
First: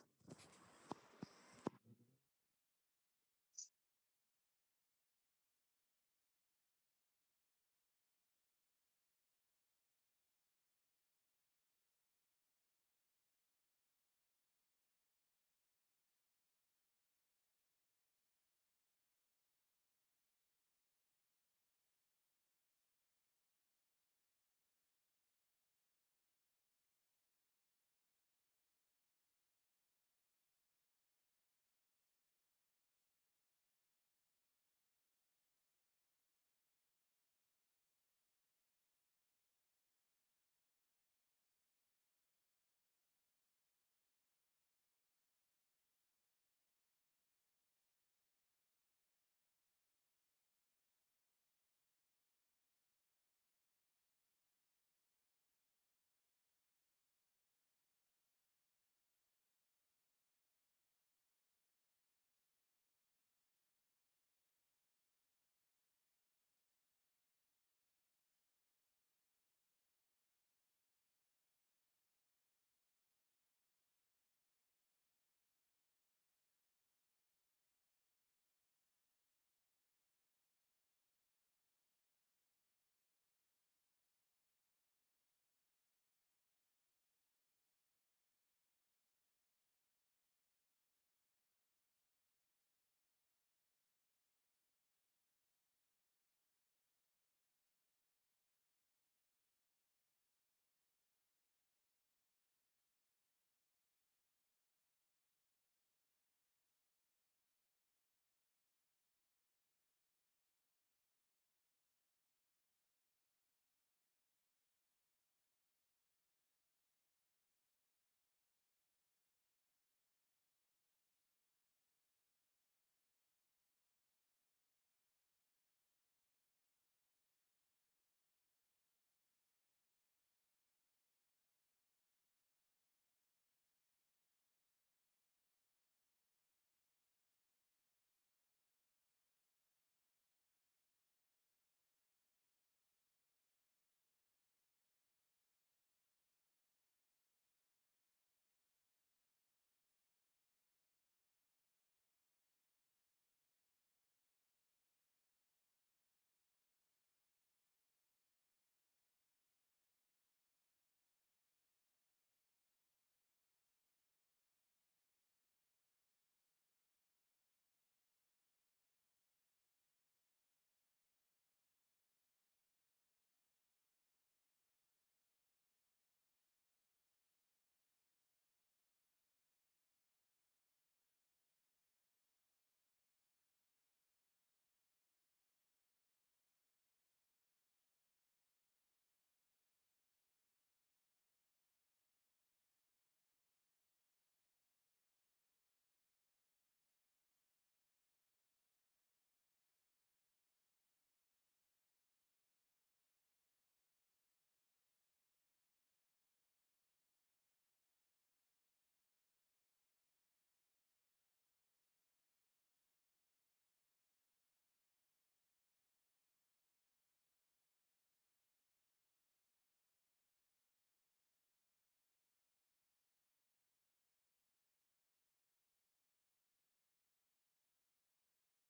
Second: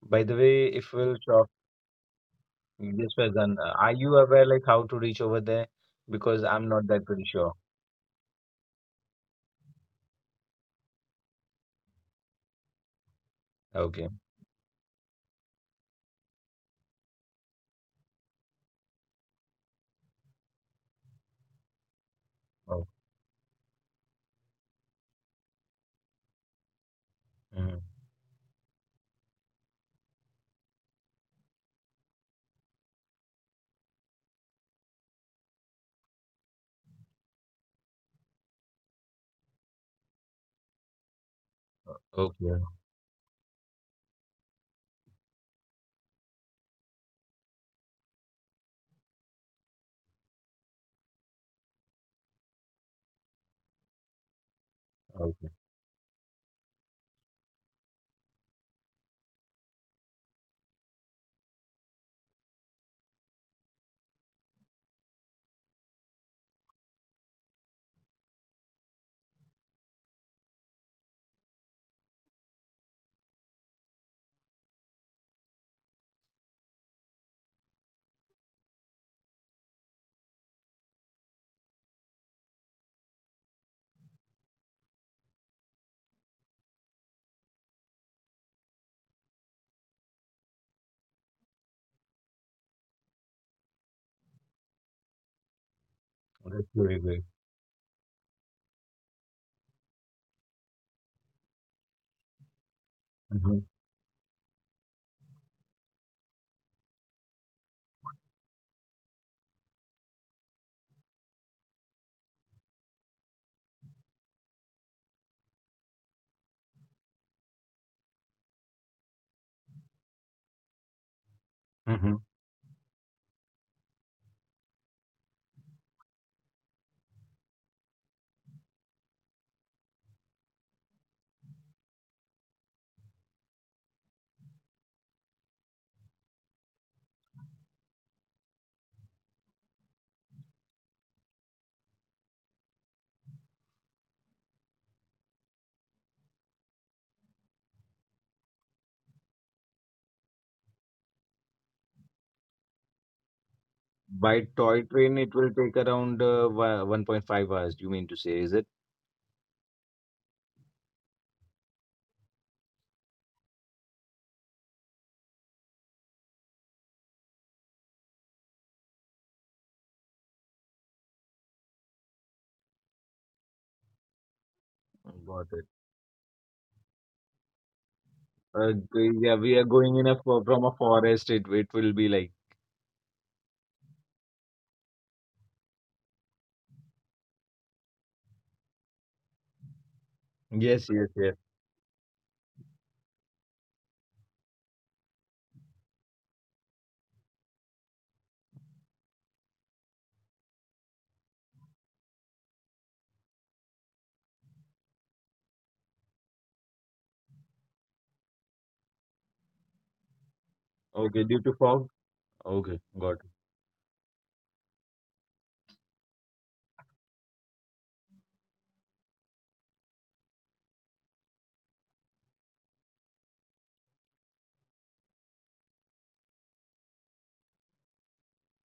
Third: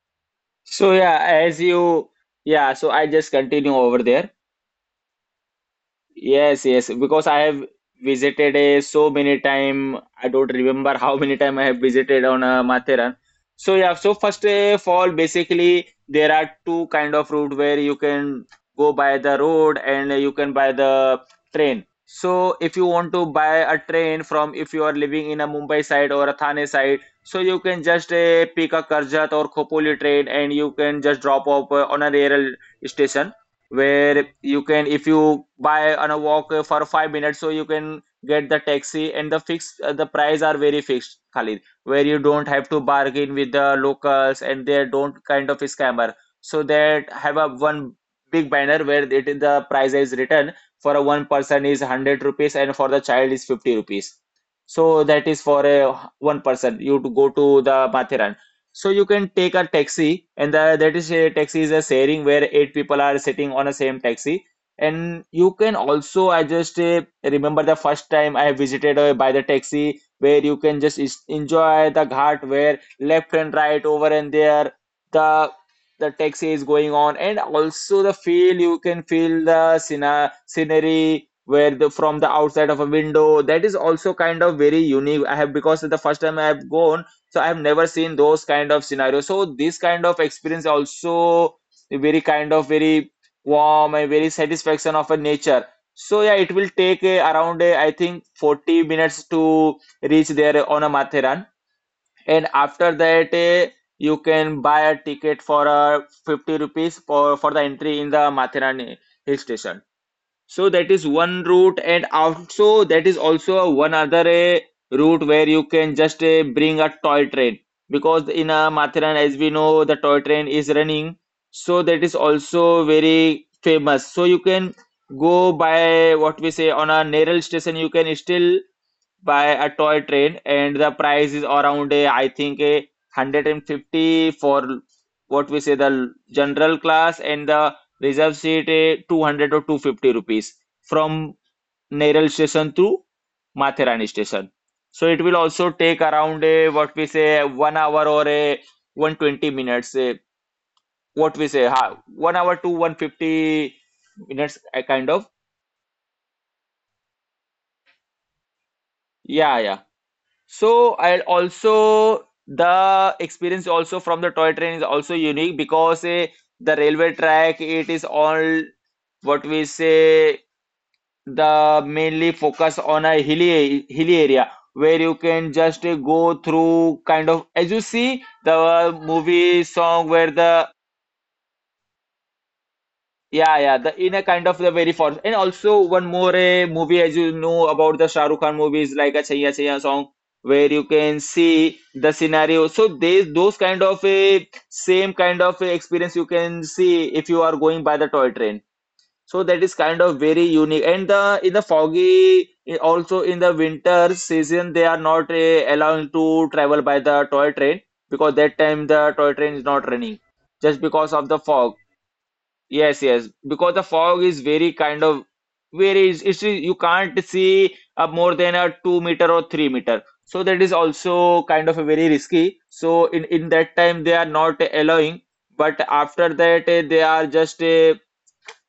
Speaker 2: By the way,
Speaker 1: So
Speaker 2: if we'll
Speaker 1: yeah,
Speaker 2: shop,
Speaker 1: as you yeah, so I
Speaker 2: this
Speaker 1: just
Speaker 2: Faizan, uh,
Speaker 1: continue
Speaker 2: are
Speaker 1: over
Speaker 2: you
Speaker 1: there.
Speaker 2: aware like how to reach over there? Because
Speaker 1: Yes,
Speaker 2: I'm not
Speaker 1: yes,
Speaker 2: that pretty
Speaker 1: because I
Speaker 2: sure.
Speaker 1: have visited a so many time. I don't remember how many time I have visited on uh, Matheran. So yeah,
Speaker 2: Okay.
Speaker 1: so first uh, fall basically there are two kind of route where you can go by the road and you can buy the train. So if you
Speaker 2: Oh.
Speaker 1: want to buy a train from if you are living in a Mumbai side or a Thane side, so you
Speaker 2: Mhm.
Speaker 1: can just uh, pick a Karjat or Khopoli train and you can just drop off uh, on a rural station where you can if you buy on a walk uh, for five minutes, so you can get the taxi and the fixed uh, the price are very fixed, Khalid, where you don't
Speaker 2: Okay.
Speaker 1: have to bargain with the locals and they don't kind of scammer. So they have a one big banner where it is the price is written for a one person is one hundred rupees and for the child is fifty rupees. So that is
Speaker 2: Okay.
Speaker 1: for a one person you to go to the Mathiran. So you can take a taxi, and the, that is a taxi is a sharing where eight people are sitting on the same taxi. And you can also, I just uh, remember the first time I visited uh, by the taxi where you can just is- enjoy the ghat where left and right over and there the the taxi is going on, and also the feel you can feel the scena scenery where the from the outside of a window that is also kind of very unique. I have because the first time I have gone, so I have never seen those kind of scenarios. So this kind of experience also very kind of very warm and very satisfaction of a nature. So yeah, it
Speaker 2: That's
Speaker 1: will
Speaker 2: very
Speaker 1: take uh,
Speaker 2: good.
Speaker 1: around uh, I think forty minutes to reach there on a matheran. And after that
Speaker 2: Hmm.
Speaker 1: uh, you can buy a ticket for uh, fifty rupees for for the entry in the matheran uh, hill station. So that is one route, and also that is also a one other a route where you can just uh, bring a toy train because in uh, Mathura, as we know, the toy train is running. So that is
Speaker 2: Hmm.
Speaker 1: also very famous. So you can go by what we say on a Neral station. You can still by a toy train, and the price is around a, I think a one hundred fifty for what we say the general class, and the reserve seat a two hundred or two hundred fifty rupees from Neral station to Mathurani station. So it will also take around a what we say one hour or a one twenty minutes a, what we say ha, one hour to one fifty
Speaker 2: By
Speaker 1: minutes a
Speaker 2: toy
Speaker 1: kind
Speaker 2: train,
Speaker 1: of.
Speaker 2: it will take around uh, wa- one point five hours, you mean to say, is it?
Speaker 1: Yeah, yeah. So I also the experience also from the toy train is also unique because eh, the railway track, it is all what we say, the mainly focus on a hilly hilly area where you
Speaker 2: Got
Speaker 1: can
Speaker 2: it.
Speaker 1: just eh, go through kind of as you see
Speaker 2: Uh,
Speaker 1: the
Speaker 2: g- yeah, we
Speaker 1: movie
Speaker 2: are going
Speaker 1: song
Speaker 2: in a
Speaker 1: where
Speaker 2: fo- from
Speaker 1: the.
Speaker 2: a forest. It it will be like
Speaker 1: Yeah, yeah, the in a kind of the very form. And also one more a movie, as you know about the Shah Rukh Khan movies, like a Chaiya Chaiya song where you
Speaker 2: yes, yes,
Speaker 1: can
Speaker 2: yes.
Speaker 1: see the scenario. So they those kind of a same kind of a experience you can see if you are going by the toy train. So that is kind of very unique. And the in the foggy i- also in the winter season, they are not uh, allowing to travel by the toy train because that time the toy train is not running just because
Speaker 2: Okay,
Speaker 1: of the
Speaker 2: due to
Speaker 1: fog.
Speaker 2: fog. Okay,
Speaker 1: Yes,
Speaker 2: got it.
Speaker 1: yes, because the fog is very kind of very it's, it's you can't see uh, more than a two meter or three meter. So that is also kind of a very risky. So in in that time they are not allowing, but after that eh, they are just uh,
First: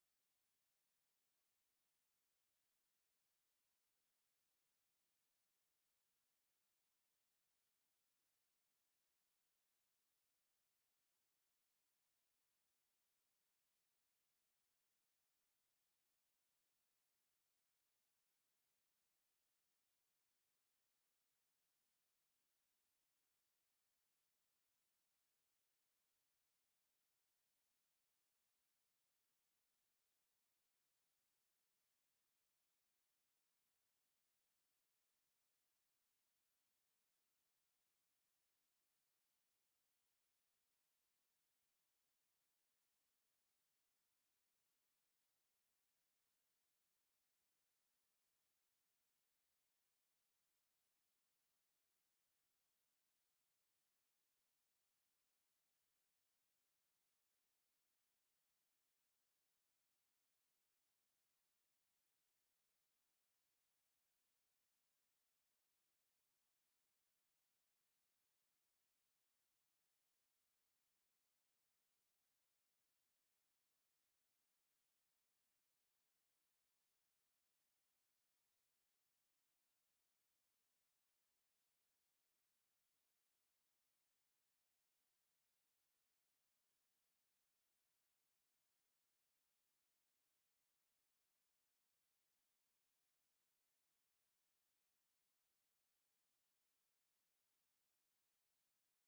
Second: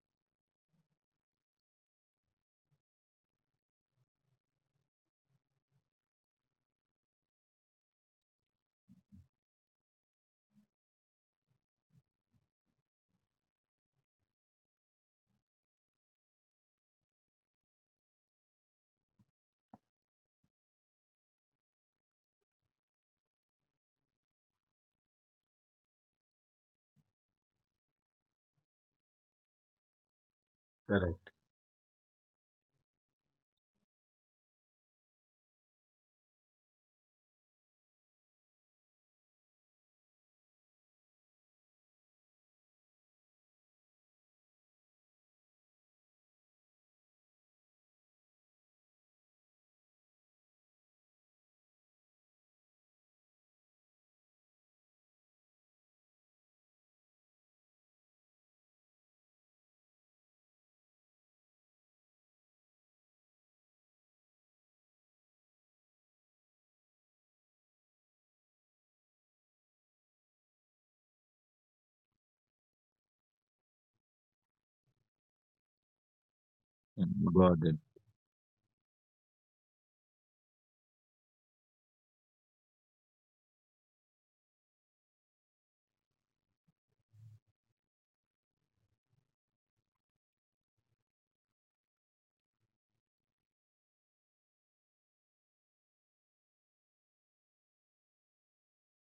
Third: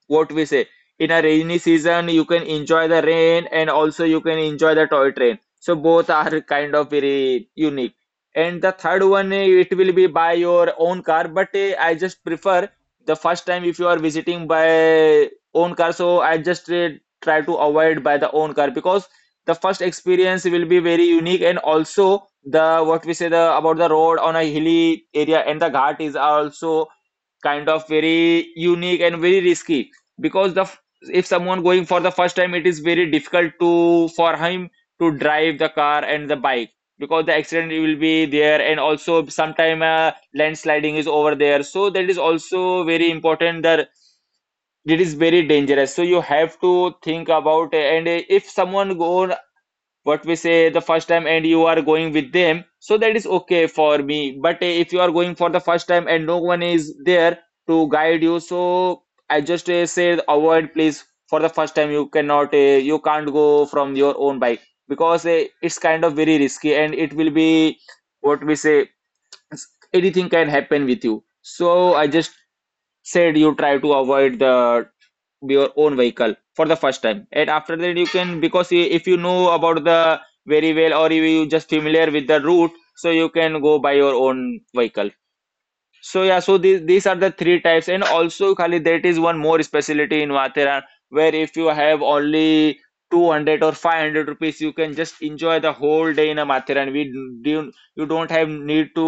Speaker 1: what we say, in a rainy season you can enjoy the rain, and also you can enjoy the toy train, so both are kind of very unique. And the third one, eh, it will be by your own car, but eh, I just prefer the first time if you are visiting by own car. So I just eh, try to avoid by the own car because the first experience will be very unique. And also the what we say, the about the road on a hilly area and the ghat is also kind of very unique and very risky. Because the f- if
Speaker 2: Correct.
Speaker 1: someone going for the first time, it is very difficult to for him to drive the car and the bike, because the accident will be there. And also sometime uh, landsliding is over there, so that is also very important, that it is very dangerous. So you have to think about. And if someone go what we say the first time and you are going with them, so that is okay for me. But eh, if you are going for the first time and no one is there to guide you, so I just uh, say avoid please, for the first time you cannot uh, you can't go from your own bike, because uh, it's kind of very risky. And it will be what we say, anything can happen with you. So I just said you try to avoid the your own vehicle for the first time.
Speaker 2: Mm,
Speaker 1: And
Speaker 2: got it.
Speaker 1: after that you can, because i- if you know about the very well, or you you just familiar with the route, so you can go by your own vehicle. So yeah, so these these are the three types. And also Khalid, that is one more specialty in Mathera, where if you have only two hundred or five hundred rupees, you can just enjoy the whole day in a Mathiran. We do you don't have need to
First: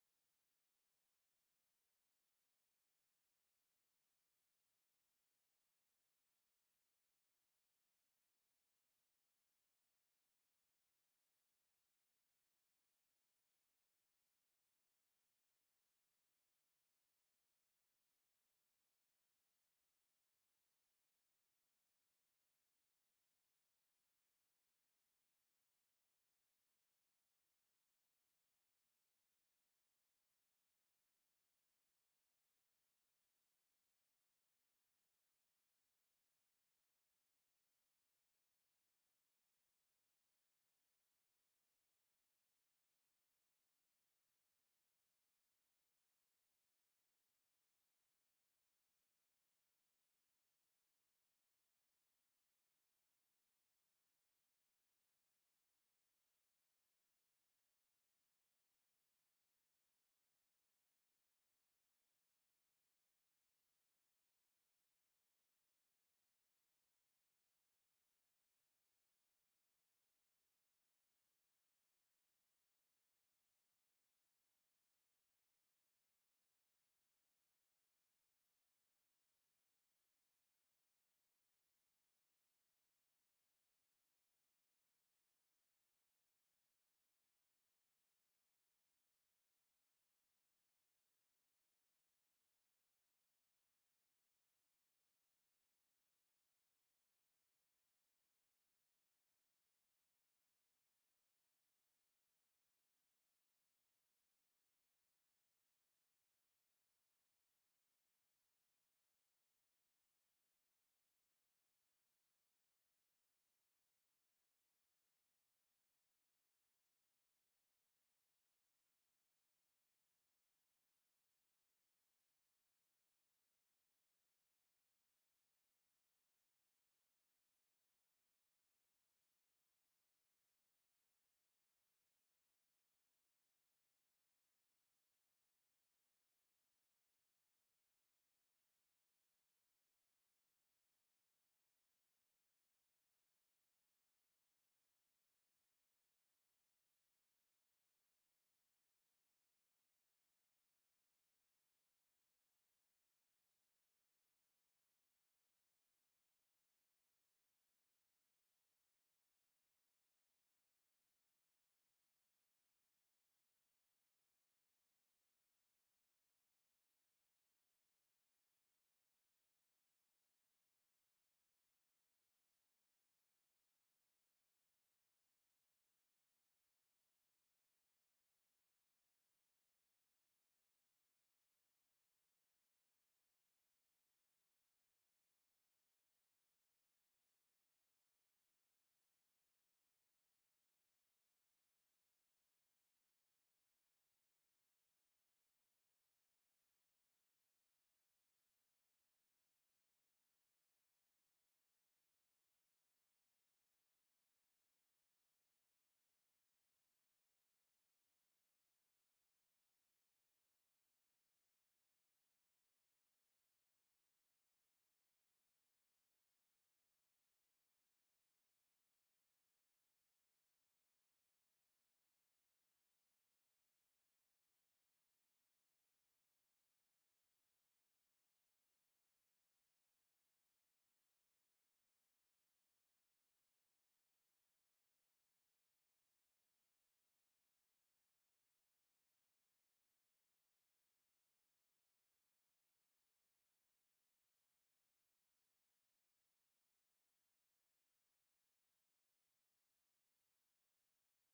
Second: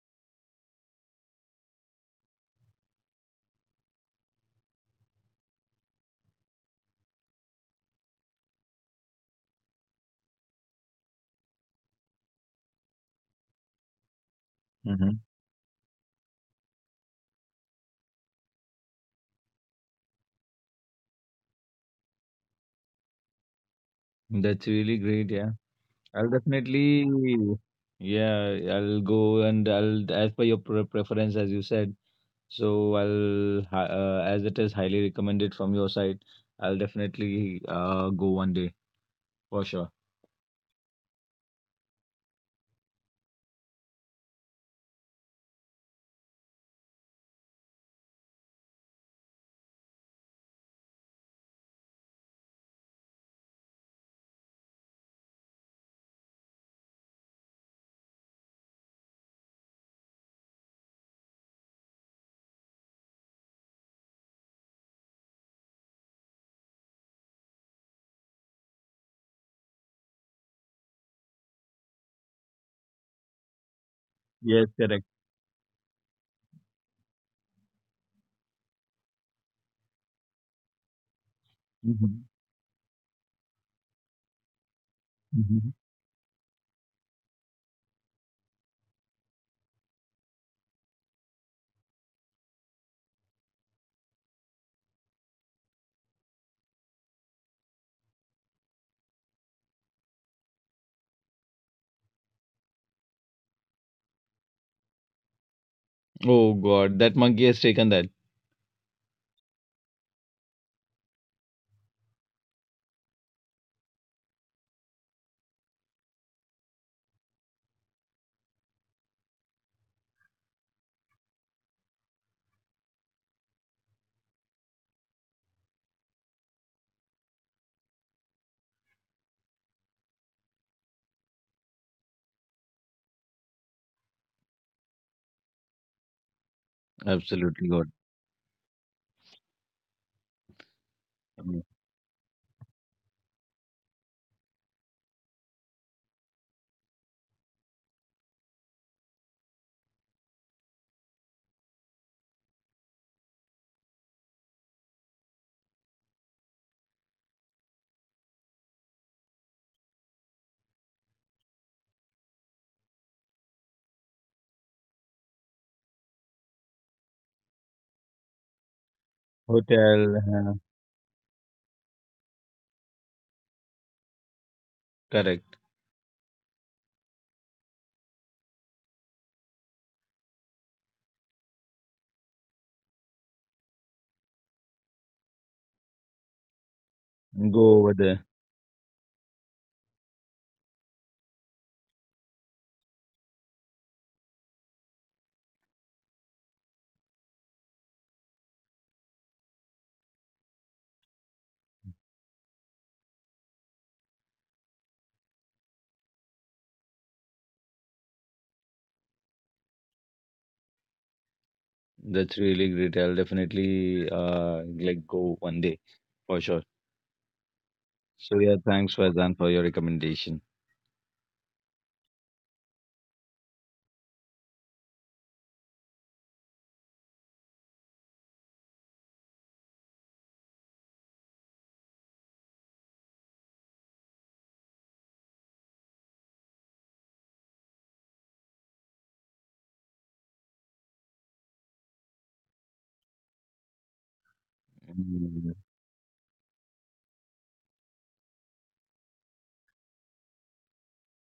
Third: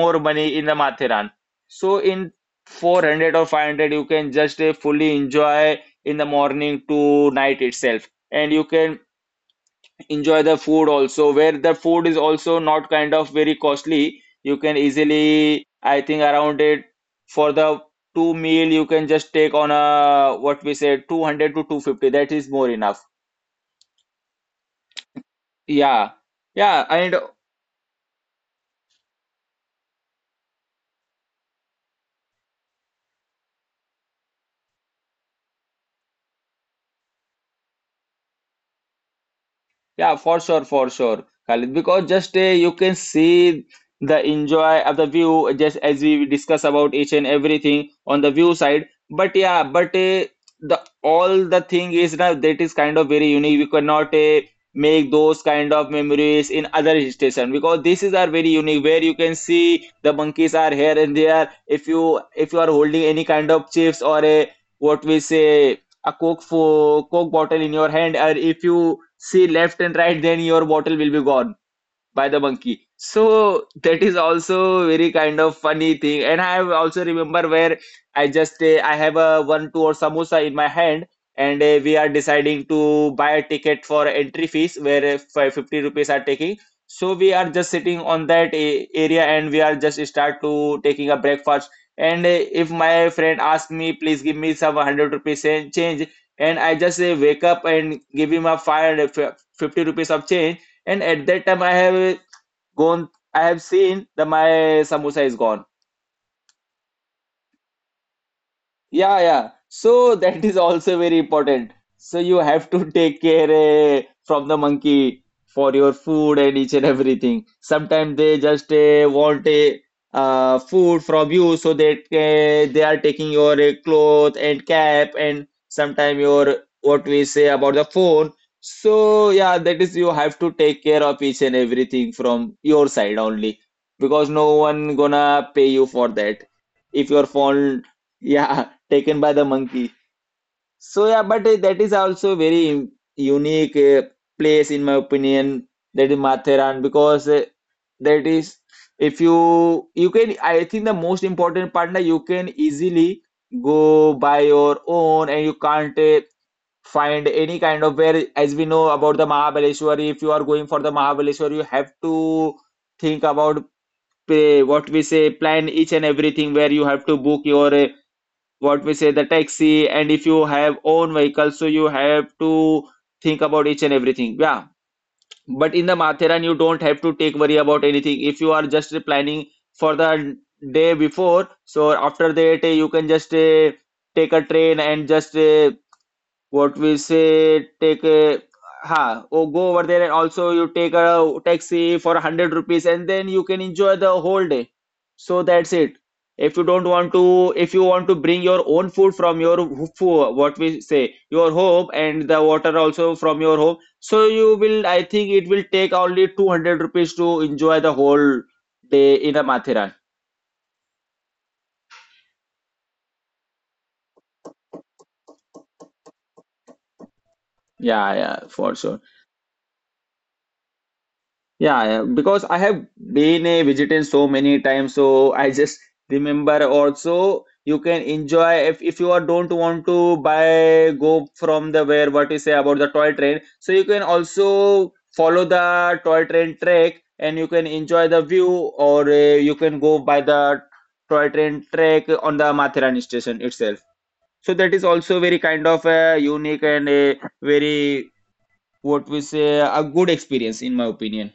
Speaker 1: more money in the Mathiran. So in four hundred or five hundred, you can just uh, fully enjoy in the morning to night itself. And you can enjoy the food also, where the food is also not kind of very costly. You can
Speaker 2: Hmm.
Speaker 1: easily I think around it for the two meal you can just take on a what we said two hundred to two hundred fifty, that is more enough.
Speaker 2: That's really great. Yeah.
Speaker 1: Yeah,
Speaker 2: I'll
Speaker 1: yeah,
Speaker 2: definitely,
Speaker 1: and
Speaker 2: yeah, I'll go and I'll, as per your pre preference, as you said. So I'll, hi- uh, as it is highly recommended from your side, I'll definitely uh, go one day for sure.
Speaker 1: yeah, for sure, for sure, Khalid. Because just uh, you can see the enjoy of the view, just as we discuss about each and everything on the view side. But yeah, but uh, the all the thing is now, that is kind of very unique. We cannot uh, make those kind of memories in other hill station, because this is are very unique, where you can see the monkeys are here and there. If you if you are holding any kind of chips, or a what we say a coke for coke bottle in your hand, or if you see left and right, then your bottle will be gone by the monkey. So that is
Speaker 2: Yes,
Speaker 1: also
Speaker 2: correct.
Speaker 1: very kind of funny thing. And I have also remember where I just uh, I have a one two or samosa in my hand. And uh, we are
Speaker 2: Mhm,
Speaker 1: deciding to buy a ticket for entry fees, where uh, fi-
Speaker 2: mhm.
Speaker 1: fifty rupees are taking. So we are just sitting on that a- area, and we are just start to taking a breakfast. And uh, if my friend asks me, please give me some one hundred rupees change. And I just uh, wake up and give him a five fifty rupees of change. And at that time I have gone I have seen the my samosa is gone.
Speaker 2: Oh God, that monkey has taken that.
Speaker 1: Yeah, yeah. So that is also very important. So you have to take care eh, from the monkey for your food and each and everything. Sometimes they just eh, want a uh, food from you, so that eh, they are taking your eh, cloth and cap, and sometimes your what we say about the phone. So yeah, that is you have to take care of each and everything from your side only, because no one gonna pay you for that if your
Speaker 2: Absolutely
Speaker 1: phone.
Speaker 2: God.
Speaker 1: Yeah, taken by the monkey. So yeah, but uh,
Speaker 2: Mm.
Speaker 1: that is also very im- unique uh, place in my opinion. That is Matheran because uh, that is if you you can I think the most important part that you can easily go by your own. And you can't uh, find any kind of, where as we know about the Mahabaleshwar, if you are going for the Mahabaleshwar you have to think about uh, what we say, plan each and everything, where you have to book your uh, what we say the taxi. And
Speaker 2: Hotel,
Speaker 1: if you
Speaker 2: uh,
Speaker 1: have own vehicle so you have to think about each and everything, yeah.
Speaker 2: correct.
Speaker 1: But in the Matheran you don't have to take worry about anything if you are just planning for the day before. So after that uh, you can just uh, take a train, and just uh, what we say
Speaker 2: Go over
Speaker 1: take
Speaker 2: there.
Speaker 1: a ha or go over there. And also you take a taxi for one hundred rupees, and then you can enjoy the whole day. So that's it. if you don't want to if you want to bring your own food from your food, what we say, your home, and the water also from your home, so you will I think it will take only two hundred rupees to enjoy the whole day in a mathiran.
Speaker 2: That's really great. I'll definitely uh, like go one day for sure.
Speaker 1: Yeah, yeah,
Speaker 2: So yeah,
Speaker 1: for
Speaker 2: thanks
Speaker 1: sure.
Speaker 2: Faizan for your recommendation.
Speaker 1: Yeah, yeah, because I have been a vegetarian so many times. So I just remember, also you can enjoy if, if you are don't want to buy go from the, where what you say about the toy train. So you can also follow the toy train track and you can enjoy the view. Or uh, you can go by the toy train track on the Mathurani station itself. So that is also very
Speaker 2: Mm.
Speaker 1: kind of uh, unique and a very what we say a good experience in my opinion.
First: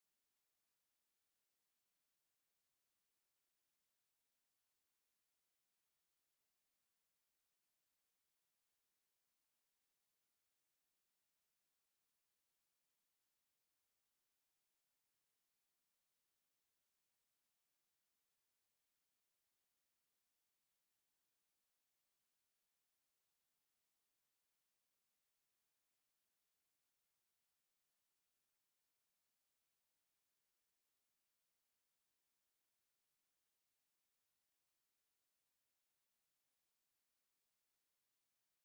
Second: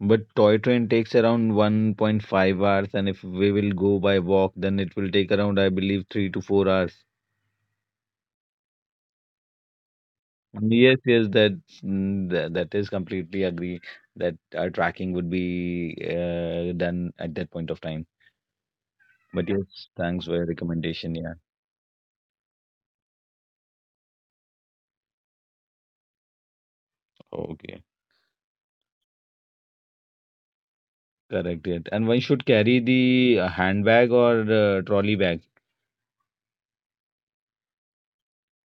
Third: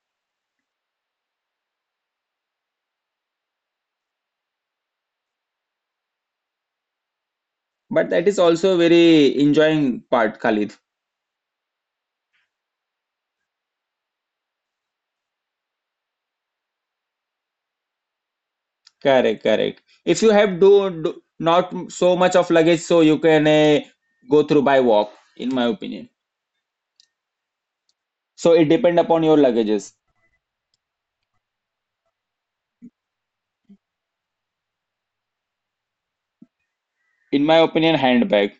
Speaker 2: But toy train takes around one point five hours, and if we will go by walk, then it will take around, I believe, three to four hours.
Speaker 1: But that is also a very enjoying part,
Speaker 2: Mm,
Speaker 1: Khalid.
Speaker 2: yes, yes, that that, that is completely agree that our tracking would be uh, done at that point of time. But
Speaker 1: Correct, correct.
Speaker 2: yes, thanks
Speaker 1: If you
Speaker 2: for your
Speaker 1: have do,
Speaker 2: recommendation.
Speaker 1: do
Speaker 2: Yeah,
Speaker 1: not so much of luggage, so you can uh, go through by walk, in my opinion.
Speaker 2: okay,
Speaker 1: So it depend upon your luggages.
Speaker 2: correct it. And one should carry the uh, handbag or uh, trolley bag.
Speaker 1: In my opinion, handbag,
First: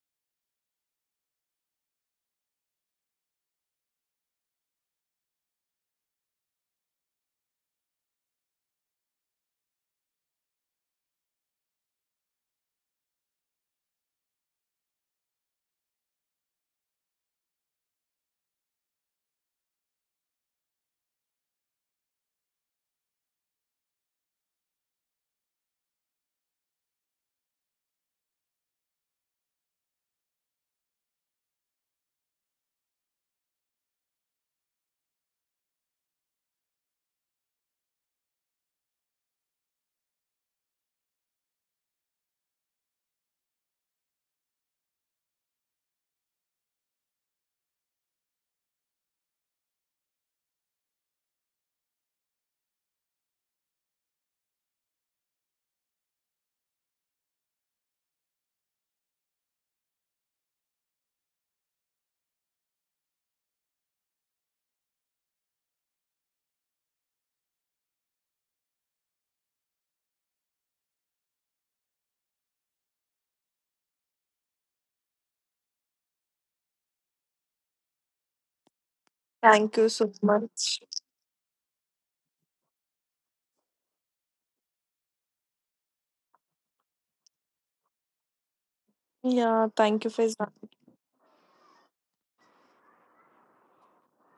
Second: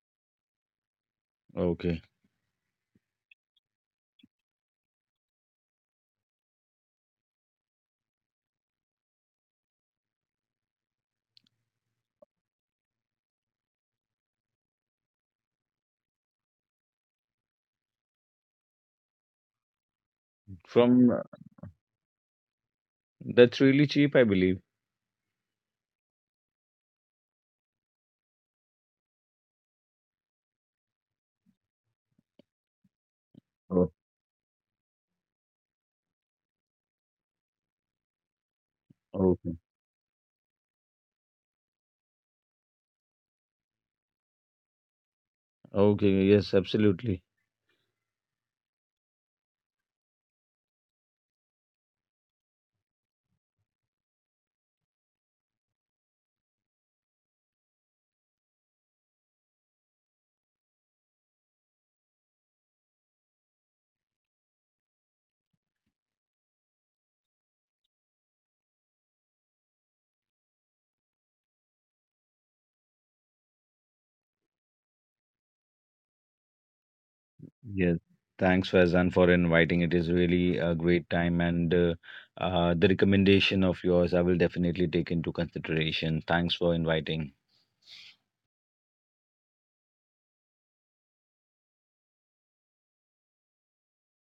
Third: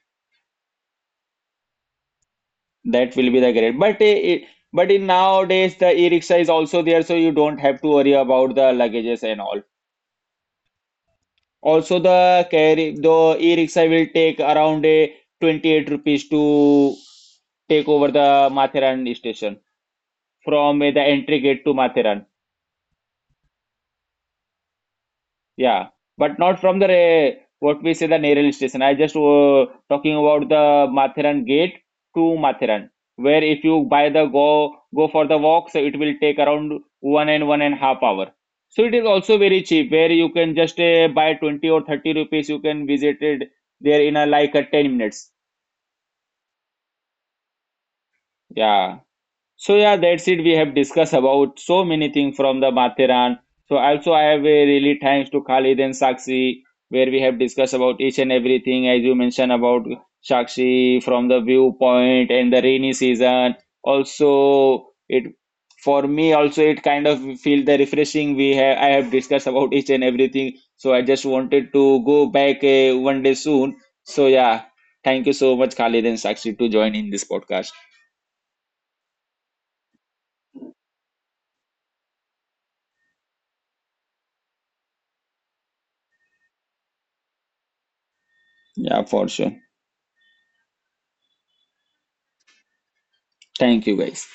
Speaker 2: Okay.
Speaker 1: that will be the great. But uh, it, but in nowadays the e-rickshaw is also there, so you don't have to worry about the luggages and all. Also the carry the e-rickshaw will take around a twenty-eight rupees to take over the Matheran station, from uh, the
Speaker 2: From uh,
Speaker 1: entry gate to Matheran.
Speaker 2: that's really cheap, I believe.
Speaker 1: Yeah, but not from the uh, what we say the Nerel station. I just uh, talking about the Matheran gate to Matheran, where if you
Speaker 2: Oh,
Speaker 1: buy the go go for the walk, so it will take around one and one and half hour. So it is also
Speaker 2: okay.
Speaker 1: very cheap, where you can just uh, buy twenty or thirty rupees. You can visit it there in a like a ten minutes.
Speaker 2: Okay, yes, absolutely.
Speaker 1: Yeah. So yeah, that's it. We have discussed about so many things from the Mathiran. So also I have a really thanks to Khalid and Sakshi, where we have discussed about each and everything as you mentioned about Sakshi from the viewpoint and the rainy season. Also it for me also it kind of feel the refreshing, we have I have discussed about each and everything. So I just wanted to go back uh, one day soon. So yeah, thank you so much Khalid and Sakshi, to join in this podcast.
Speaker 2: Yes, thanks Faizan for
Speaker 3: Thank
Speaker 2: inviting.
Speaker 3: you
Speaker 2: It is
Speaker 3: so
Speaker 2: really a
Speaker 3: much.
Speaker 2: great time, and uh, uh, the recommendation of yours I will definitely take into consideration. Thanks for inviting.
Speaker 1: Yeah, for sure.
Speaker 3: Yeah, thank you, Faizan.
Speaker 1: Thank you, guys.